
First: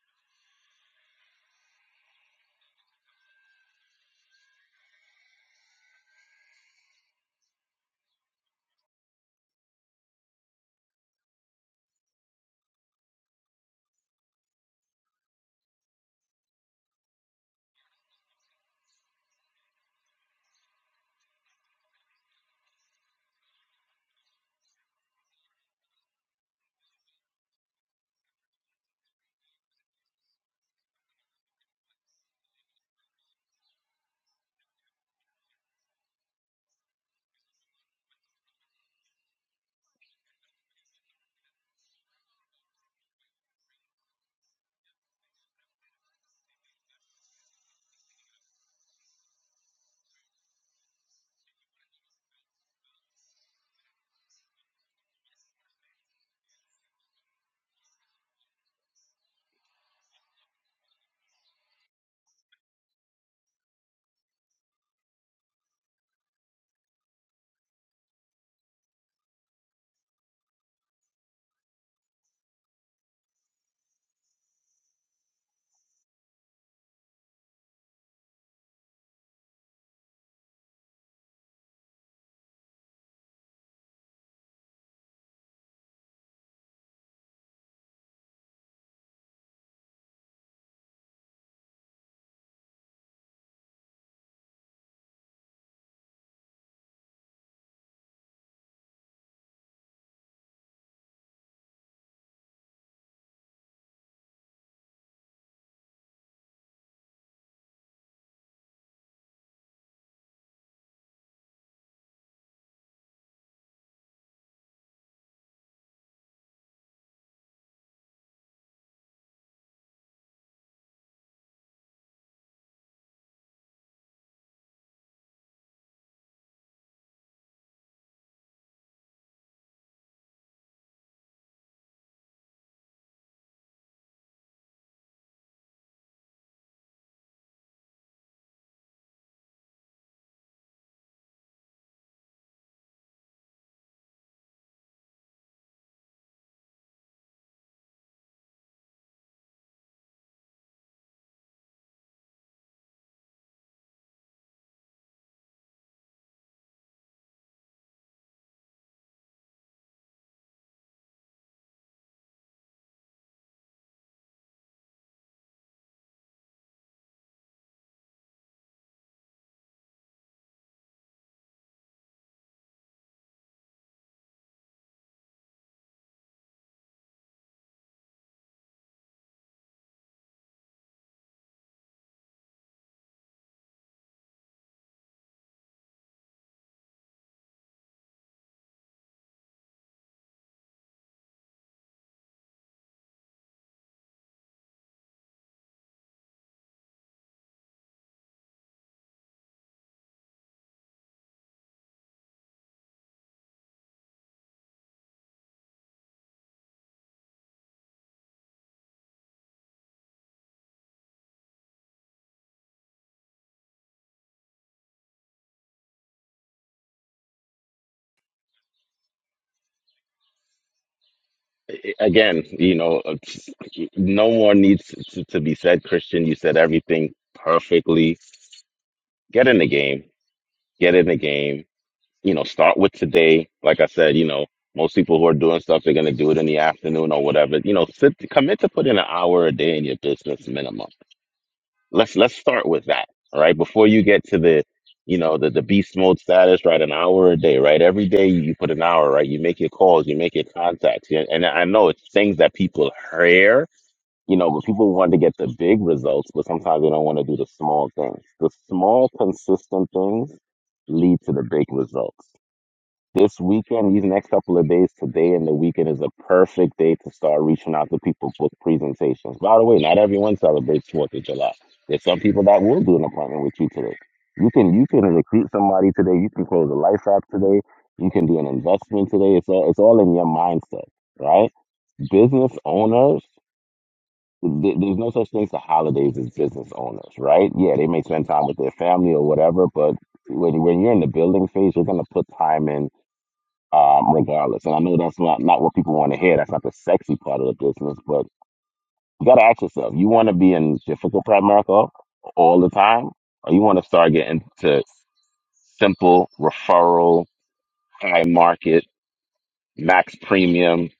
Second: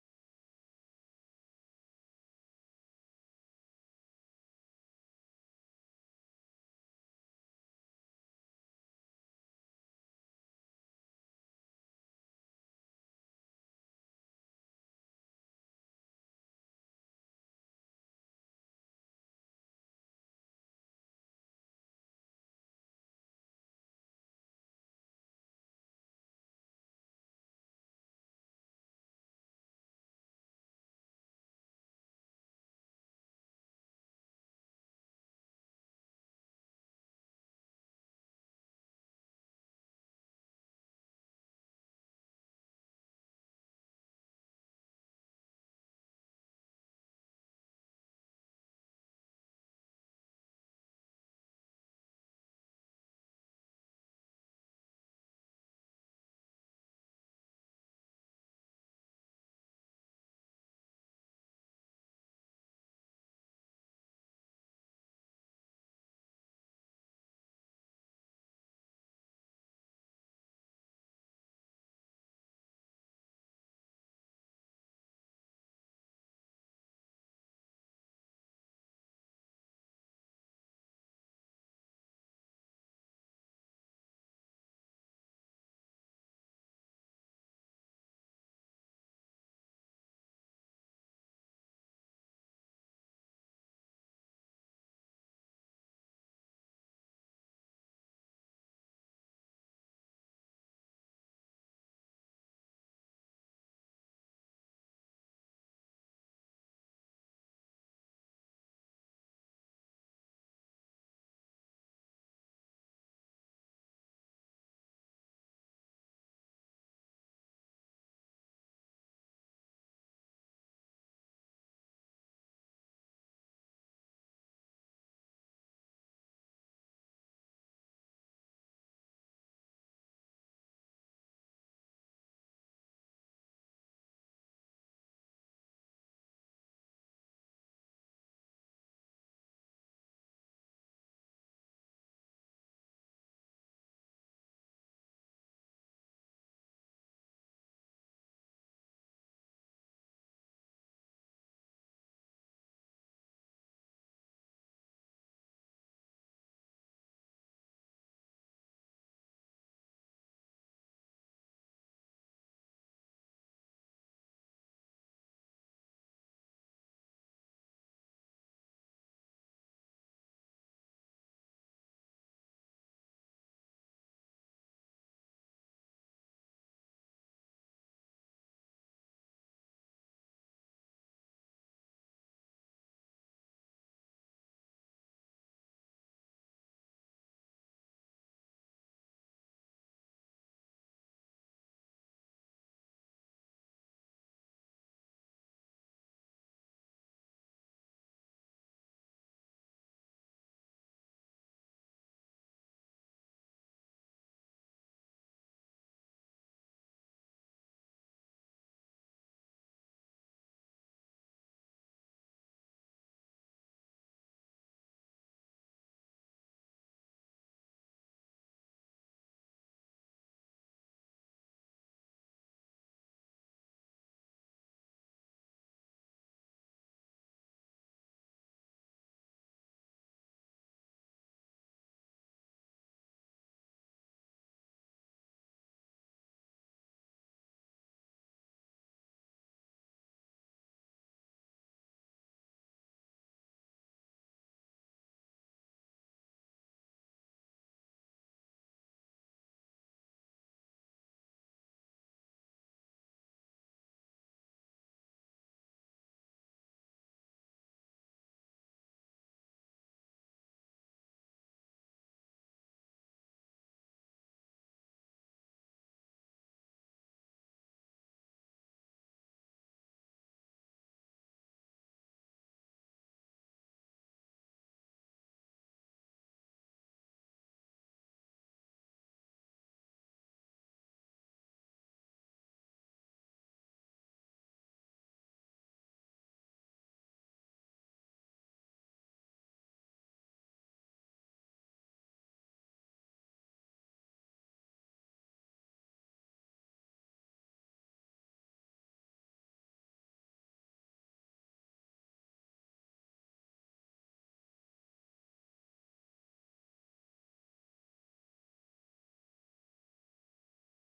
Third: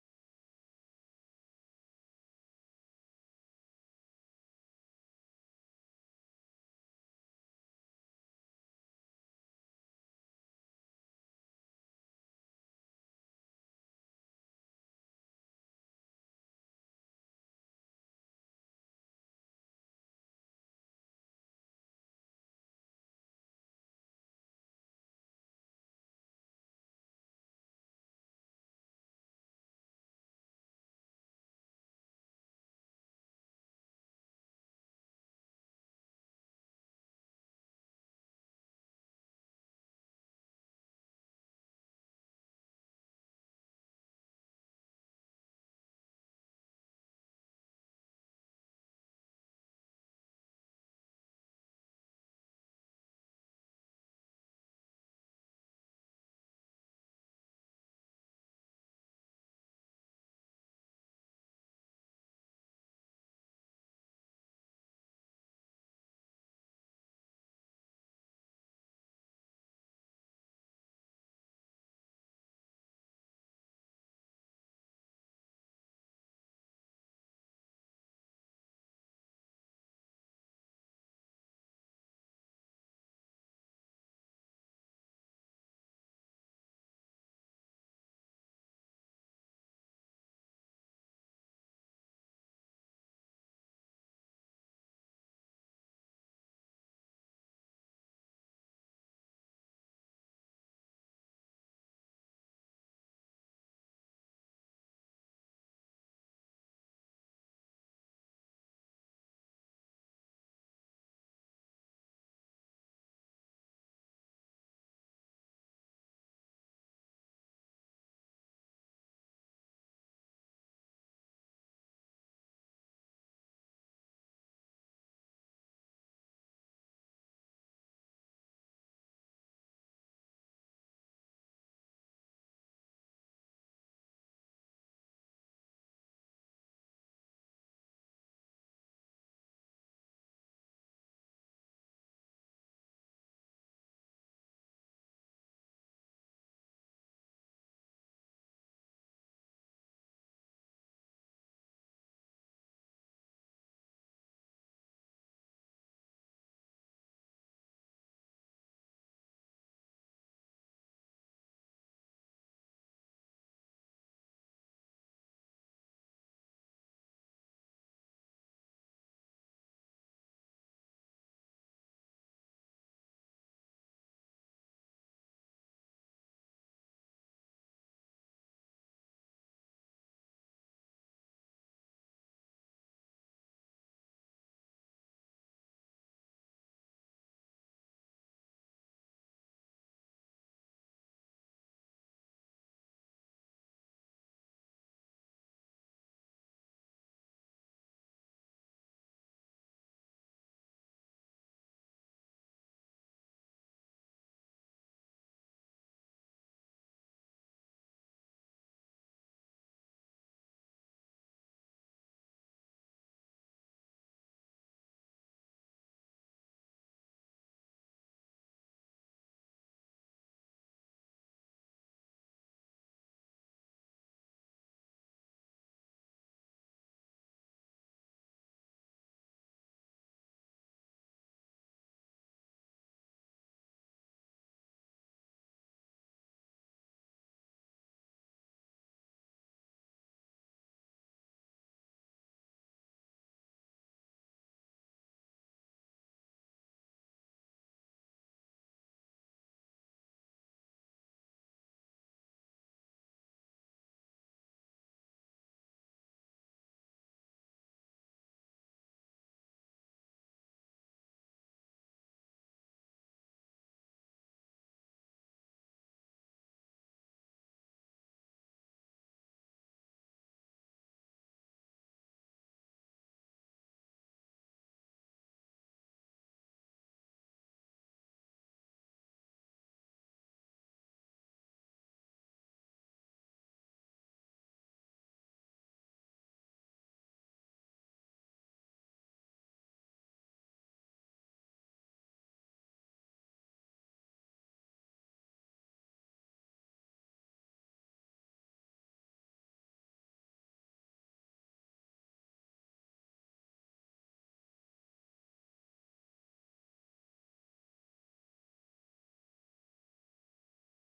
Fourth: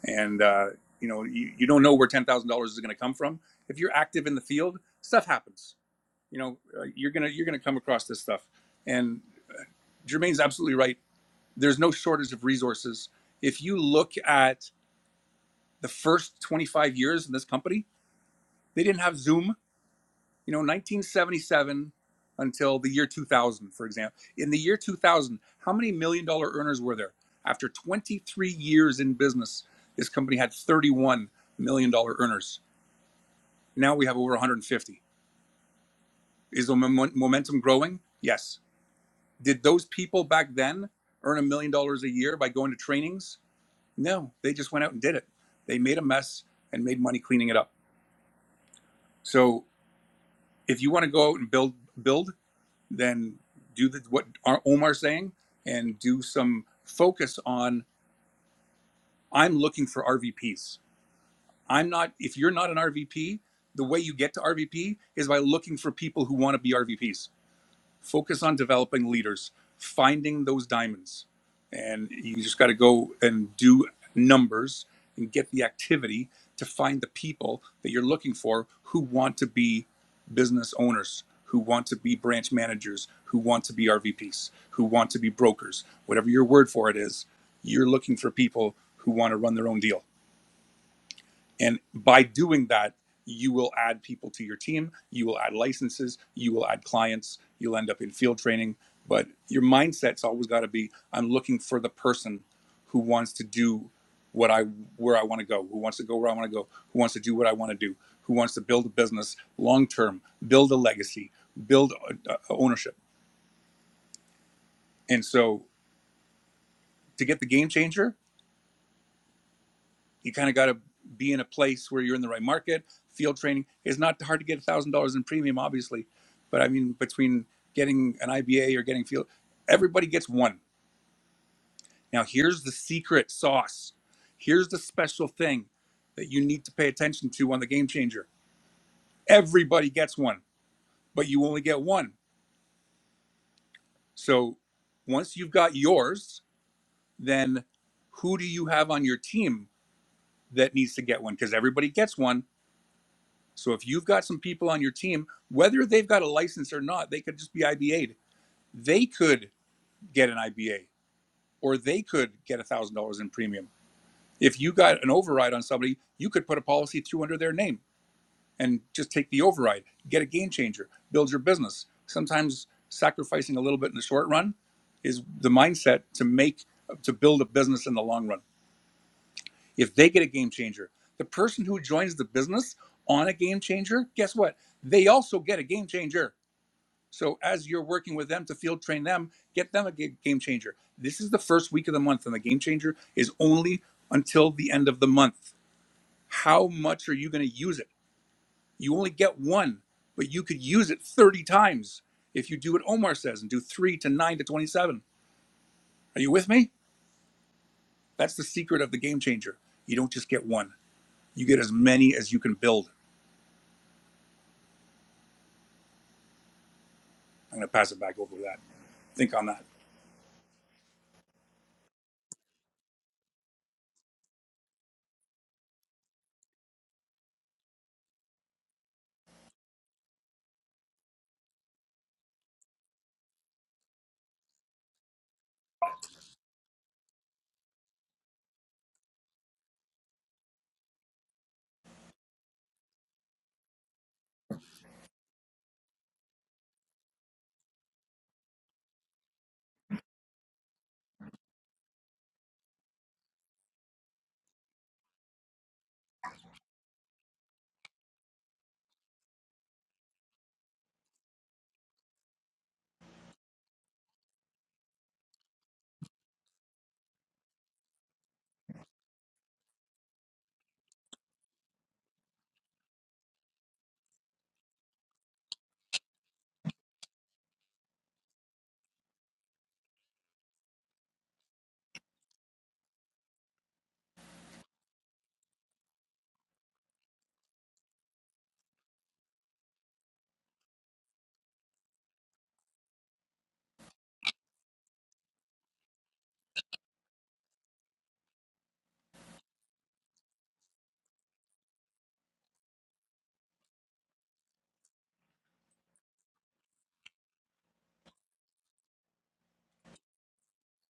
Speaker 1: and uh, you know you, you don't know where ten thousand dollars is going to come from. If you're active in the field, stuff happens. You know uh, you're gonna you're gonna come across this stuff. And Jermaine's absolutely right. There's no shortage of resources. If you look at the first 25 years in this company, they didn't have Zoom you know 1977 until the year 2000 for example in the year 2000 how many million dollar earners were there after 23 years in business this company had 31 million dollar earners now we have over 150 is the mom- momentum growing yes did those people back then earn a million dollars a year by going to trainings no they just went out and did it they made a mess and made money cleaning it up so if you want to go out and build build then do the, what Omar's saying and do some focus on I'm looking for RVPs. I'm not, if you're not an RVP, the way you get to RVP is by looking for people who want to be RVPs Focus on developing leaders, finding those diamonds. And you just got to go and do numbers and get the activity to find the people that you're looking for who want to be business owners, who want to be branch managers, who want to be RVPs, who want to be brokers, whatever your word for it is. You're looking for people who want to run their own deal and by doing that, you will add people to your team, you will add licenses, you will add clients, you'll end up in field training. But your mindset's always got to be I'm looking for the person who wants to do what I where I want to go, who wants to go where I want to go, who wants to do what I want to do, who wants to build a business long term, build a legacy, build uh, ownership. And so to get the game changer, you kind of got to be in a place where you're in the right market. Field training is not hard to get a thousand dollars in premium, obviously, but I mean between getting an IBA or getting field, everybody gets one. Now here's the secret sauce. Here's the special thing that you need to pay attention to on the game changer. Everybody gets one, but you only get one. So once you've got yours, then who do you have on your team that needs to get one? Because everybody gets one So if you've got some people on your team, whether they've got a license or not, they could just be IBA'd. They could get an IBA or they could get $1,000 in premium. If you got an override on somebody, you could put a policy through under their name and just take the override, get a game changer, build your business. Sometimes sacrificing a little bit in the short run is the mindset to make to build a business in the long run. If they get a game changer, the person who joins the business on a game changer, guess what? They also get a game changer So as you're working with them to field train them, get them a ga- game changer. This is the first week of the month, and the game changer is only until the end of the month. How much are you going to use it? You only get one, but you could use it 30 times if you do what Omar says and do three to nine to 27. Are you with me? That's the secret of the game changer. You don't just get one, you get as many as you can build. I'm going to pass it back over to that. Think on that.
Speaker 2: I- Again, you know, uh, no more needs to, to be said, Christian. You said everything perfectly. Get in the game. Get in the game. You know, start with today. Like I said, you know, most people who are doing stuff, they're going to do it in the afternoon or whatever. You know, sit, commit to put in an hour a day in your business minimum let's let's start with that all right before you get to the you know the, the beast mode status right an hour a day right every day you put an hour right you make your calls you make your contacts yeah, and i know it's things that people hear you know but people want to get the big results but sometimes they don't want to do the small things the small consistent things lead to the big results this weekend, these next couple of days, today and the weekend is a perfect day to start reaching out to people with presentations. By the way, not everyone celebrates Fourth of July. There's some people that will do an appointment with you today. You can you can recruit somebody today. You can close a life app today. You can do an investment today. It's all it's all in your mindset, right? Business owners. th- There's no such thing as holidays as business owners, right? Yeah, they may spend time with their family or whatever, but when when you're in the building phase, you're gonna put time in um, regardless. And I know that's not, not what people want to hear. That's not the sexy part of the business, but you got to ask yourself, you want to be in difficult part of America all the time, or you want to start getting to simple referral, high market, max premium,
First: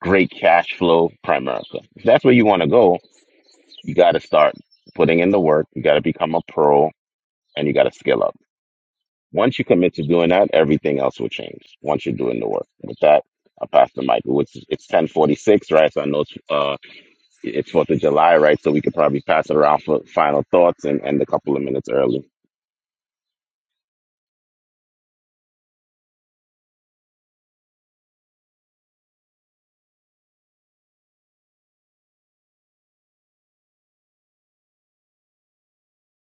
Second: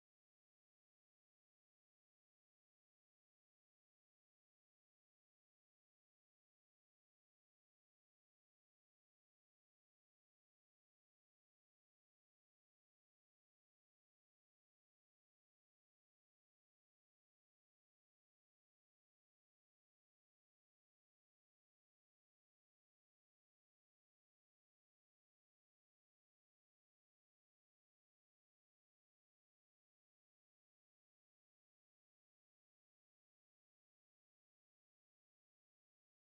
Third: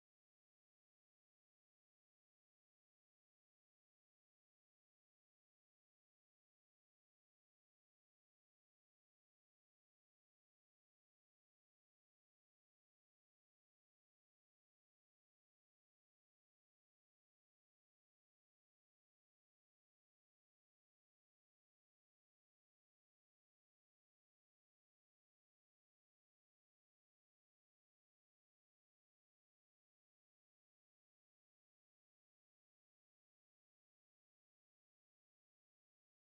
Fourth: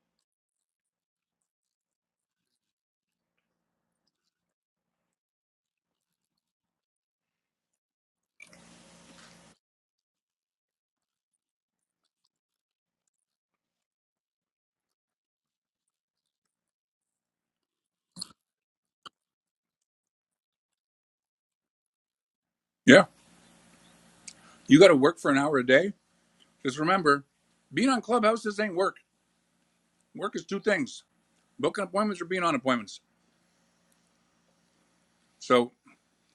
Speaker 2: great cash flow prime America. If that's where you want to go, you got to start putting in the work. You got to become a pro and you got to scale up. Once you commit to doing that, everything else will change. Once you're doing the work. With that, I'll pass the mic. It's it's ten forty six, right? So I know it's uh it's Fourth of July, right? So we could probably pass it around for final thoughts and end a couple of minutes early.
Speaker 1: Yeah. You got to work for an hour a day. Because remember, being on Clubhouse, this ain't work Work is two things booking appointments or being on appointments. So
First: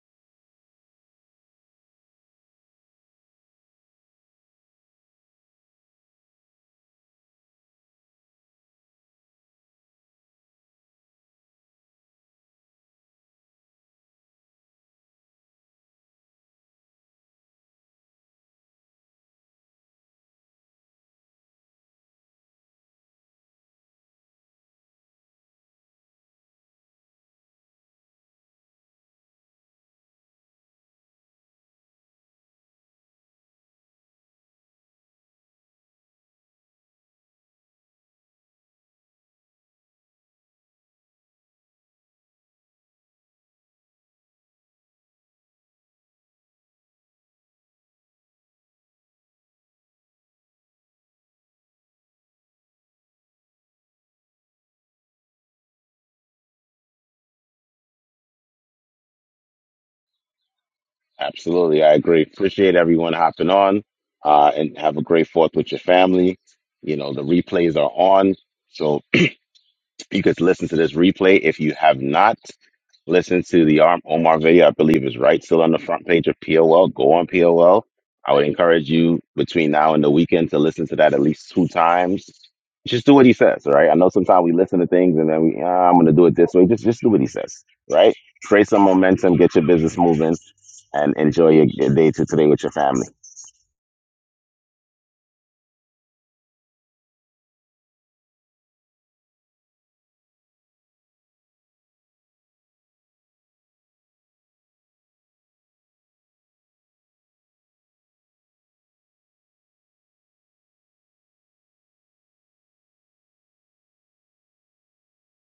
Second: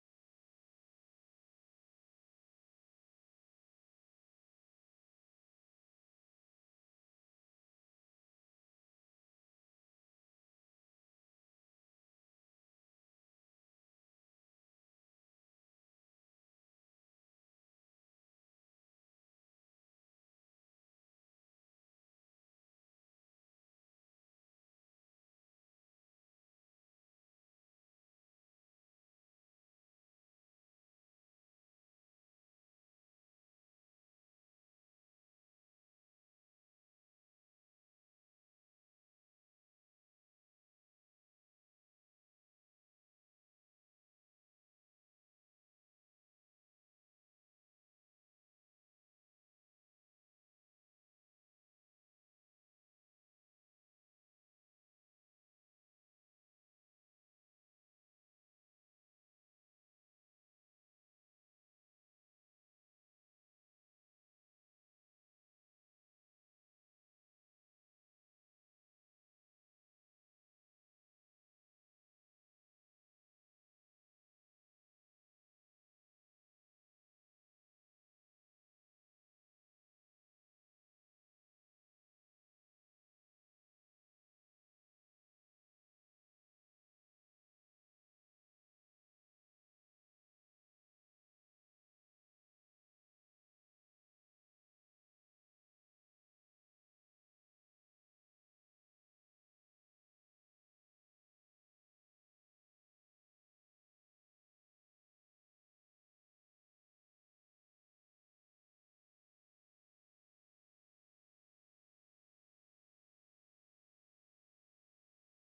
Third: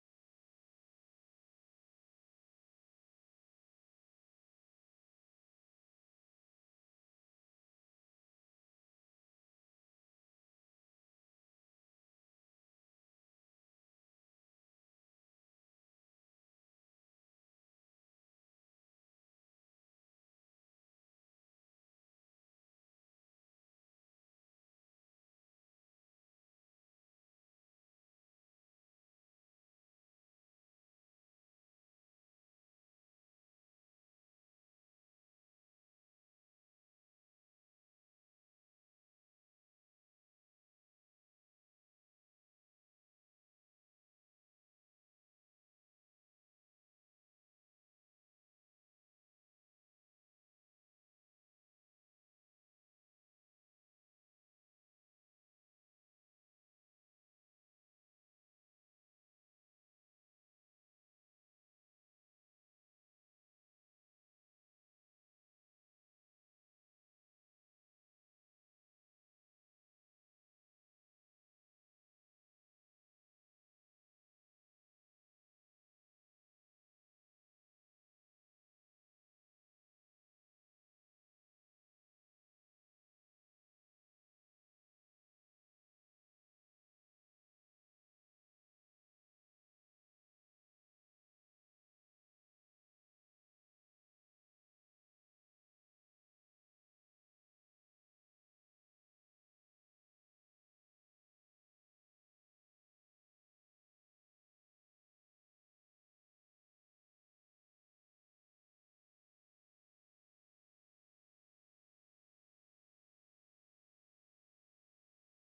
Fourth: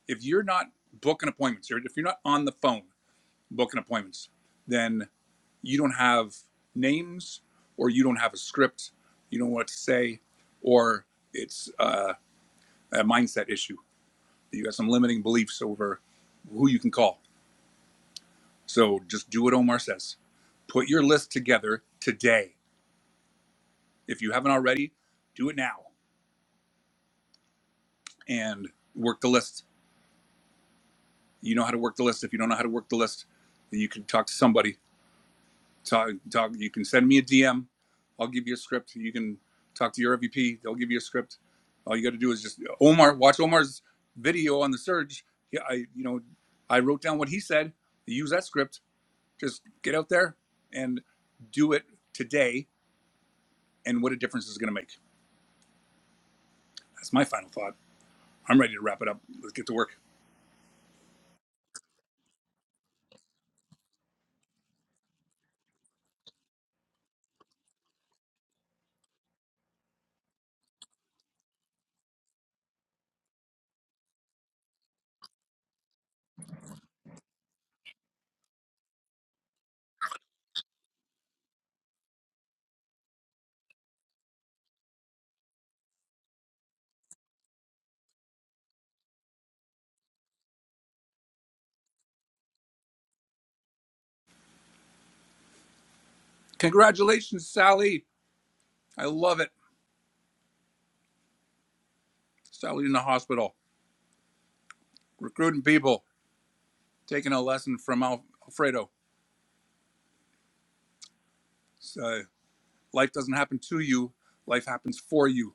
Speaker 1: if you're not booking appointments, or if you're not on the phone booking appointments, then you don't have names or you don't have a script, you don't know what to say, or it's uh, a mindset issue. You got some limiting beliefs over who you can call. So just do what Omar says. Put your list together today. If you haven't already, do it now and work the list. You know how to work the list. If you don't know how to work the list, then you can talk to somebody. Talk, talk. You can send me a DM. I'll give you a script. You can talk to your MVP. They'll give you a script. All you got to do is just Omar. Watch Omar's video on the surge. Yeah, I you know, I wrote down what he said. Use that script. Just get out there and do it today. And what a difference it's going to make. That's my final thought. I'm ready to wrap it up. Let's get to work.
Speaker 2: Absolutely, I agree. Appreciate everyone hopping on, uh, and have a great Fourth with your family. You know the replays are on, so You could listen to this replay if you have not listened to the Arm Omar video. I believe is right still on the front page of POL. Go on POL. I would encourage you between now and the weekend to listen to that at least two times. Just do what he says, right? I know sometimes we listen to things and then we, ah, I'm going to do it this way. Just, just do what he says, right? Create some momentum, get your business moving, and enjoy your your day to today with your family.
Speaker 1: Congratulations, Sally. I love it. Sally in the hospital recruiting people. taking a lesson from Al- Alfredo. Uh, life doesn't happen to you, life happens for you.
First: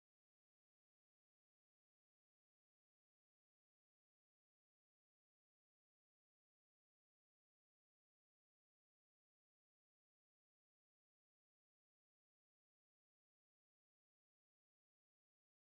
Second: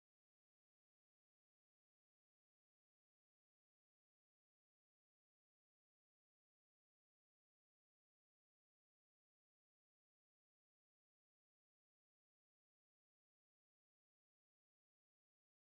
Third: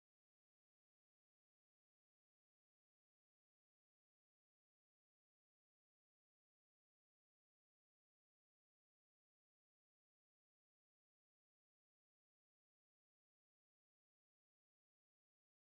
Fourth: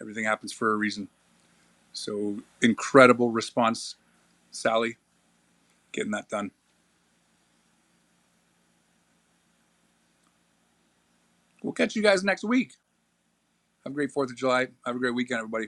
Speaker 1: Everything happens for a reason. So incredible response, Sally, getting that done. We'll catch you guys next week. Have a great 4th of July. Have a great weekend, everybody.